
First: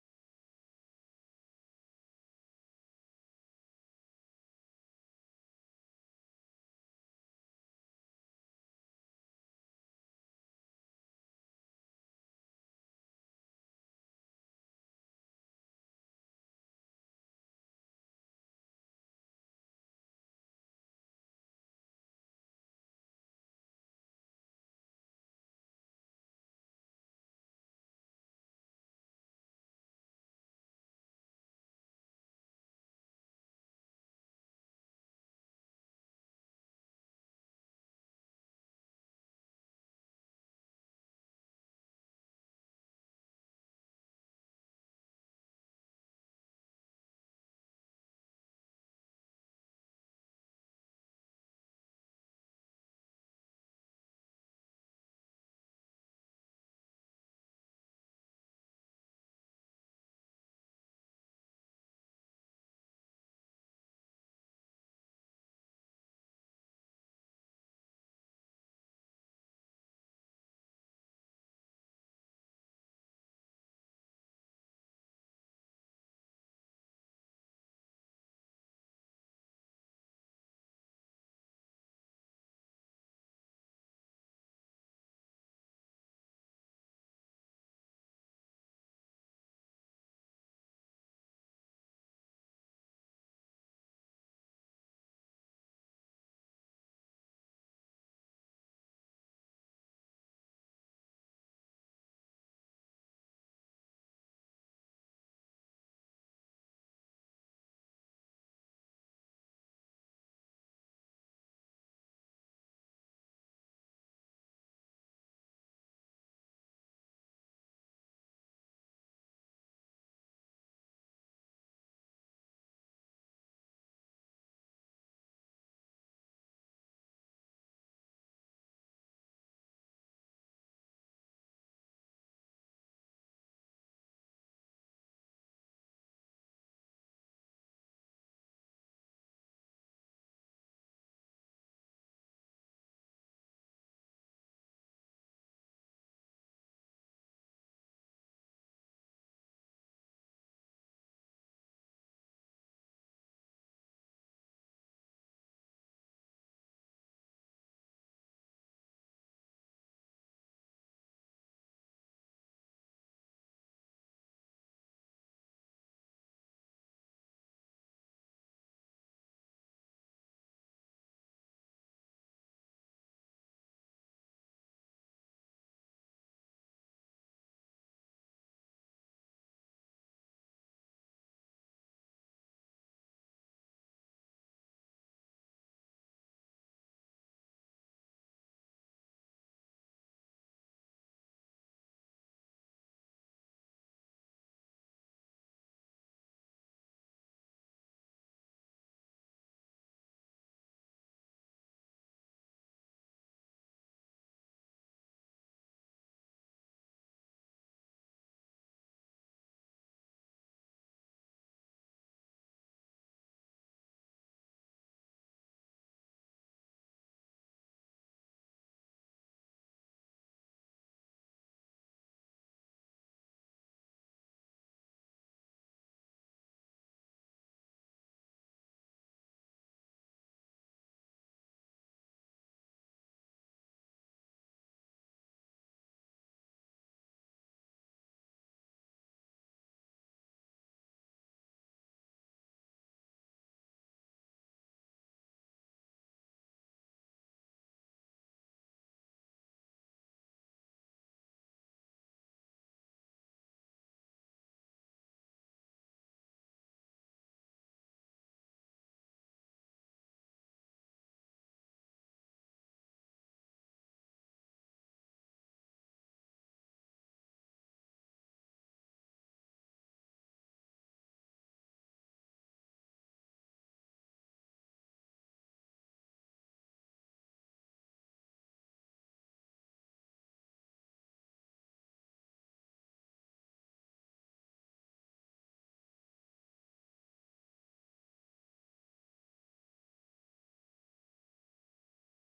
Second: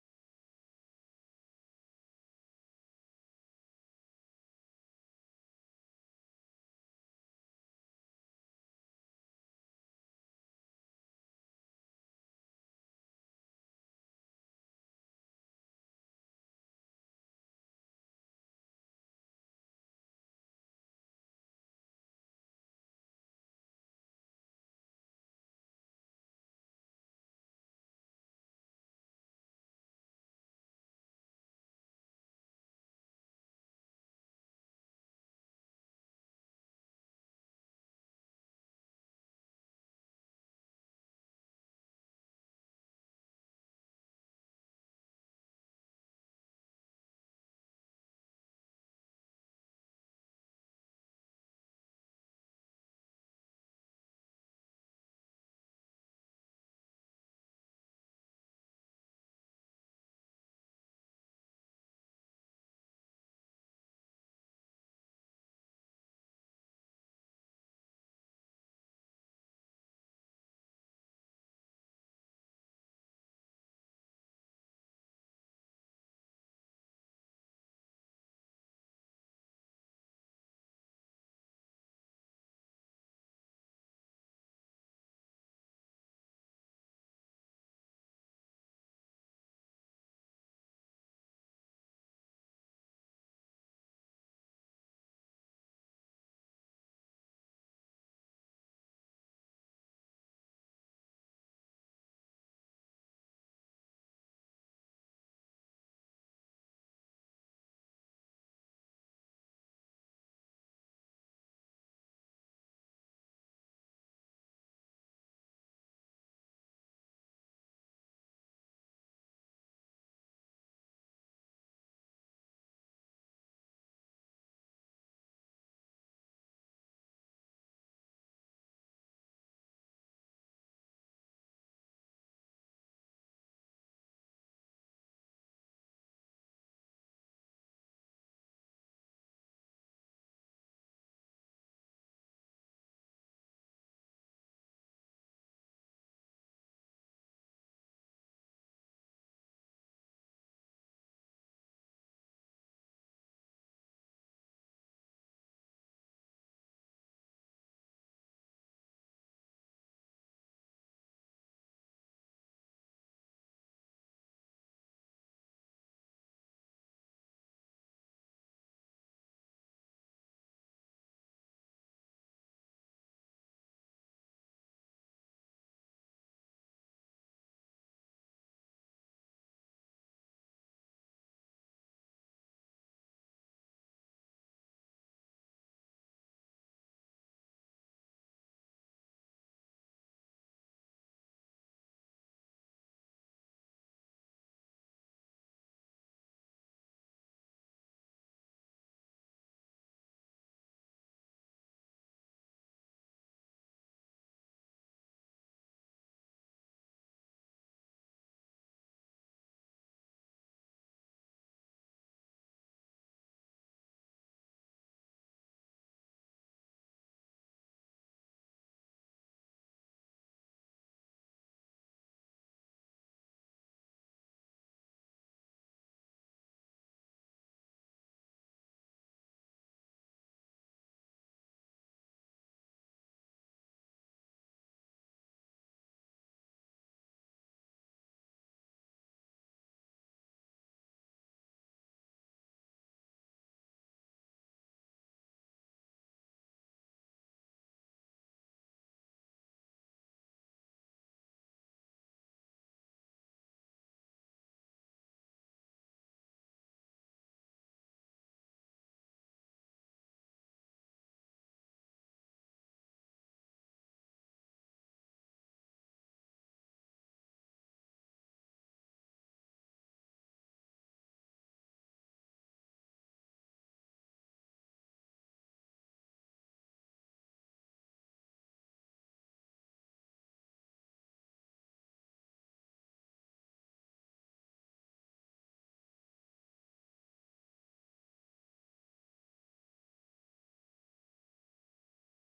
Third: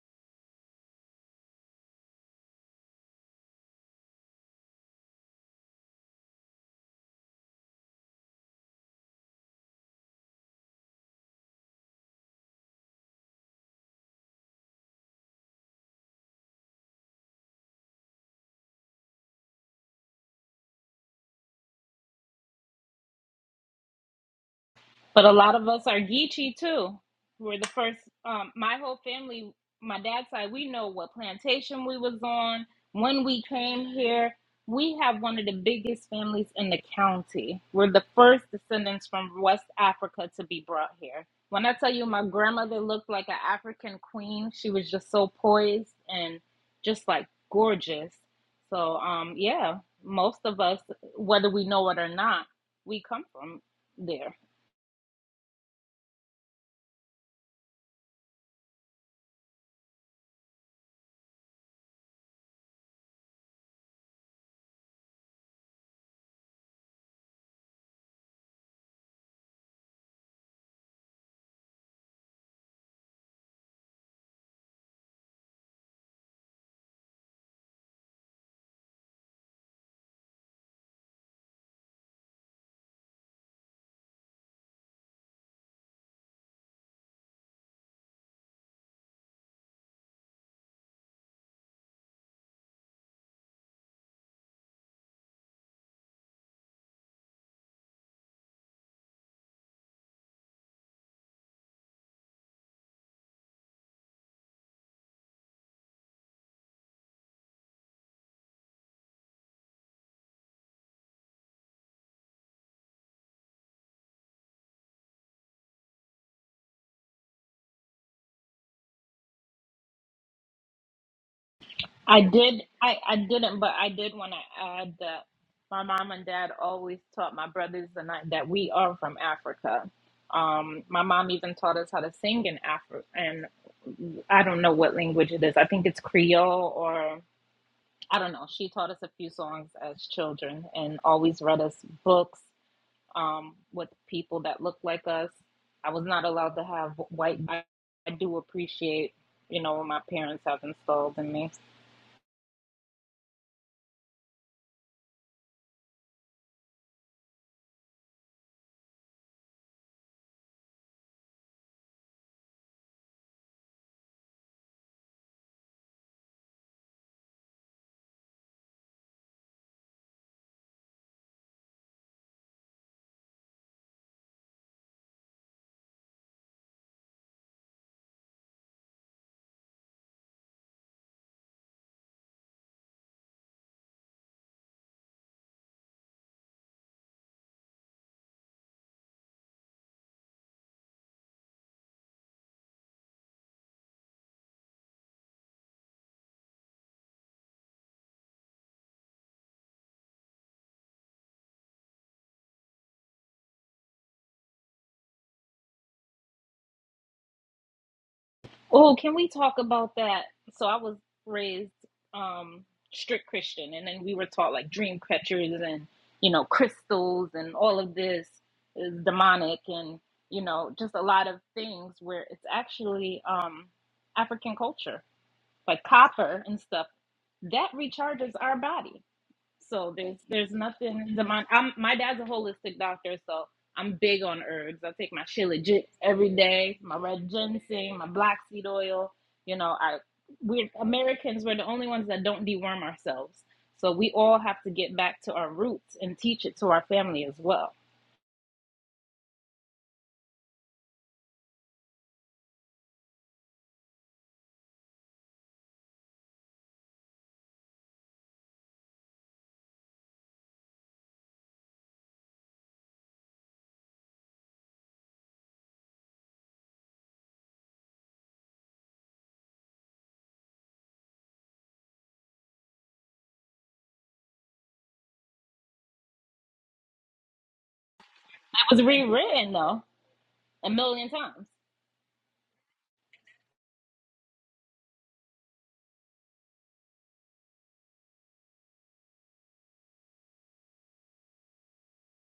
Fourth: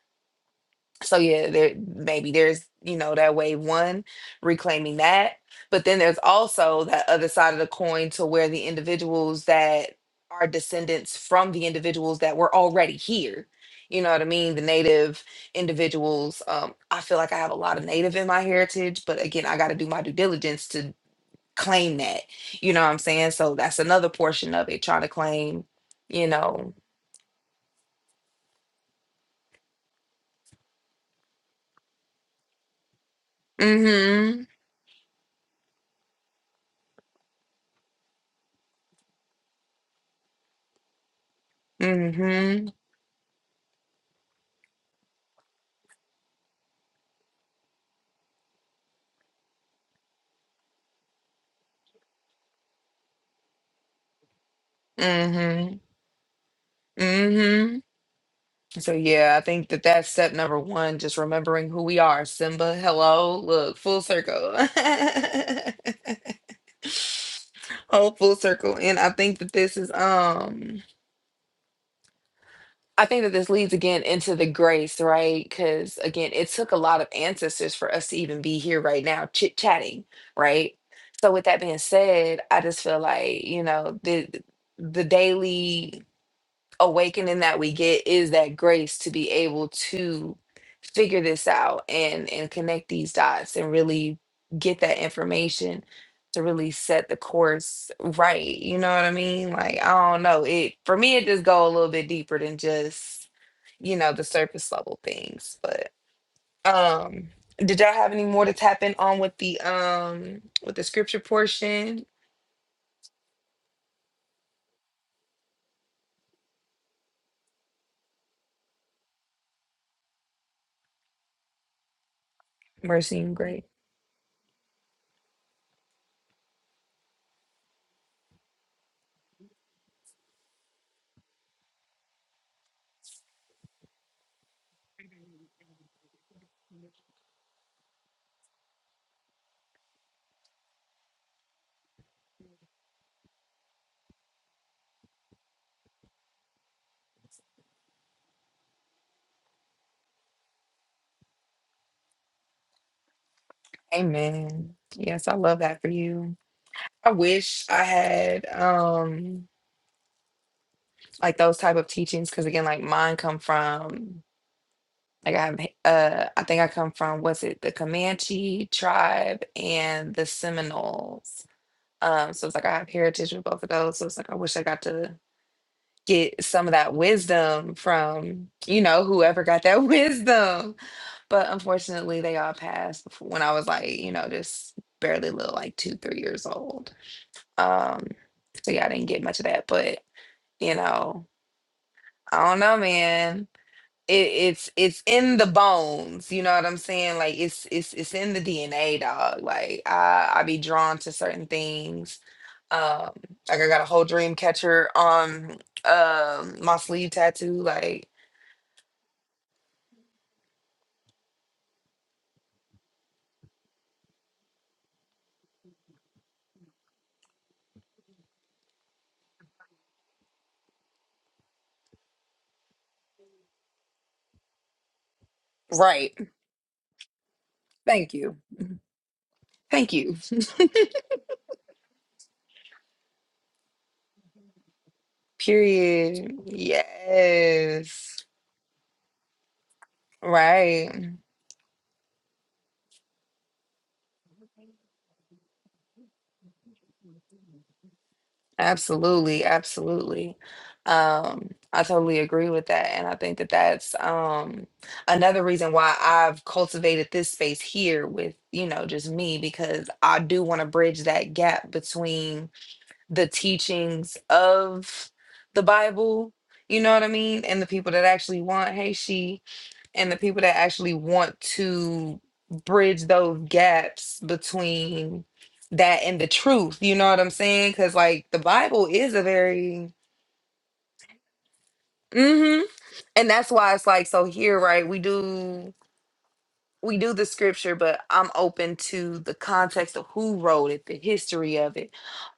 S2: so yeah there maybe there's you know that way one reclaiming that but then there's also that other side of the coin to where the individuals that are descendants from the individuals that were already here you know what i mean the native individuals um i feel like i have a lot of native in my heritage but again i got to do my due diligence to claim that you know what i'm saying so that's another portion of it trying to
S3: But a lot
S2: claim
S3: of us are
S2: you
S3: Geechee
S2: know
S3: too. We're the first. Um, my whole family, my dad's side, we know what plantation we was on when we came here.
S2: mhm
S3: We have one of the biggest families in the county. We're the first descendants from West Africa to be brought here. When I tell you my
S2: mhm
S3: grandmother looked like an African queen, she was just so poised and just like gorgeous. So, um, yeah, most of us, whether we know it or not, we come from there.
S2: mhm mhm So yeah, I think that that's step number one. Just remembering who we are. Simba, hello, look, full circle. [laughs] Oh, full circle. And I think that this is um I think that this leads again into the grace, right? Because again, it took a lot of ancestors for us to even be here right now, chit chatting, right? So with that being said, I just feel like, you know, the the daily awakening that we get is that grace to be able to figure this out and and connect these dots and really get that information to really set the course right you know what i mean like i don't know it for me it just go a little bit deeper than just you know the surface level things but um did y'all have any more to tap in on with the um with the scripture portion
S3: I did. I, I
S2: mercy and
S3: didn't,
S2: grace
S3: but I did want to add that my mom and dad always taught my brothers and I that we are from Africa. Um, my mom even taught us how to sing in Afri and I don't know what language it is. I think it's Creole or I don't know. She taught us a few songs as children and always read us books um, with people that looked like us. I was not allowed to have white. I, do appreciate, you know, what my parents have installed in me.
S2: amen yes i love that for you I wish I had um like those type of teachings because again, like mine come from like I have uh I think I come from was it the Comanche tribe and the Seminoles. Um, so it's like I have heritage with both of those. So it's like I wish I got to get some of that wisdom from you know whoever got that [laughs] wisdom. But unfortunately, they all passed before, when I was like you know just barely little like two three years old. Um, so yeah, I didn't get much of that, but you know i don't know man it, it's it's in the bones you know what i'm saying like it's it's it's in the dna dog like i i be drawn to certain things um like i got a whole dream catcher on um my sleeve tattoo like
S3: Oh, can we talk about that? So I was raised um strict Christian and then we were taught like dream catchers and you know crystals and all of this is demonic and you know just a lot of things where it's actually um African culture like
S2: right
S3: copper and stuff that
S2: thank
S3: recharges
S2: you
S3: our body
S2: thank
S3: so
S2: you
S3: there's there's nothing demon. I'm, my dad's a holistic doctor, so I'm big on herbs. I take my shilajit every
S2: period
S3: day, my red ginseng, my
S2: yes
S3: black seed oil. You know, I we're
S2: right
S3: Americans. We're the only ones that don't deworm ourselves. So we all have to get back to our roots and teach it to our family as well.
S2: Absolutely, absolutely. Um, I totally agree with that, and I think that that's um, another reason why I've cultivated this space here with you know just me because I do want to bridge that gap between the teachings of the Bible, you know what I mean, and the people that actually want Hey, she and the people that actually want to bridge those gaps between that and the truth. You know what I'm saying? Because like the
S3: It was
S2: Bible is a
S3: rewritten though
S2: very
S3: a million times.
S2: hmm and that's why it's like so here, right? We do. we do the scripture, but I'm open to the context of who wrote it, the history of it,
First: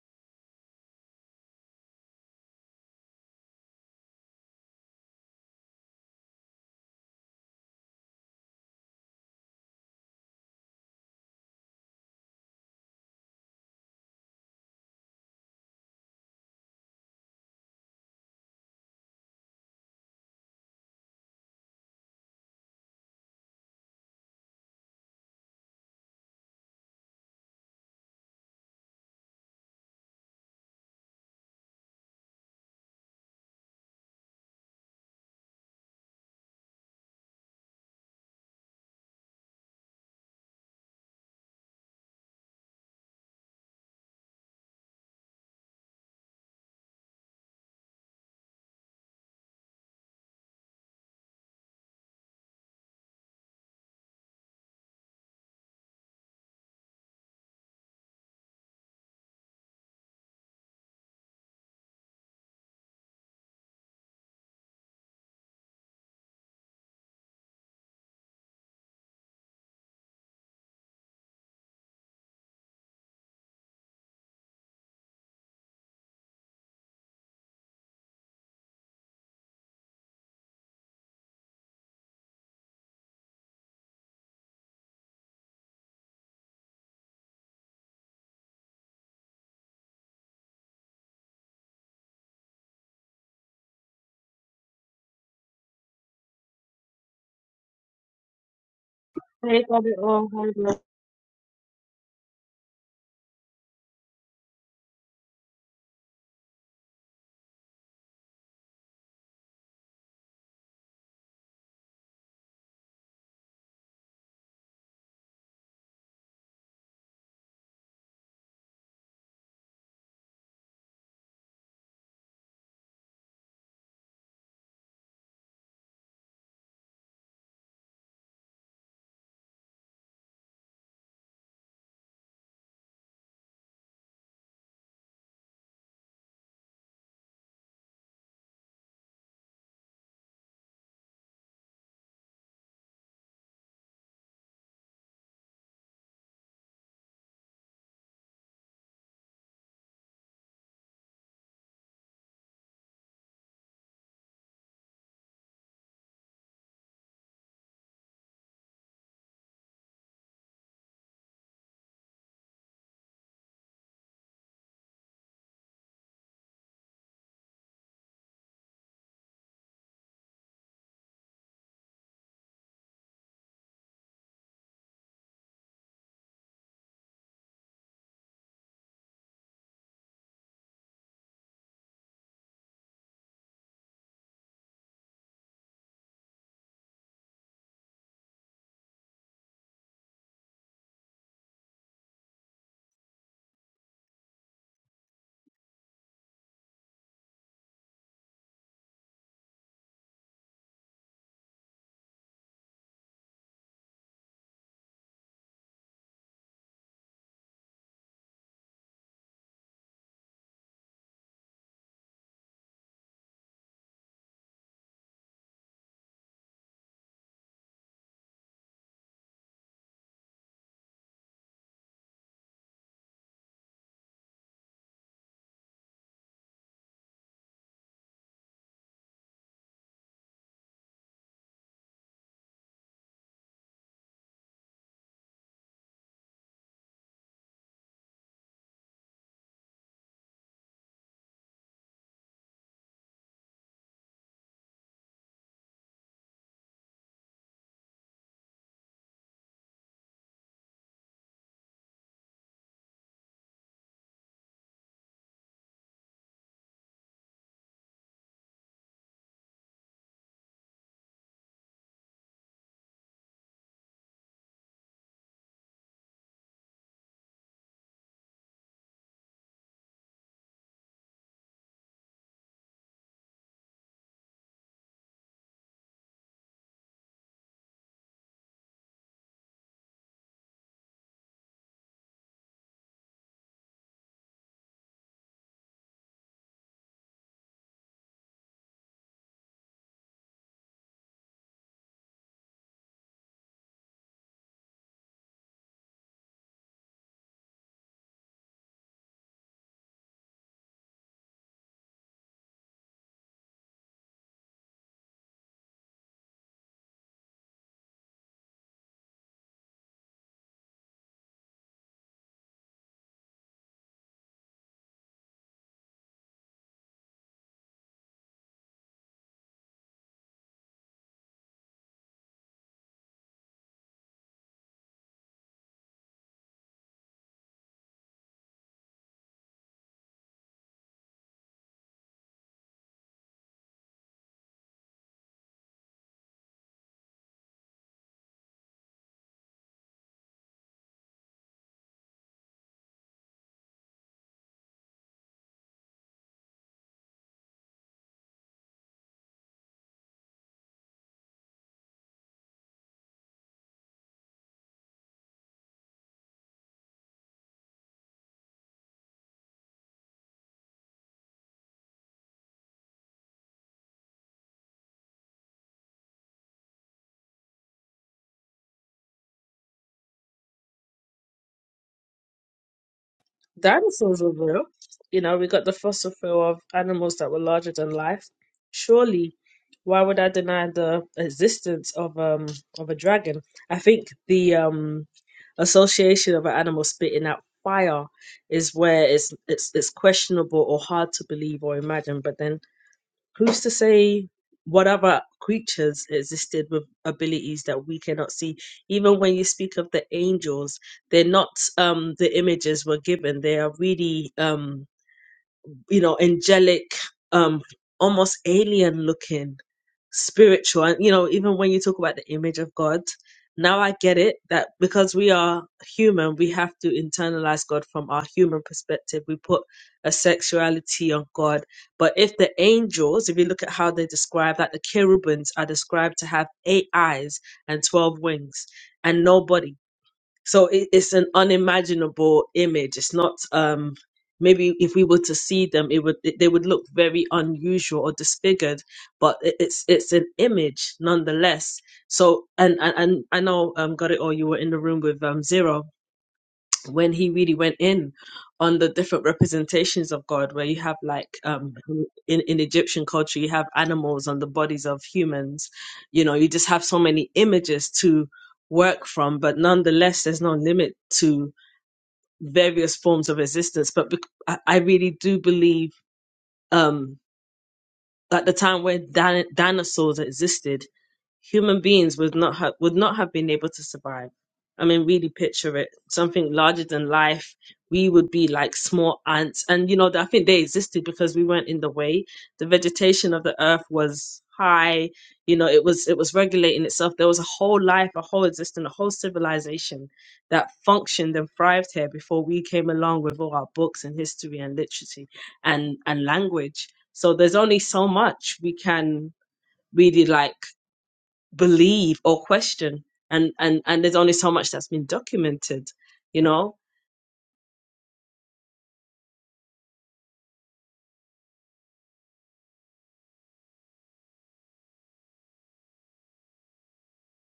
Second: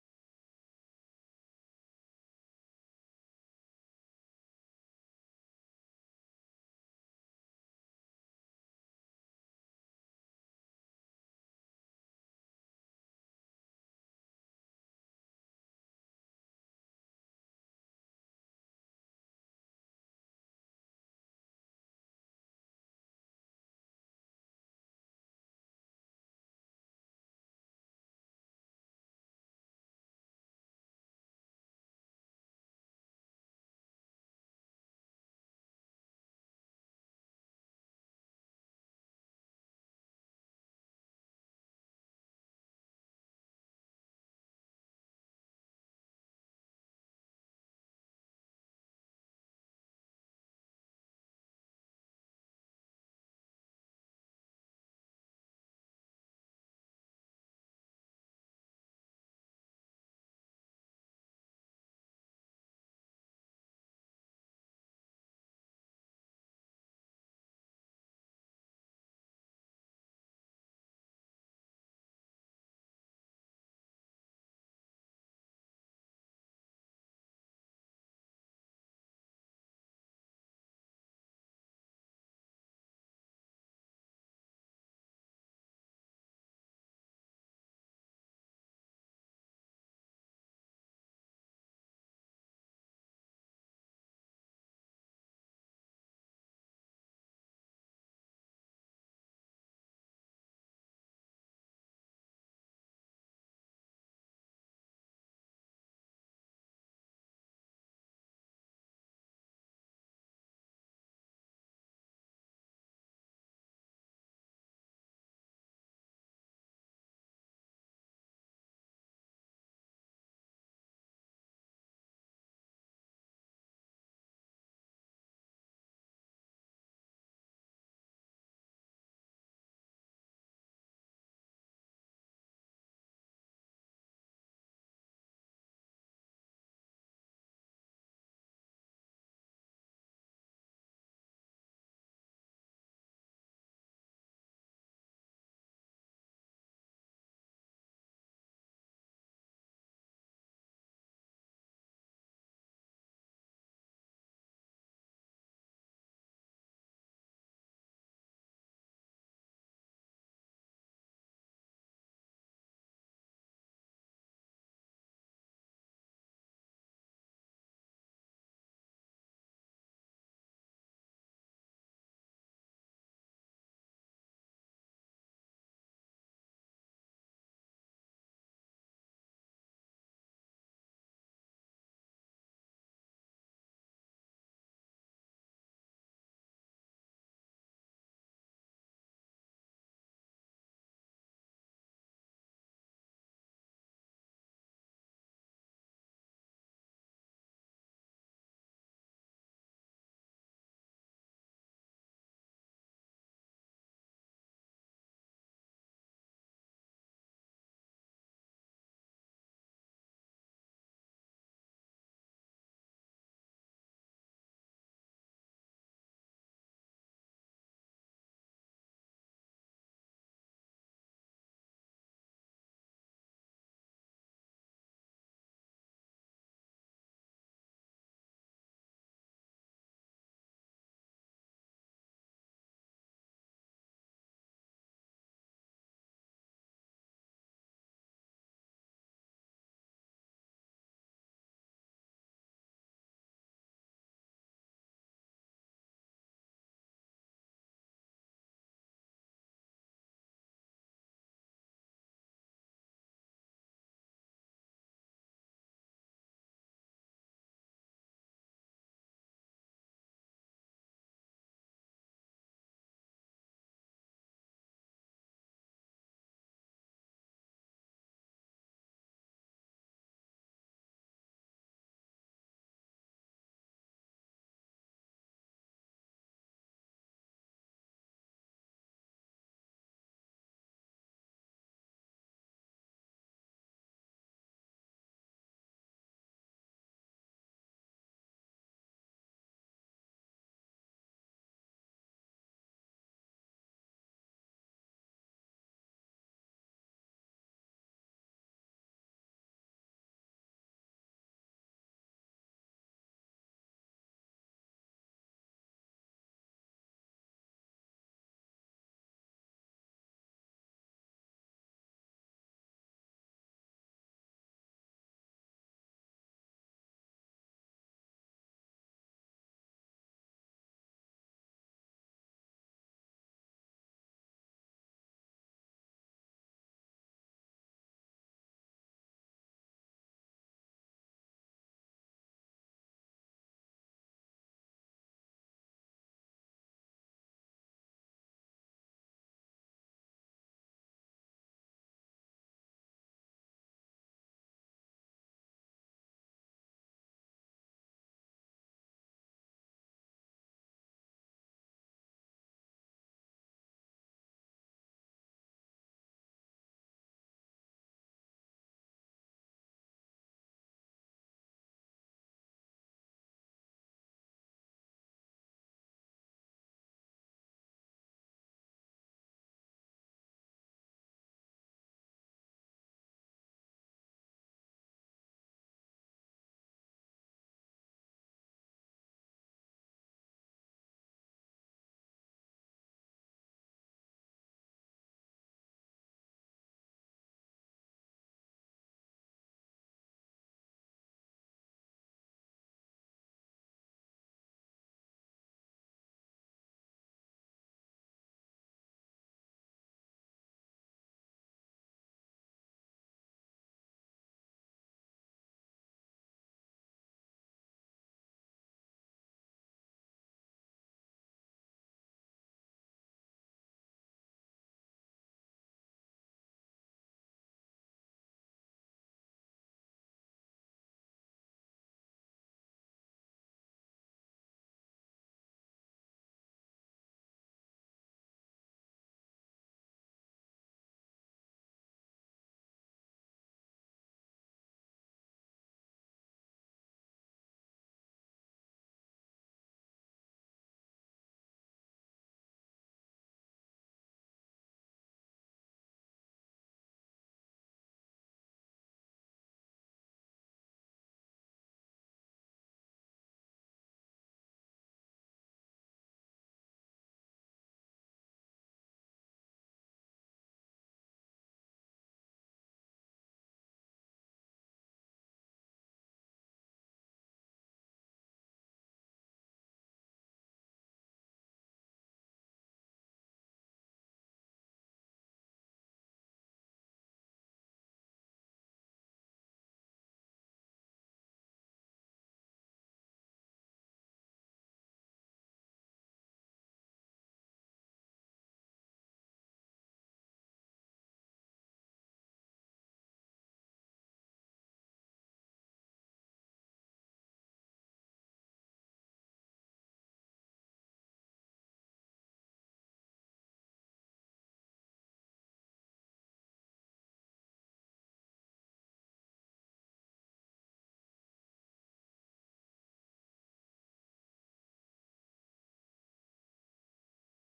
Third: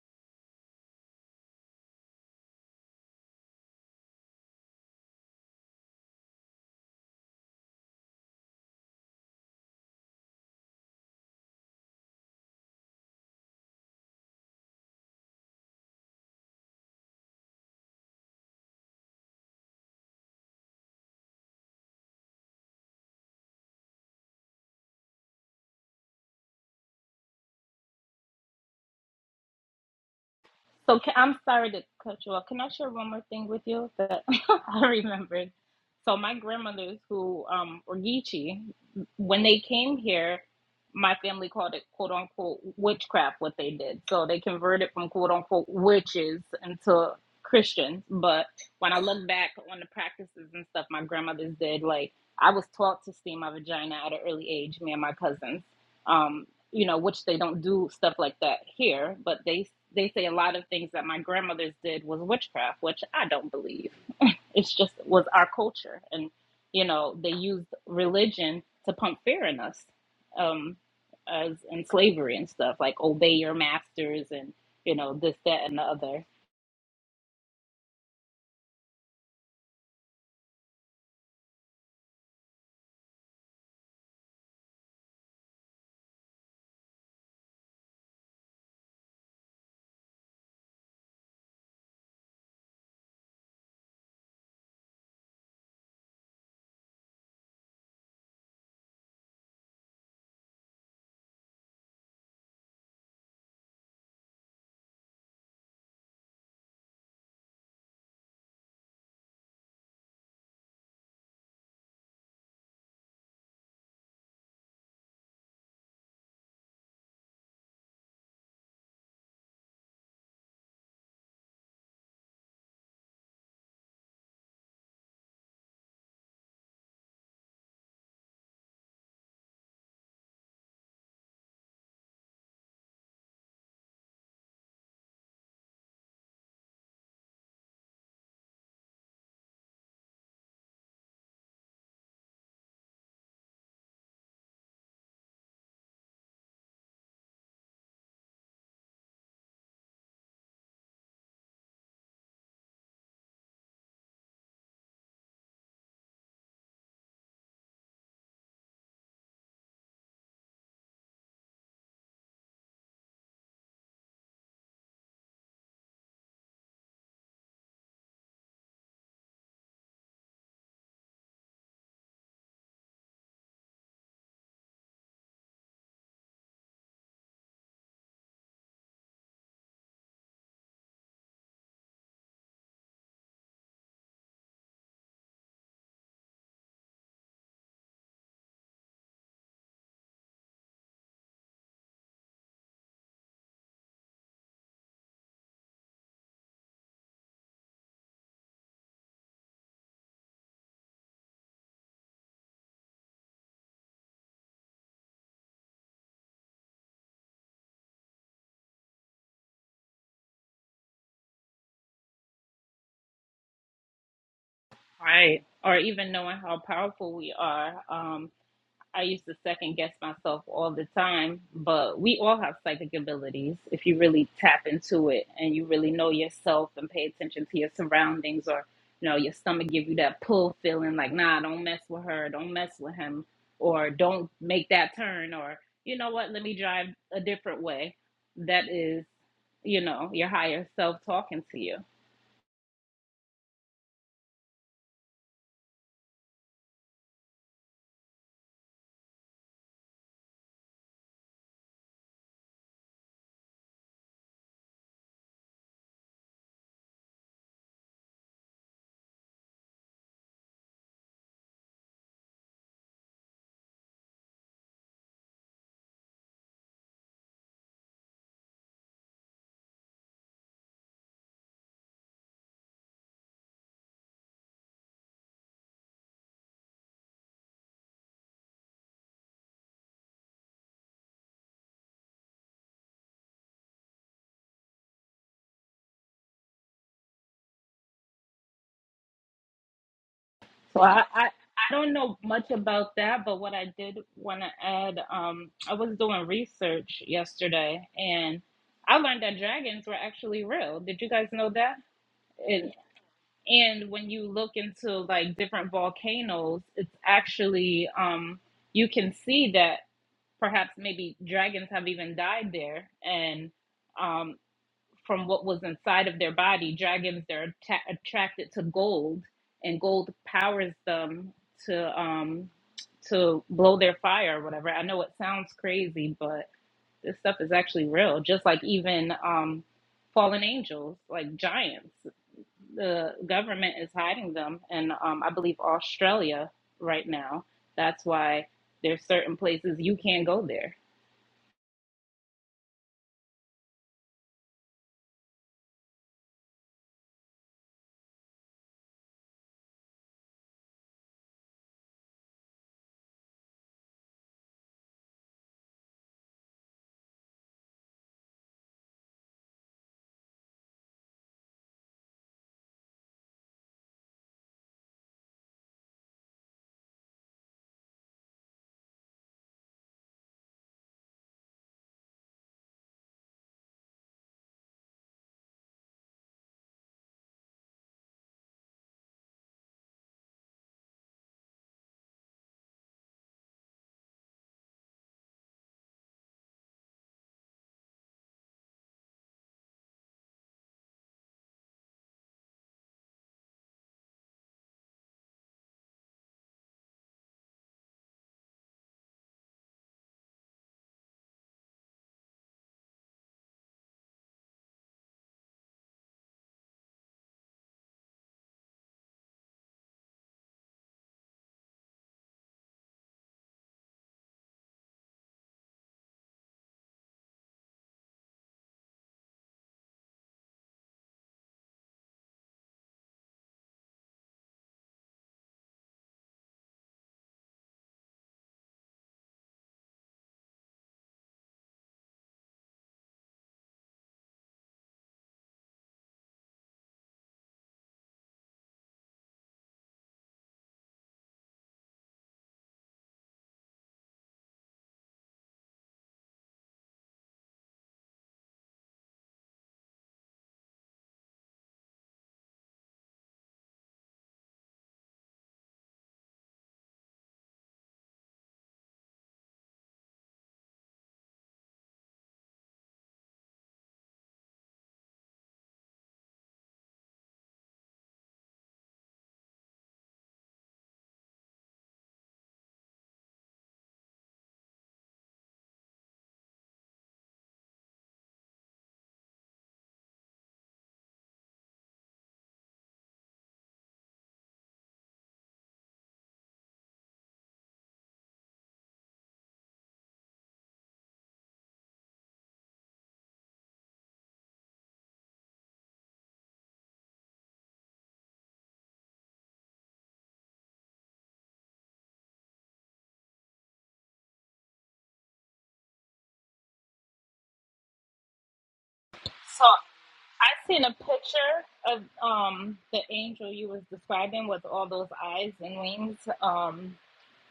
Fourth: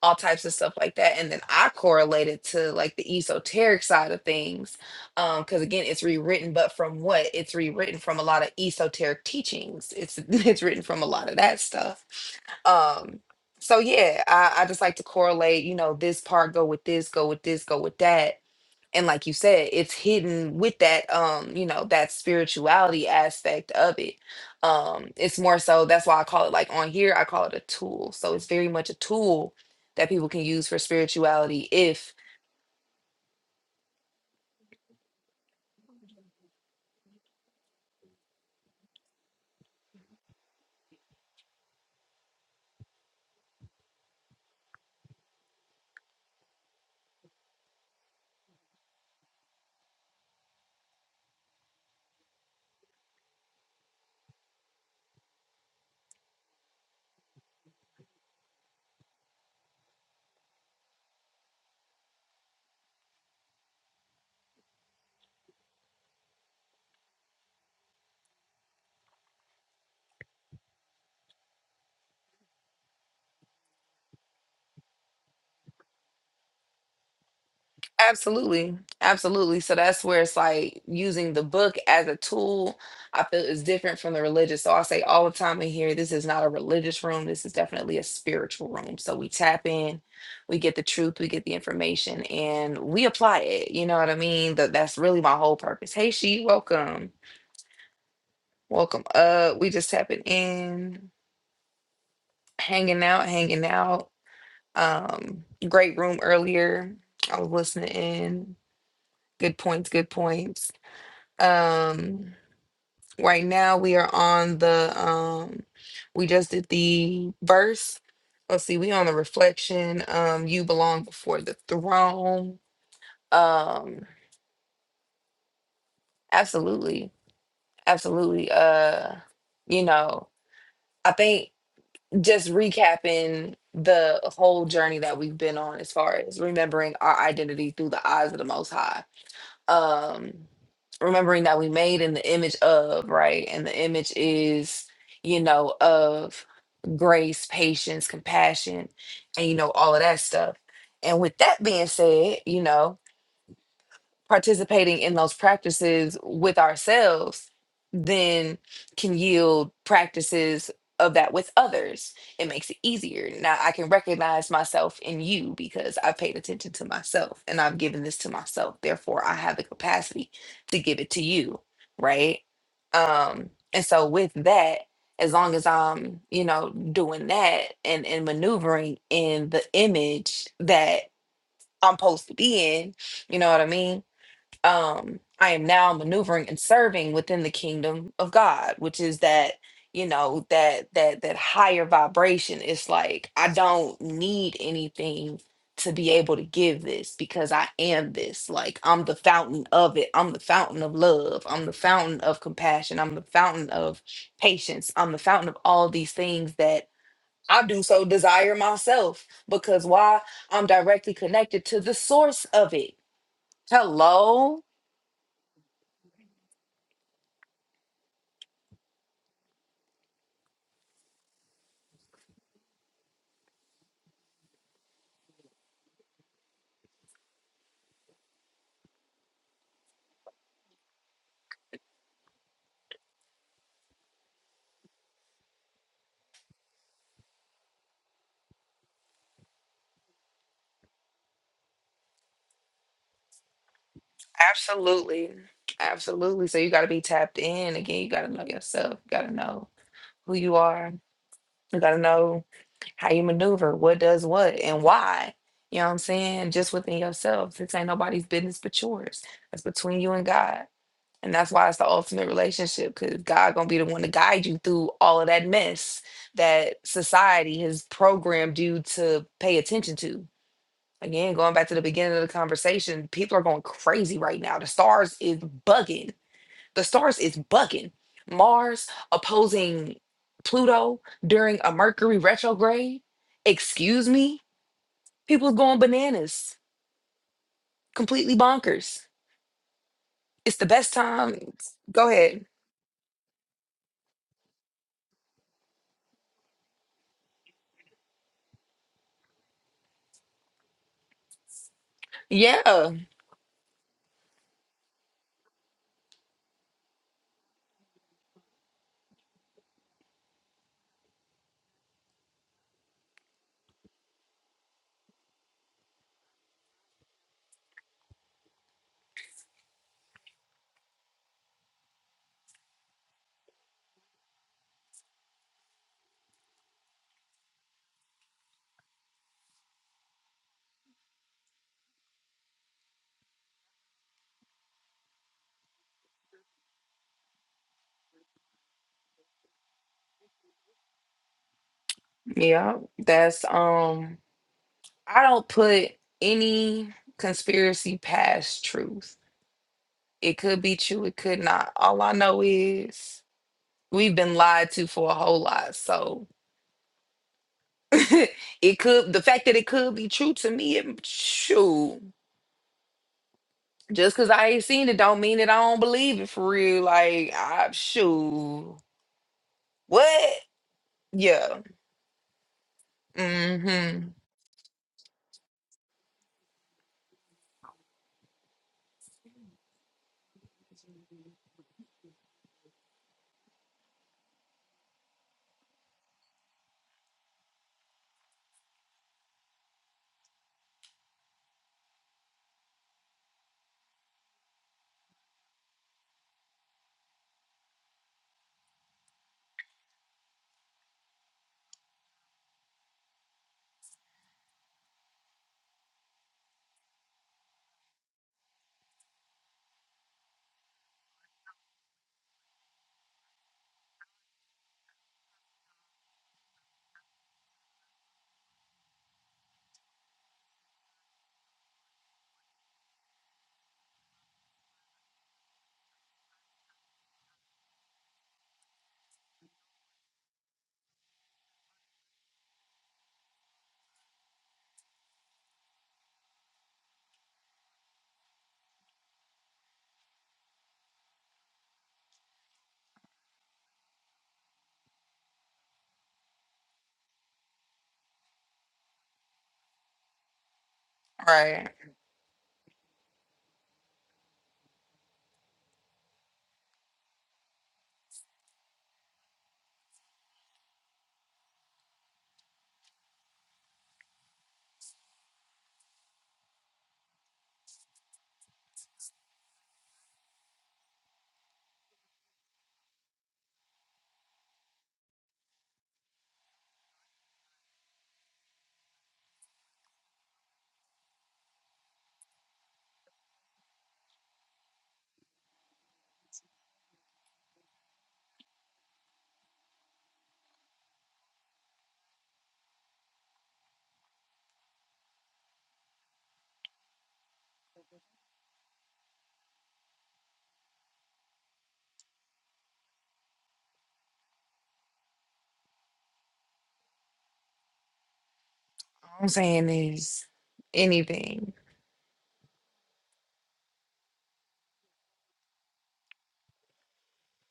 S2: all types of stuff like that. And then I correlate it to like the esoteric side of things. Um, because again, it's rewritten, but from what? It's rewritten from a lot of esoteric teachings. It's [laughs] it's written from a lot of that stuff. Um so yeah, I, I just like to correlate, you know, this part go with this, go with this, go with that and like you said it's hidden with that um you know that spirituality aspect of it um it's more so that's why i call it like on here i call it a tool so it's very much a tool that people can use for
S3: So can, I'm
S2: spirituality
S3: sorry to
S2: if
S3: cut you off. Can I share one more thing with you that [laughs] I remembered? So my grandmothers, who um, were Geechee, when they came here, my family called it "quote unquote" witchcraft. What they did, so they converted from "quote unquote" witches into Christians. But when I look back on the practices and stuff my grandmothers did, like I was taught to steam my vagina at an early age, me and my cousins. Um, you know, which they don't do stuff like that here, but they they say a lot of things that my grandmothers did was witchcraft, which I don't believe. It's just was our culture, and you know, they used religion to pump fear in us, um, as in slavery and stuff like obey your masters and you know this, that, and the other,
S2: Absolutely. Absolutely. So that's where it's like using the book as a tool, I feel is different from the religious. So I say all the time in here, this is not a religious room. This is definitely a spiritual room. So we tap in, we get the truth, we get the information, and we apply it. You know what I mean? That that's really my whole purpose. Hey she, welcome. Welcome. Uh
S4: They
S2: we
S4: got
S2: just
S4: it
S2: tapping
S4: all hard
S2: in, hanging out, hanging out. Um, great room earlier. I was listening in. Good points, good points. um right now we are on the um we just did the verse let's see we on the reflection um you belong before the throne um absolutely absolutely uh you know i think just recapping the whole journey that we've been on as far as remembering our identity through the eyes of the most high um remembering that we made in the image of right and the image is you know of grace patience compassion and you know all of that stuff and with that being said you know participating in those practices with ourselves then can yield practices of that with others it makes it easier now i can recognize myself in you because i paid attention to myself and i've given this to myself therefore i have the capacity to give it to you right um and so with that as long as i'm you know doing that and and maneuvering in the image that i'm supposed to be in you know what i mean um i am now maneuvering and serving within the kingdom of god which is that you know that that that higher vibration it's like i don't need anything to be able to give this because i am this like i'm the fountain of it i'm the fountain of love i'm the fountain of compassion i'm the fountain of patience i'm the fountain of all these things that i do so desire myself because why i'm directly connected to the source of it hello
S3: Right. or even knowing how powerful we are. Um, I used to second guess myself all the time, but we all have psychic abilities if you really tap into it and you really know yourself and pay attention to your surroundings or you know your stomach give you that pull feeling like nah, don't mess with her, don't mess with him or don't make that turn or you know what, let me drive a different way. That is, you know, your higher self talking to you
S2: Absolutely. Absolutely. So you got to be tapped in. Again, you got to know yourself. You got to know who you are. You got to know how you maneuver, what does what, and why. You know what I'm saying? Just within yourself. This ain't nobody's business but yours. That's between you and God. And that's why it's the ultimate relationship because God going to be the one to guide you through all of that mess that society has programmed you to pay attention to. Again, going back to the beginning of the conversation, people are going crazy right now. The stars is bugging. The stars is bugging. Mars opposing Pluto during a Mercury retrograde. Excuse me? People's going bananas. Completely bonkers. It's the
S3: So
S2: best
S3: I, I, I
S2: time.
S3: don't
S2: Go
S3: know
S2: ahead.
S3: much about that, but what I did want to add, um, I was doing research yesterday and I learned that dragons were actually real. Did you guys know that? And
S2: Yeah.
S3: and when you look into like different volcanoes, it's actually um, you can see that perhaps maybe dragons have even died there and. um, from what was inside of their body. Dragons, they're atta- attracted to gold, and gold powers them to um to blow their fire or whatever. I know it sounds crazy, but this stuff is actually real. Just like even um fallen angels, like giants, the government is hiding them, and um, I believe Australia right now. That's why there's certain places you can't go there.
S2: Yeah. That's um I don't put any conspiracy past truth. It could be true, it could not. All I know is We've been lied to for a whole lot. So [laughs] it could the fact that it could be true to me, it, shoot. Just cause I ain't seen it don't mean that I don't believe it for real. Like I shoot. What? Yeah. Mm-hmm.
S4: Dinosaurs were real. You know, we got the fossil fuel of animals that were larger than life. Surely, why would I deny the existence of um of a dragon? I think the um association of an animal spitting out fire is where it's it's it's questionable or hard to believe or imagine. But then who's to say what other creatures existed with abilities that we cannot see even when you speak of the angels they're not um the images were given they are really um you know angelic um almost alien looking spiritual and you know even when you talk about the image of god now i get it that because we are human we have to internalize god from our human perspective we put a sexuality on god but if the angels if you look at how they describe that the cherubims are described to have eight eyes and 12 wings and nobody so it, it's an unimaginable image it's not um maybe if we were to see them it would it, they would look very unusual or disfigured but it, it's it's an image nonetheless so and and, and i know um got it or you were in the room with um zero when he really went in on the different representations of God, where you have like
S2: Right.
S4: um, in in Egyptian culture, you have animals on the bodies of humans. You know, you just have so many images to work from, but nonetheless, there's no limit to various forms of existence. But bec- I I really do believe um, at the time when din- dinosaurs existed human beings would not have would not have been able to survive. I mean, really picture it. Something larger than life. We would be like small ants, and you know, I think they existed because we weren't in the way. The vegetation of the earth was high. You know, it was it was regulating itself. There was a whole life, a whole existence, a whole civilization that functioned and thrived here before we came along with all our books and history and literacy and and language. So there's only so much we can really like believe or question and and and there's only so much that's been documented you know
S2: I'm saying is
S3: I seen a
S2: anything.
S3: picture of um the angel you was describing with all those eyes and wings. Um,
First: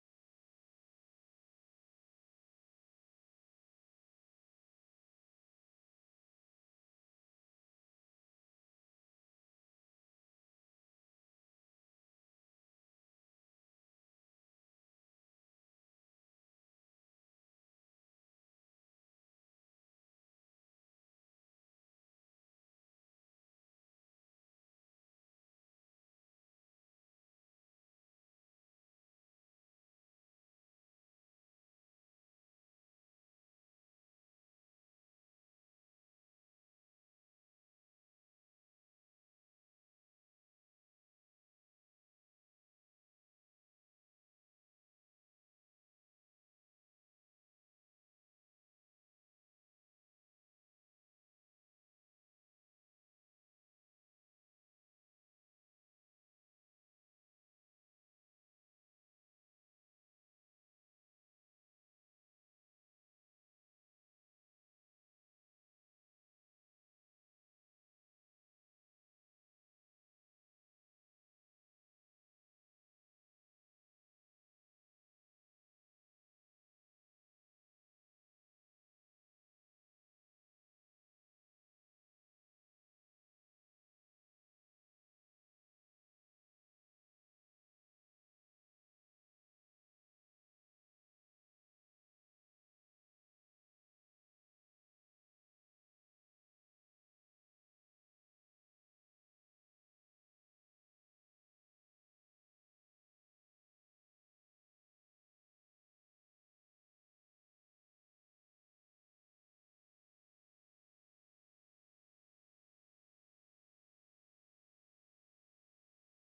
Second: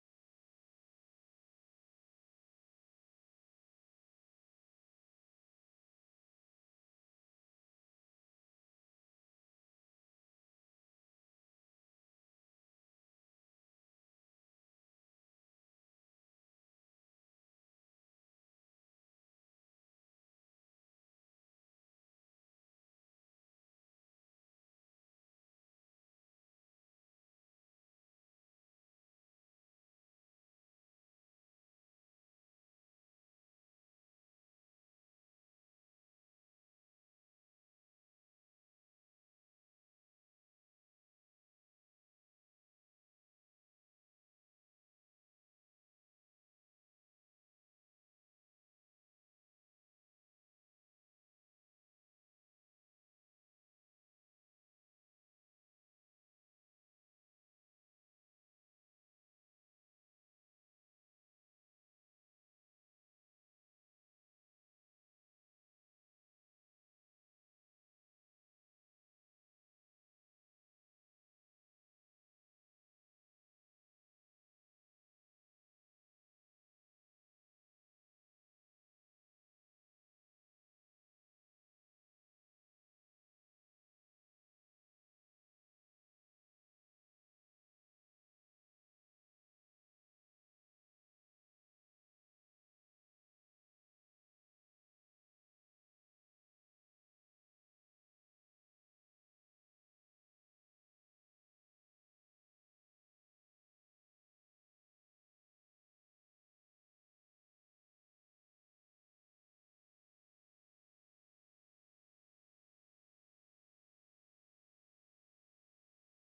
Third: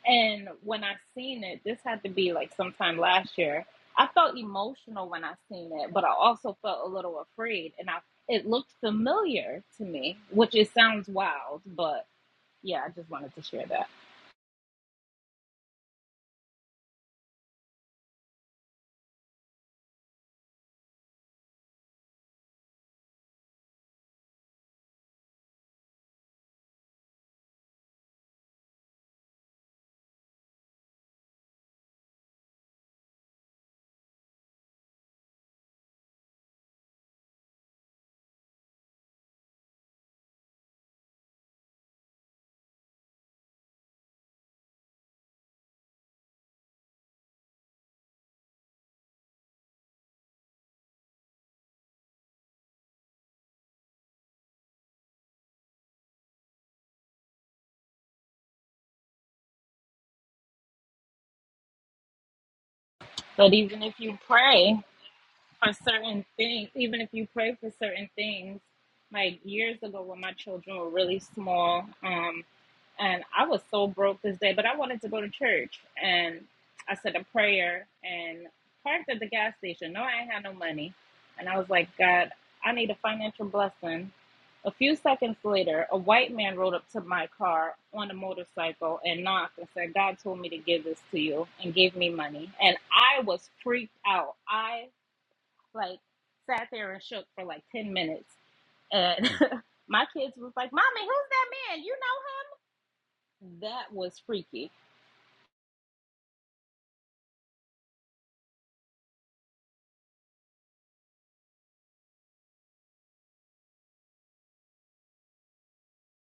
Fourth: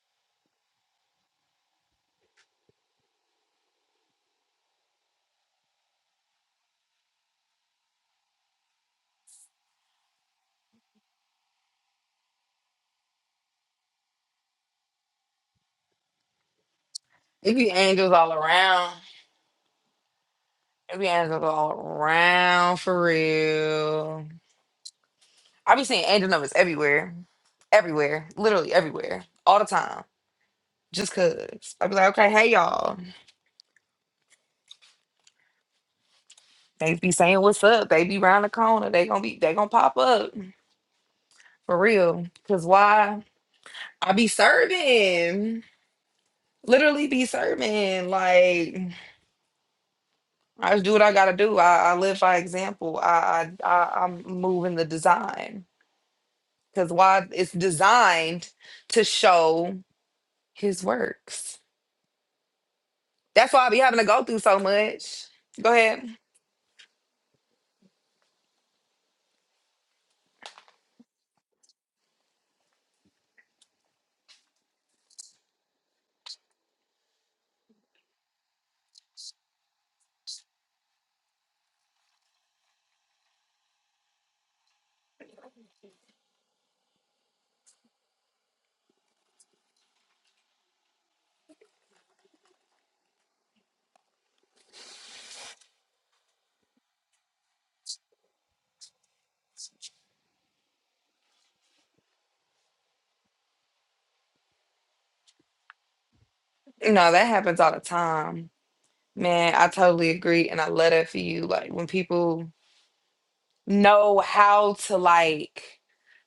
S3: and when I seen it, this had to be like sometime last year. I felt emotional when I seen it, but I also felt a little afraid, and I it looked familiar to me, which it sounds wild, but yeah, I just wanted to share that.
S2: It be angels all around. It be angels all around for real. I be seeing angel numbers everywhere. Everywhere. Literally everywhere. All the time. just cause I be like, okay, hey y'all, they be saying what's up, they be round the corner, they gonna be, they gonna pop up for real. Cause why? I be serving, literally be serving. Like I just do what I gotta do. I, I live by example. I, I, I I'm moving the design. Cause why? It's designed to show His works. That's
S3: But
S2: why I be
S3: even
S2: having
S3: if
S2: to
S3: you
S2: go through so
S3: pray.
S2: much. Go
S3: for
S2: ahead.
S3: certain things, even if you pray for certain things, like years ago when my children were really small, um, and I was so broke this day, but I wanted to go to church, and I said a prayer and parked at the gas station. No, I ain't had no money, and I was like, God, I need a financial blessing. A few seconds later, a white man rode up to my car on a motorcycle and knocked and said, God told me to give this to you and gave me money. And I was freaked out. I like sat there and shook for like 10 minutes and [laughs] my kids was like mommy who's that man you know him that was freaky
S2: No, that happens all the time Man, I totally agree, and I love that for you. Like when people know how to like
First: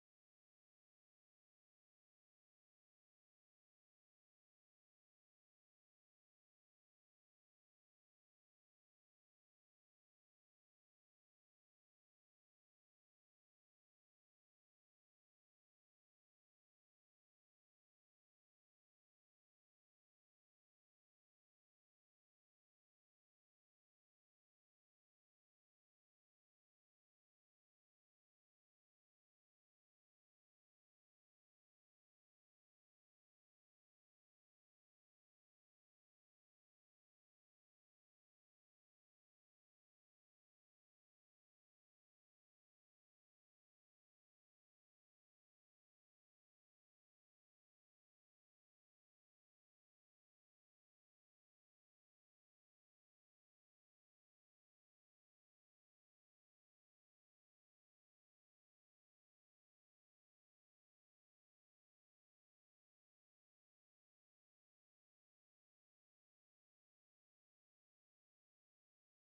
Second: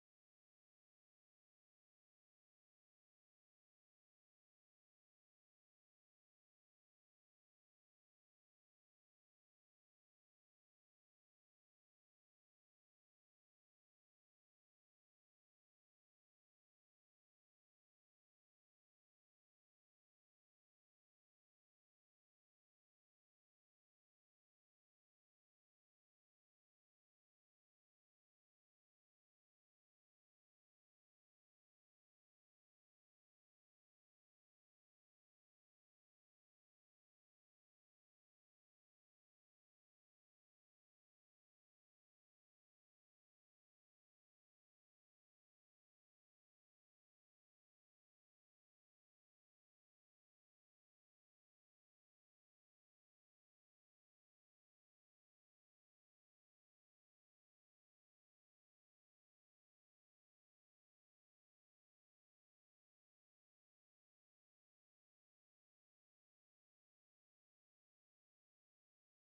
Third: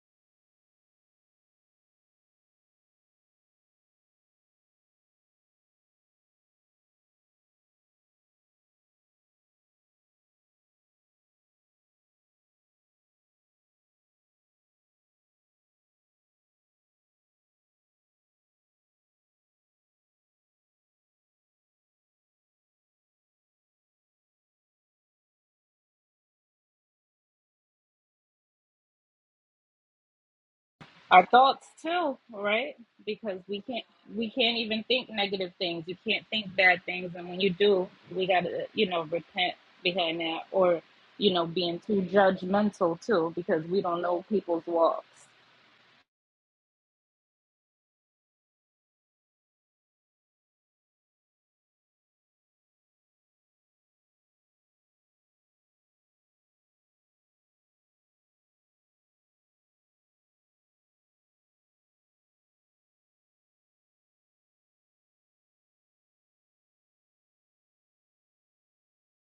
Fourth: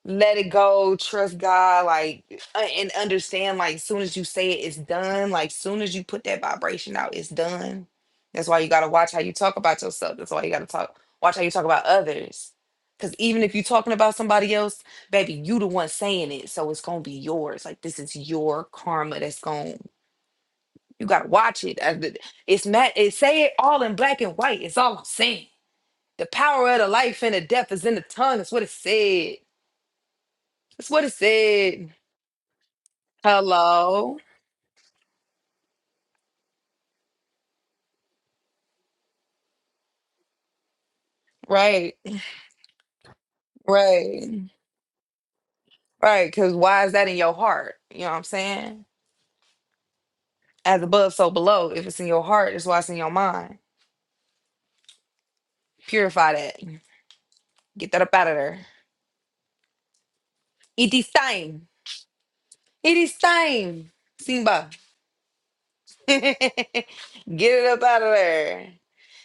S2: let it go, trust God, like uh, and understand like soon as you say it, it's done. Like soon as you put that vibration out, it's done. That's why you gotta watch how you talk about yourself. That's why you gotta talk watch how you talk about others. Cause even if you're talking about somebody else, baby, you the one saying it, so it's gonna be yours. Like this is your karma that's gone you gotta watch it. I- th- It's mad. It say it all in black and white. It's all I'm saying. The power of the life and the death is in the tongue. That's what it said. That's what it
S3: our thoughts
S2: said.
S3: too right because we can't
S2: Hello.
S3: we can't even think negative things you can't think bad things and when you do we gotta you know repent behind that or you know being
S2: Right.
S3: too judgmental too because we don't
S2: Right.
S3: know people's walks
S2: Right. Cause why is that in your heart? You know what I'm saying? As above, so below. If it's in your heart, it's why it's in your mind. Purify that. Get that up out of there. It is time. It is time. Simba. [laughs] Get it up out of there.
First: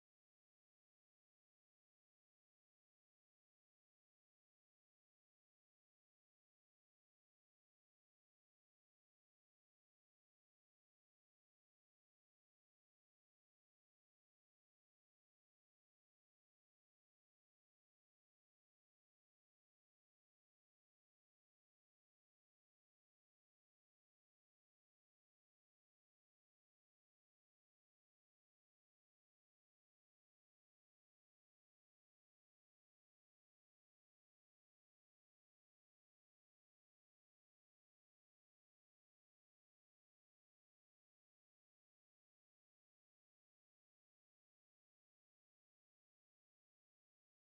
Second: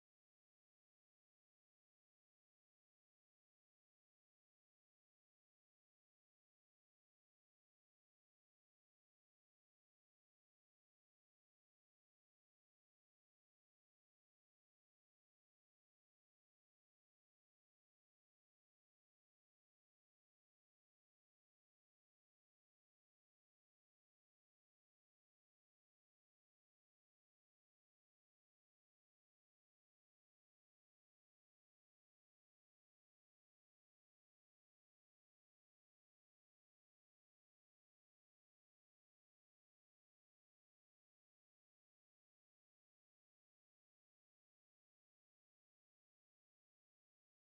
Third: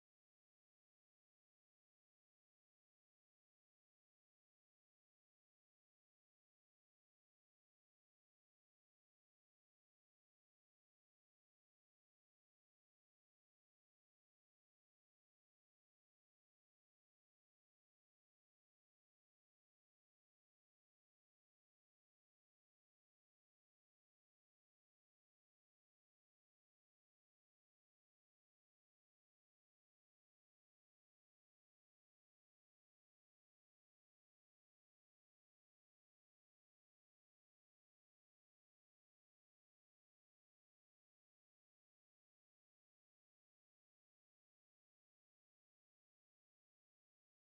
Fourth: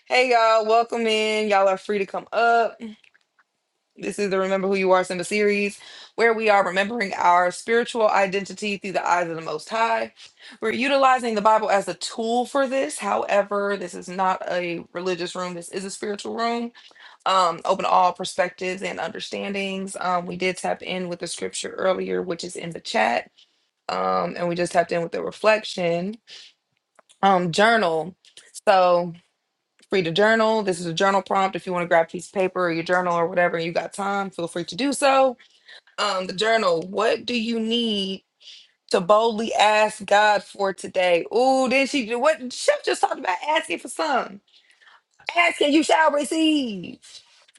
S2: Hey y'all, welcome in. Y'all are free to come up. This is the Remember Who You Are Simba series, where we are remembering our spiritual identity through the eyes of the Most High. We're utilizing the Bible as a tool for this. However, this is not a religious room. This is a spiritual room, um, open to all perspectives and understandings. Um, we did tap in with the scripture earlier, which is in the chat, um, and we just tapped in with the reflection um, journal. So free to journal. This is a journal prompt. If you want to grab a piece of paper or your journal or whatever, and you got time, feel free to do so. Um, the journal. What do you need to boldly ask God for today? Ooh, then she do what Chef just talked about asking for some. Asking you shall receive.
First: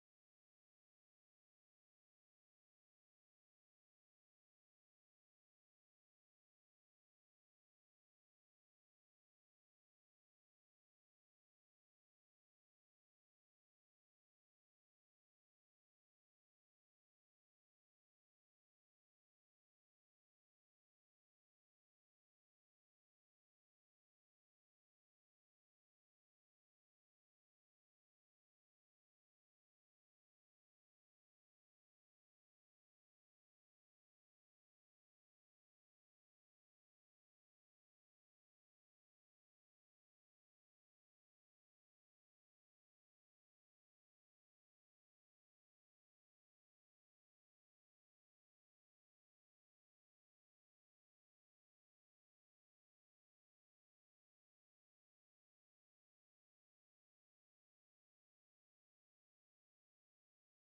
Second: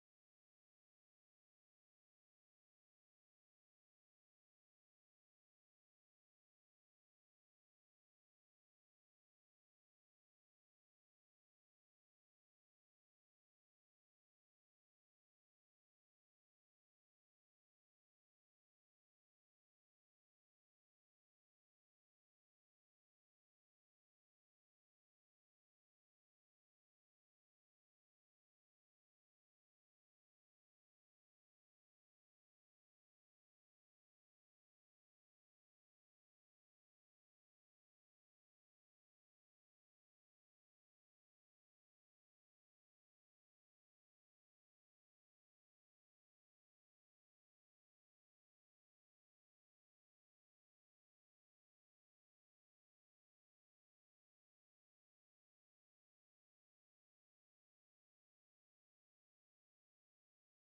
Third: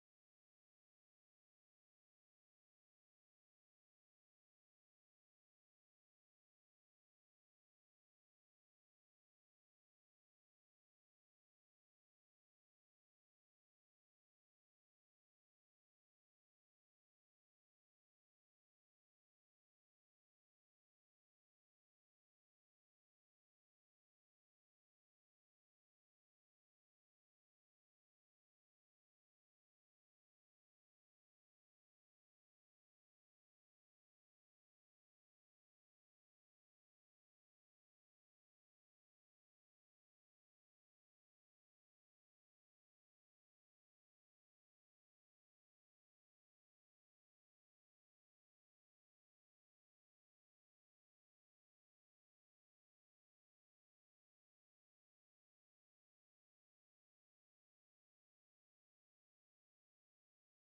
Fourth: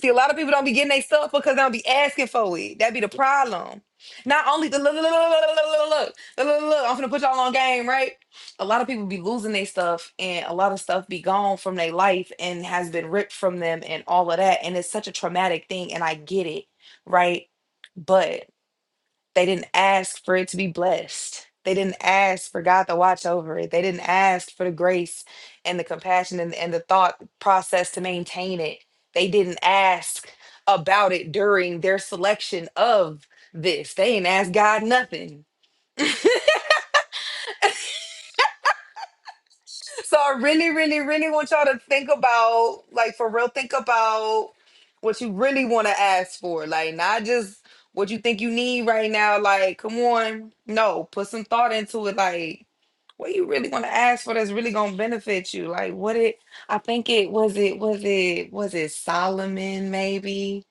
S2: See, a lot of people don't be getting their stuff because they don't be asking for it. That be the problem. Not only the look, look, look, look, look, look, look, look, look, look, I'm gonna put y'all on game, right? A lot of people be losing their stuff, and a lot of stuff be gone from their life and has been ripped from them, and all of that. And it's such a traumatic thing, and I get it, right? They didn't ask for it to be blessed. They didn't ask for God to watch over it. They didn't ask for the grace and the compassion and, and the thought process to maintain it. They didn't ask about it during their selection of this. They didn't ask God nothing. So I really, really, really want y'all to think about, like for real, think about what you really want to ask for. Like not just what you think you need right now. Like, come on. No, put some thought into it. Like, what you really want to ask for that's really gonna benefit you. Like what it I think it was it was it was it Solomon maybe?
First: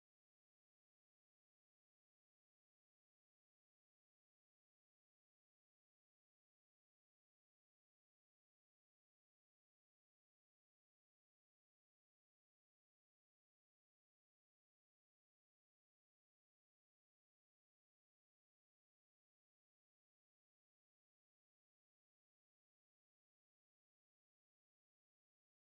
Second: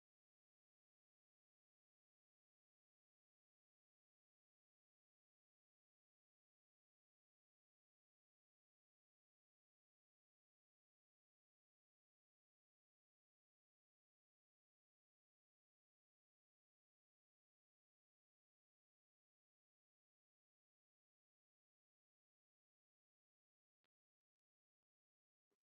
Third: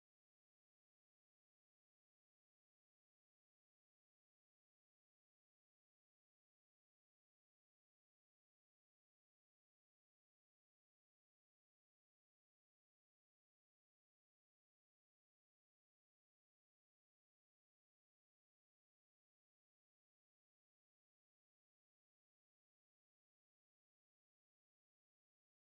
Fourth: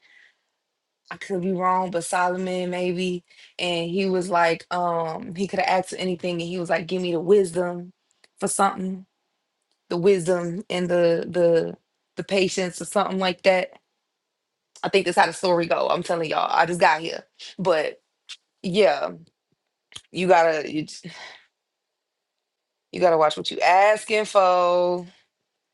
S2: I could be wrong, but Solomon maybe. And he was like, um, he could have asked for anything and he was like, give me the wisdom for something the wisdom and the the the patience or something like that. I think that's how the story go. I'm telling y'all, I just got here, but yeah, you gotta you, j- you gotta watch what you asking for.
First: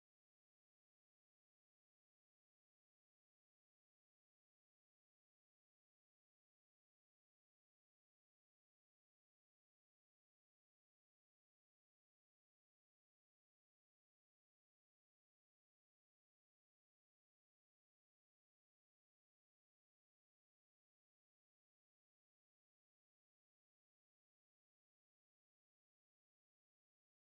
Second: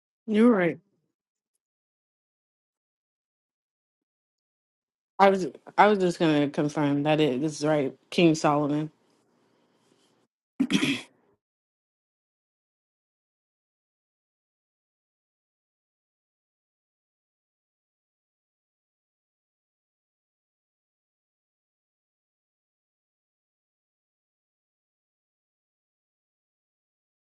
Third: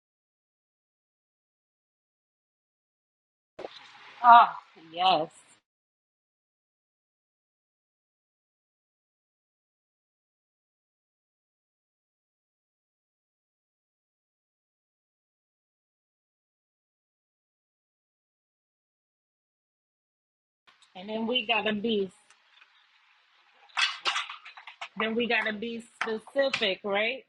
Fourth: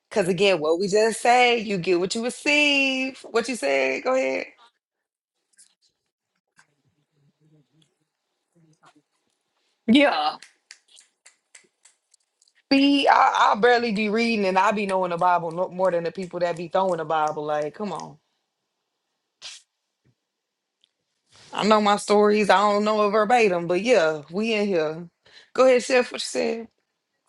S2: Cause
S1: You're
S2: again, what
S1: right.
S2: we just say, you get what you receive. What you said, go ahead.
S3: oh yes
S1: I was I was just gonna confirm that it is right, King Solomon.
S2: Yeah. See, I, I barely be reading and I be knowing the Bible no- more than the people that be throwing the Bible. Like, come on.
S3: and then we
S2: I
S3: gotta
S2: know my
S3: be
S2: stories. I don't know it verbatim, but yeah, we in here.
S3: Then we got to
S2: Go ahead,
S3: be
S2: Chef. What you said?
S3: specific, right?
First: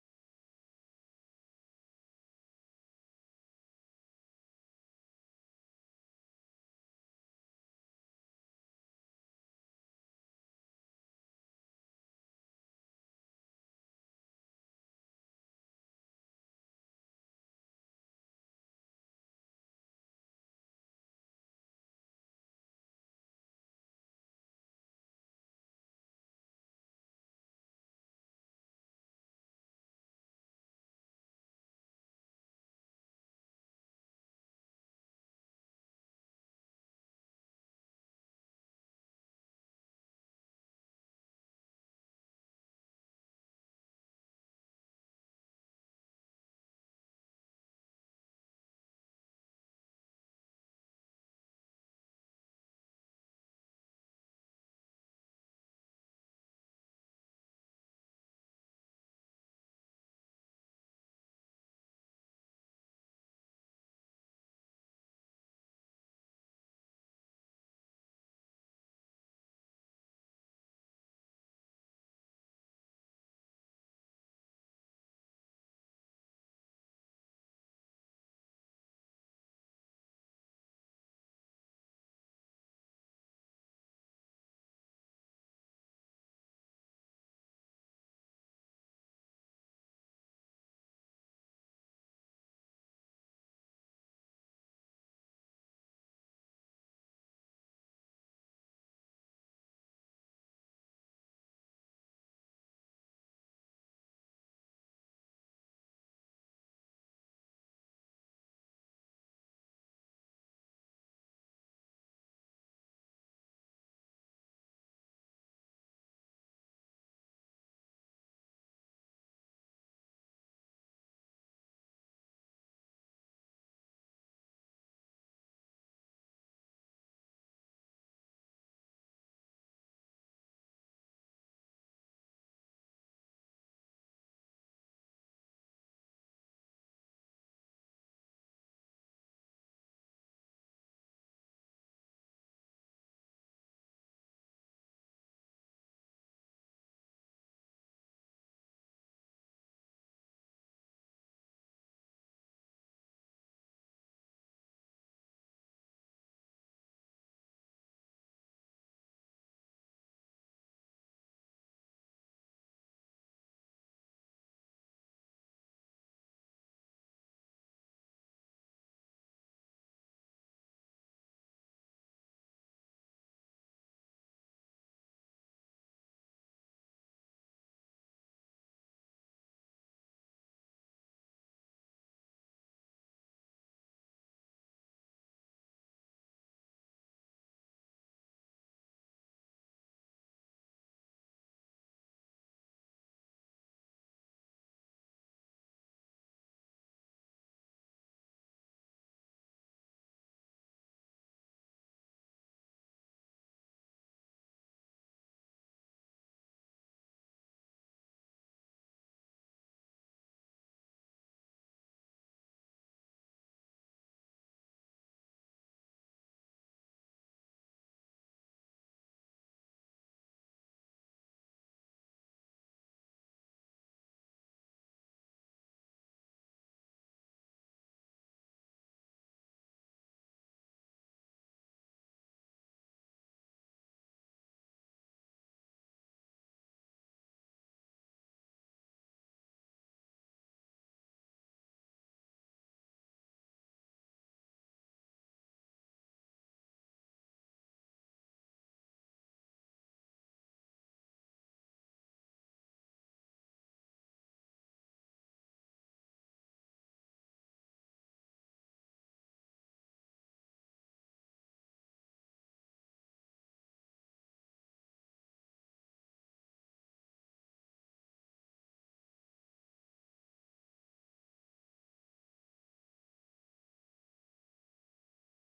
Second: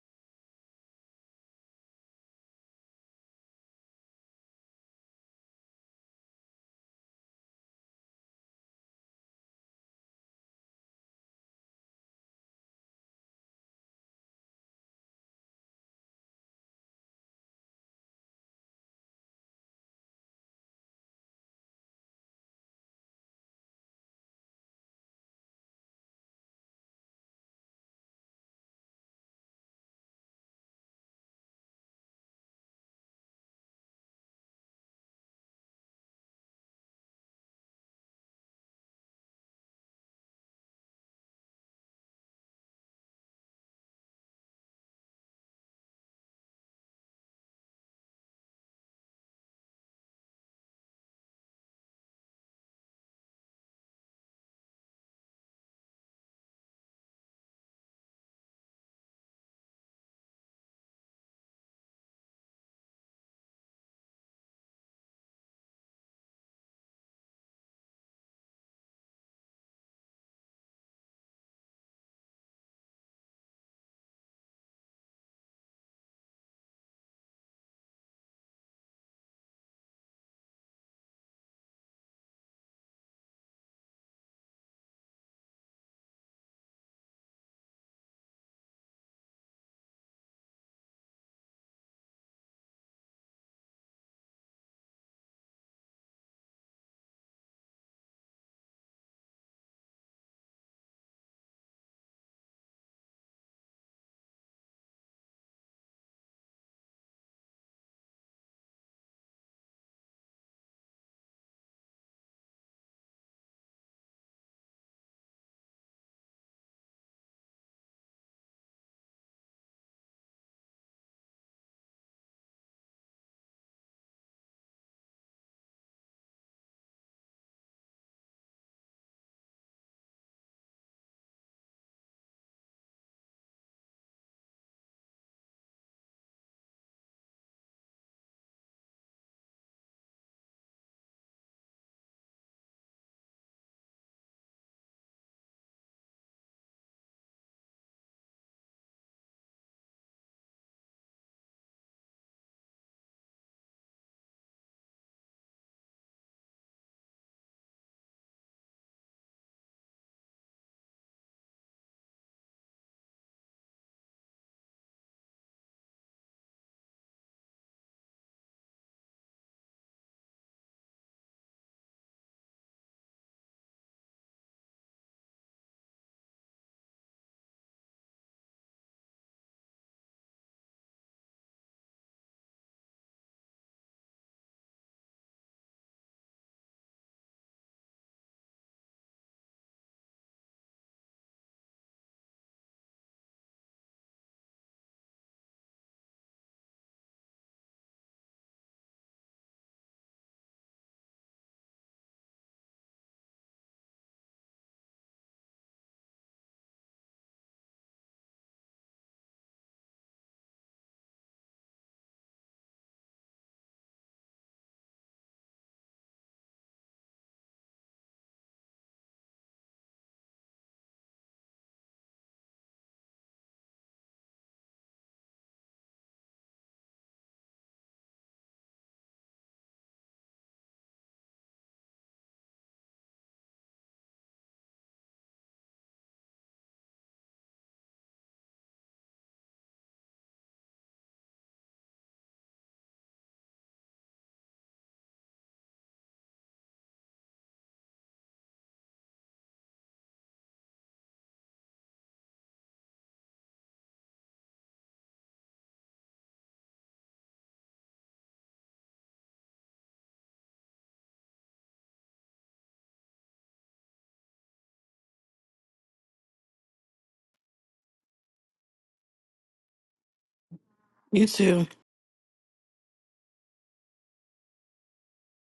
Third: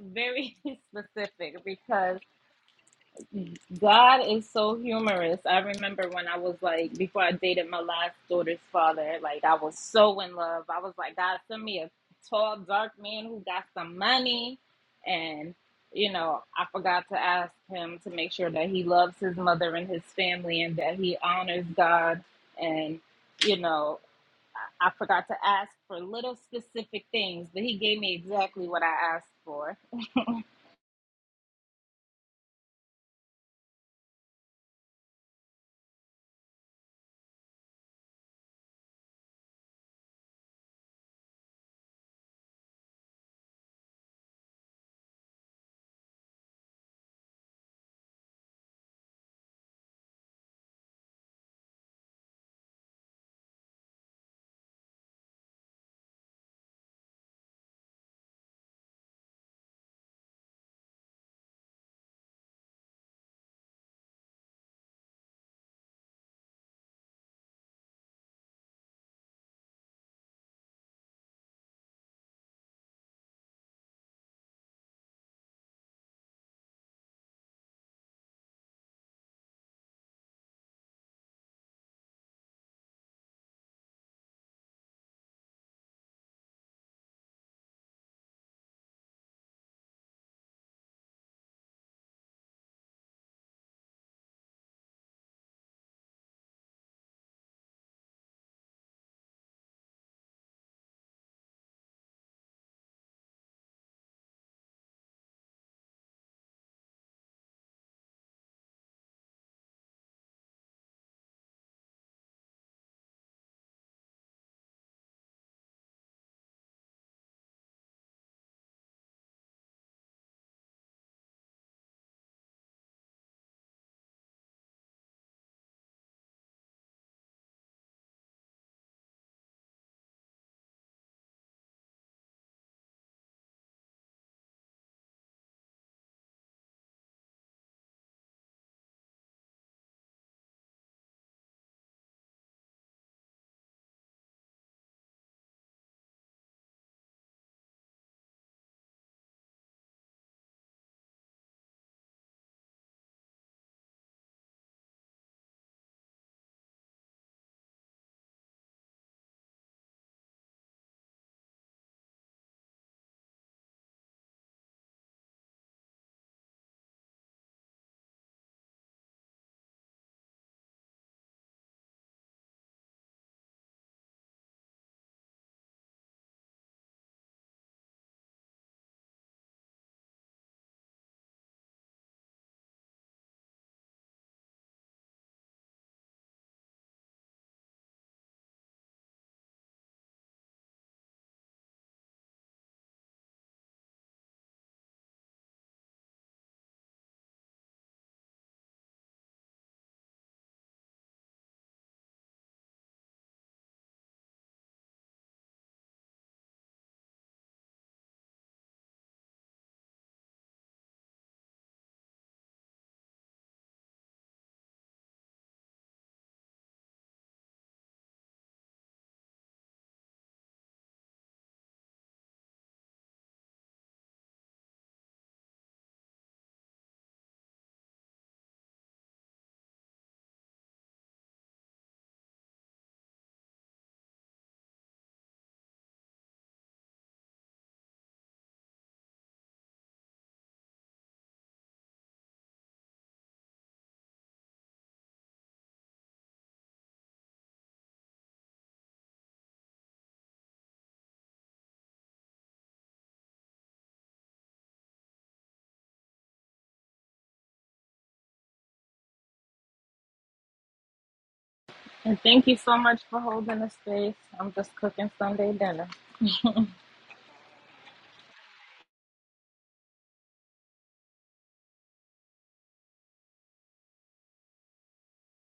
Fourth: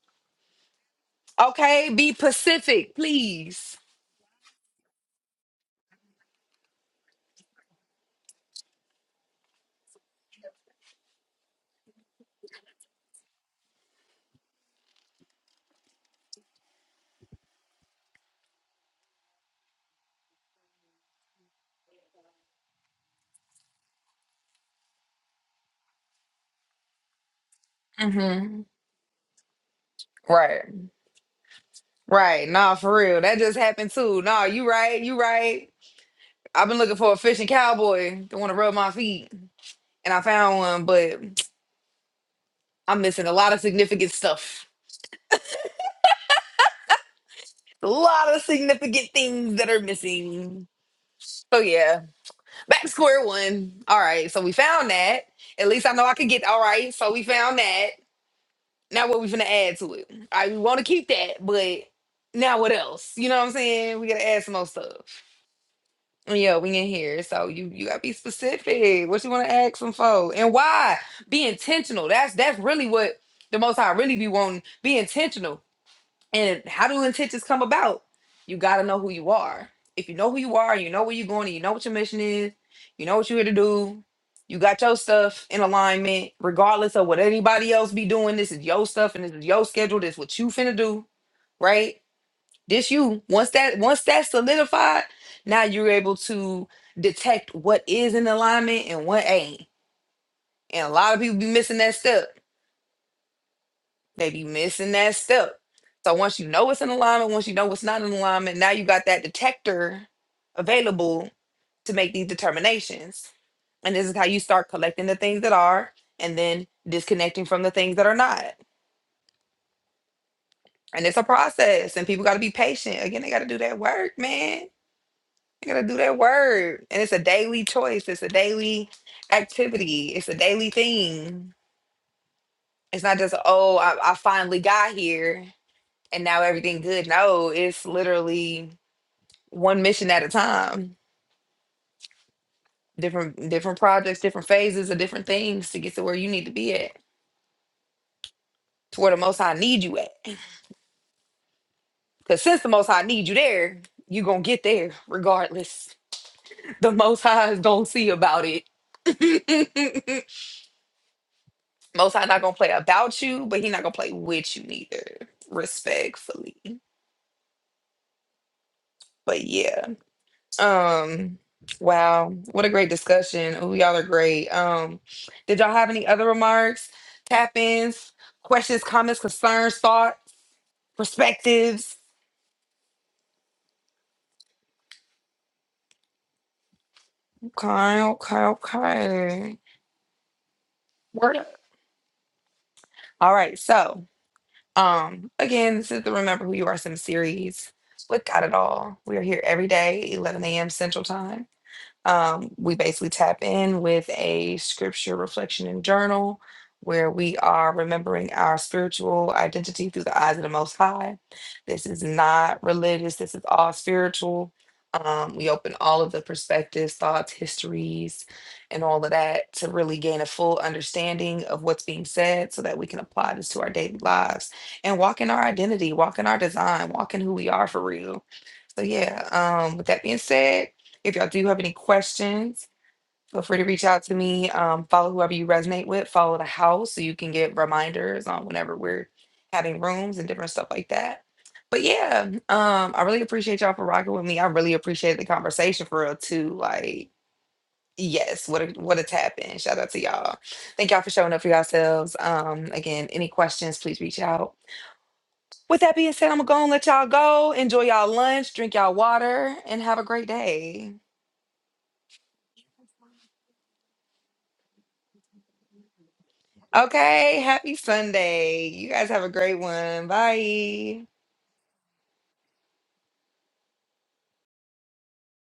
S3: Very [laughs] specific
S2: Okay, be
S3: because
S2: Pacific, please.
S3: God is so humorous. I remember when I was like, before I dated my last daughter's father, like I was so in love. I was like, God, send me a tall, dark man who got some money. And, you know, I forgot to ask him to make sure that he loves his mother and his family and that he honors God. And, you know, I forgot to ask for little specific things, but he gave me
S2: hmm
S3: exactly what I asked for.
S2: Right, right. Nah, for real. That just happened too. Nah, you right, you right. I've been looking for a fishing cowboy to want to rub my feet, and I found one, but I'm missing a lot of significant stuff. A lot of significant things that are missing. So yeah, back to square one. All right, so we found that. At least I know I could get. All right, so we found that. Now what we finna add to it? I we want to keep that, but now what else? You know what I'm saying? We gotta add some more stuff. Yeah, we in here, so you you gotta be specific. What you want to ask them for, and why? Be intentional. That's that's really what the most High really be wanting. Be intentional. And how do intentions come about? You got to know who you are. If you know who you are, you know where you're going, and you know what your mission is, you know what you're here to do, you got your stuff in alignment, regardless of what anybody else be doing. This is your stuff and this is your schedule. This what you finna do, right? This you. Once that once that's solidified, now you're able to detect what is in alignment and what ain't. And a lot of people be missing that step They be missing that step. So once you know what's in alignment, once you know what's not in alignment, now you got that detector available to make these determinations. And this is how you start collecting the things that are and then disconnecting from the things that are not. And it's a process, and people got to be patient. Again, they got to do that work, man. They got to do that work. And it's a daily choice, it's a daily activity, it's a daily thing. It's not just, oh, I, I finally got here and now everything good. No, it's literally one mission at a time, different different projects, different phases of different things to get to where you need to be at, to where the most high need you at. Because since the most high need you there, you gonna get there regardless. The most high is gonna see about it. [laughs] most high not gonna play about you, but he not gonna play with you neither, respectfully. But yeah. Um, wow, what a great discussion. Oh, y'all are great. Um, did y'all have any other remarks, tap-ins, questions, comments, concerns, thoughts, perspectives? Okay, okay, okay. Word up. All right, so um again, this is the Remember Who You Are Sim series with Got It All. We are here every day, 11 a.m. Central Time. Um, we basically tap in with a scripture reflection and journal where we are remembering our spiritual identity through the eyes of the Most High. This is not religious, this is all spiritual. Um, we open all of the perspectives, thoughts, histories, and all of that to really gain a full understanding of what's being said so that we can apply this to our daily lives and walk in our identity, walk in our design, walk in who we are for real so yeah, um, with that being said, if y'all do have any questions, feel free to reach out to me. Um, follow whoever you resonate with, follow the house so you can get reminders on whenever we're having rooms and different stuff like that. But yeah, um, I really appreciate y'all for rocking with me. I really appreciate the conversation for real too. Like, yes, what a what a tap in. Shout out to y'all. Thank y'all for showing up for yourselves. Um, again, any questions, please reach out. With that being said, I'm gonna go and let y'all go. Enjoy y'all lunch, drink y'all water, and have a great day.
S3: And thank you so much for holding the space. I'm just cooking Sunday dinner.
S2: Okay, happy Sunday. You guys have a great one. Bye.
S1: You too.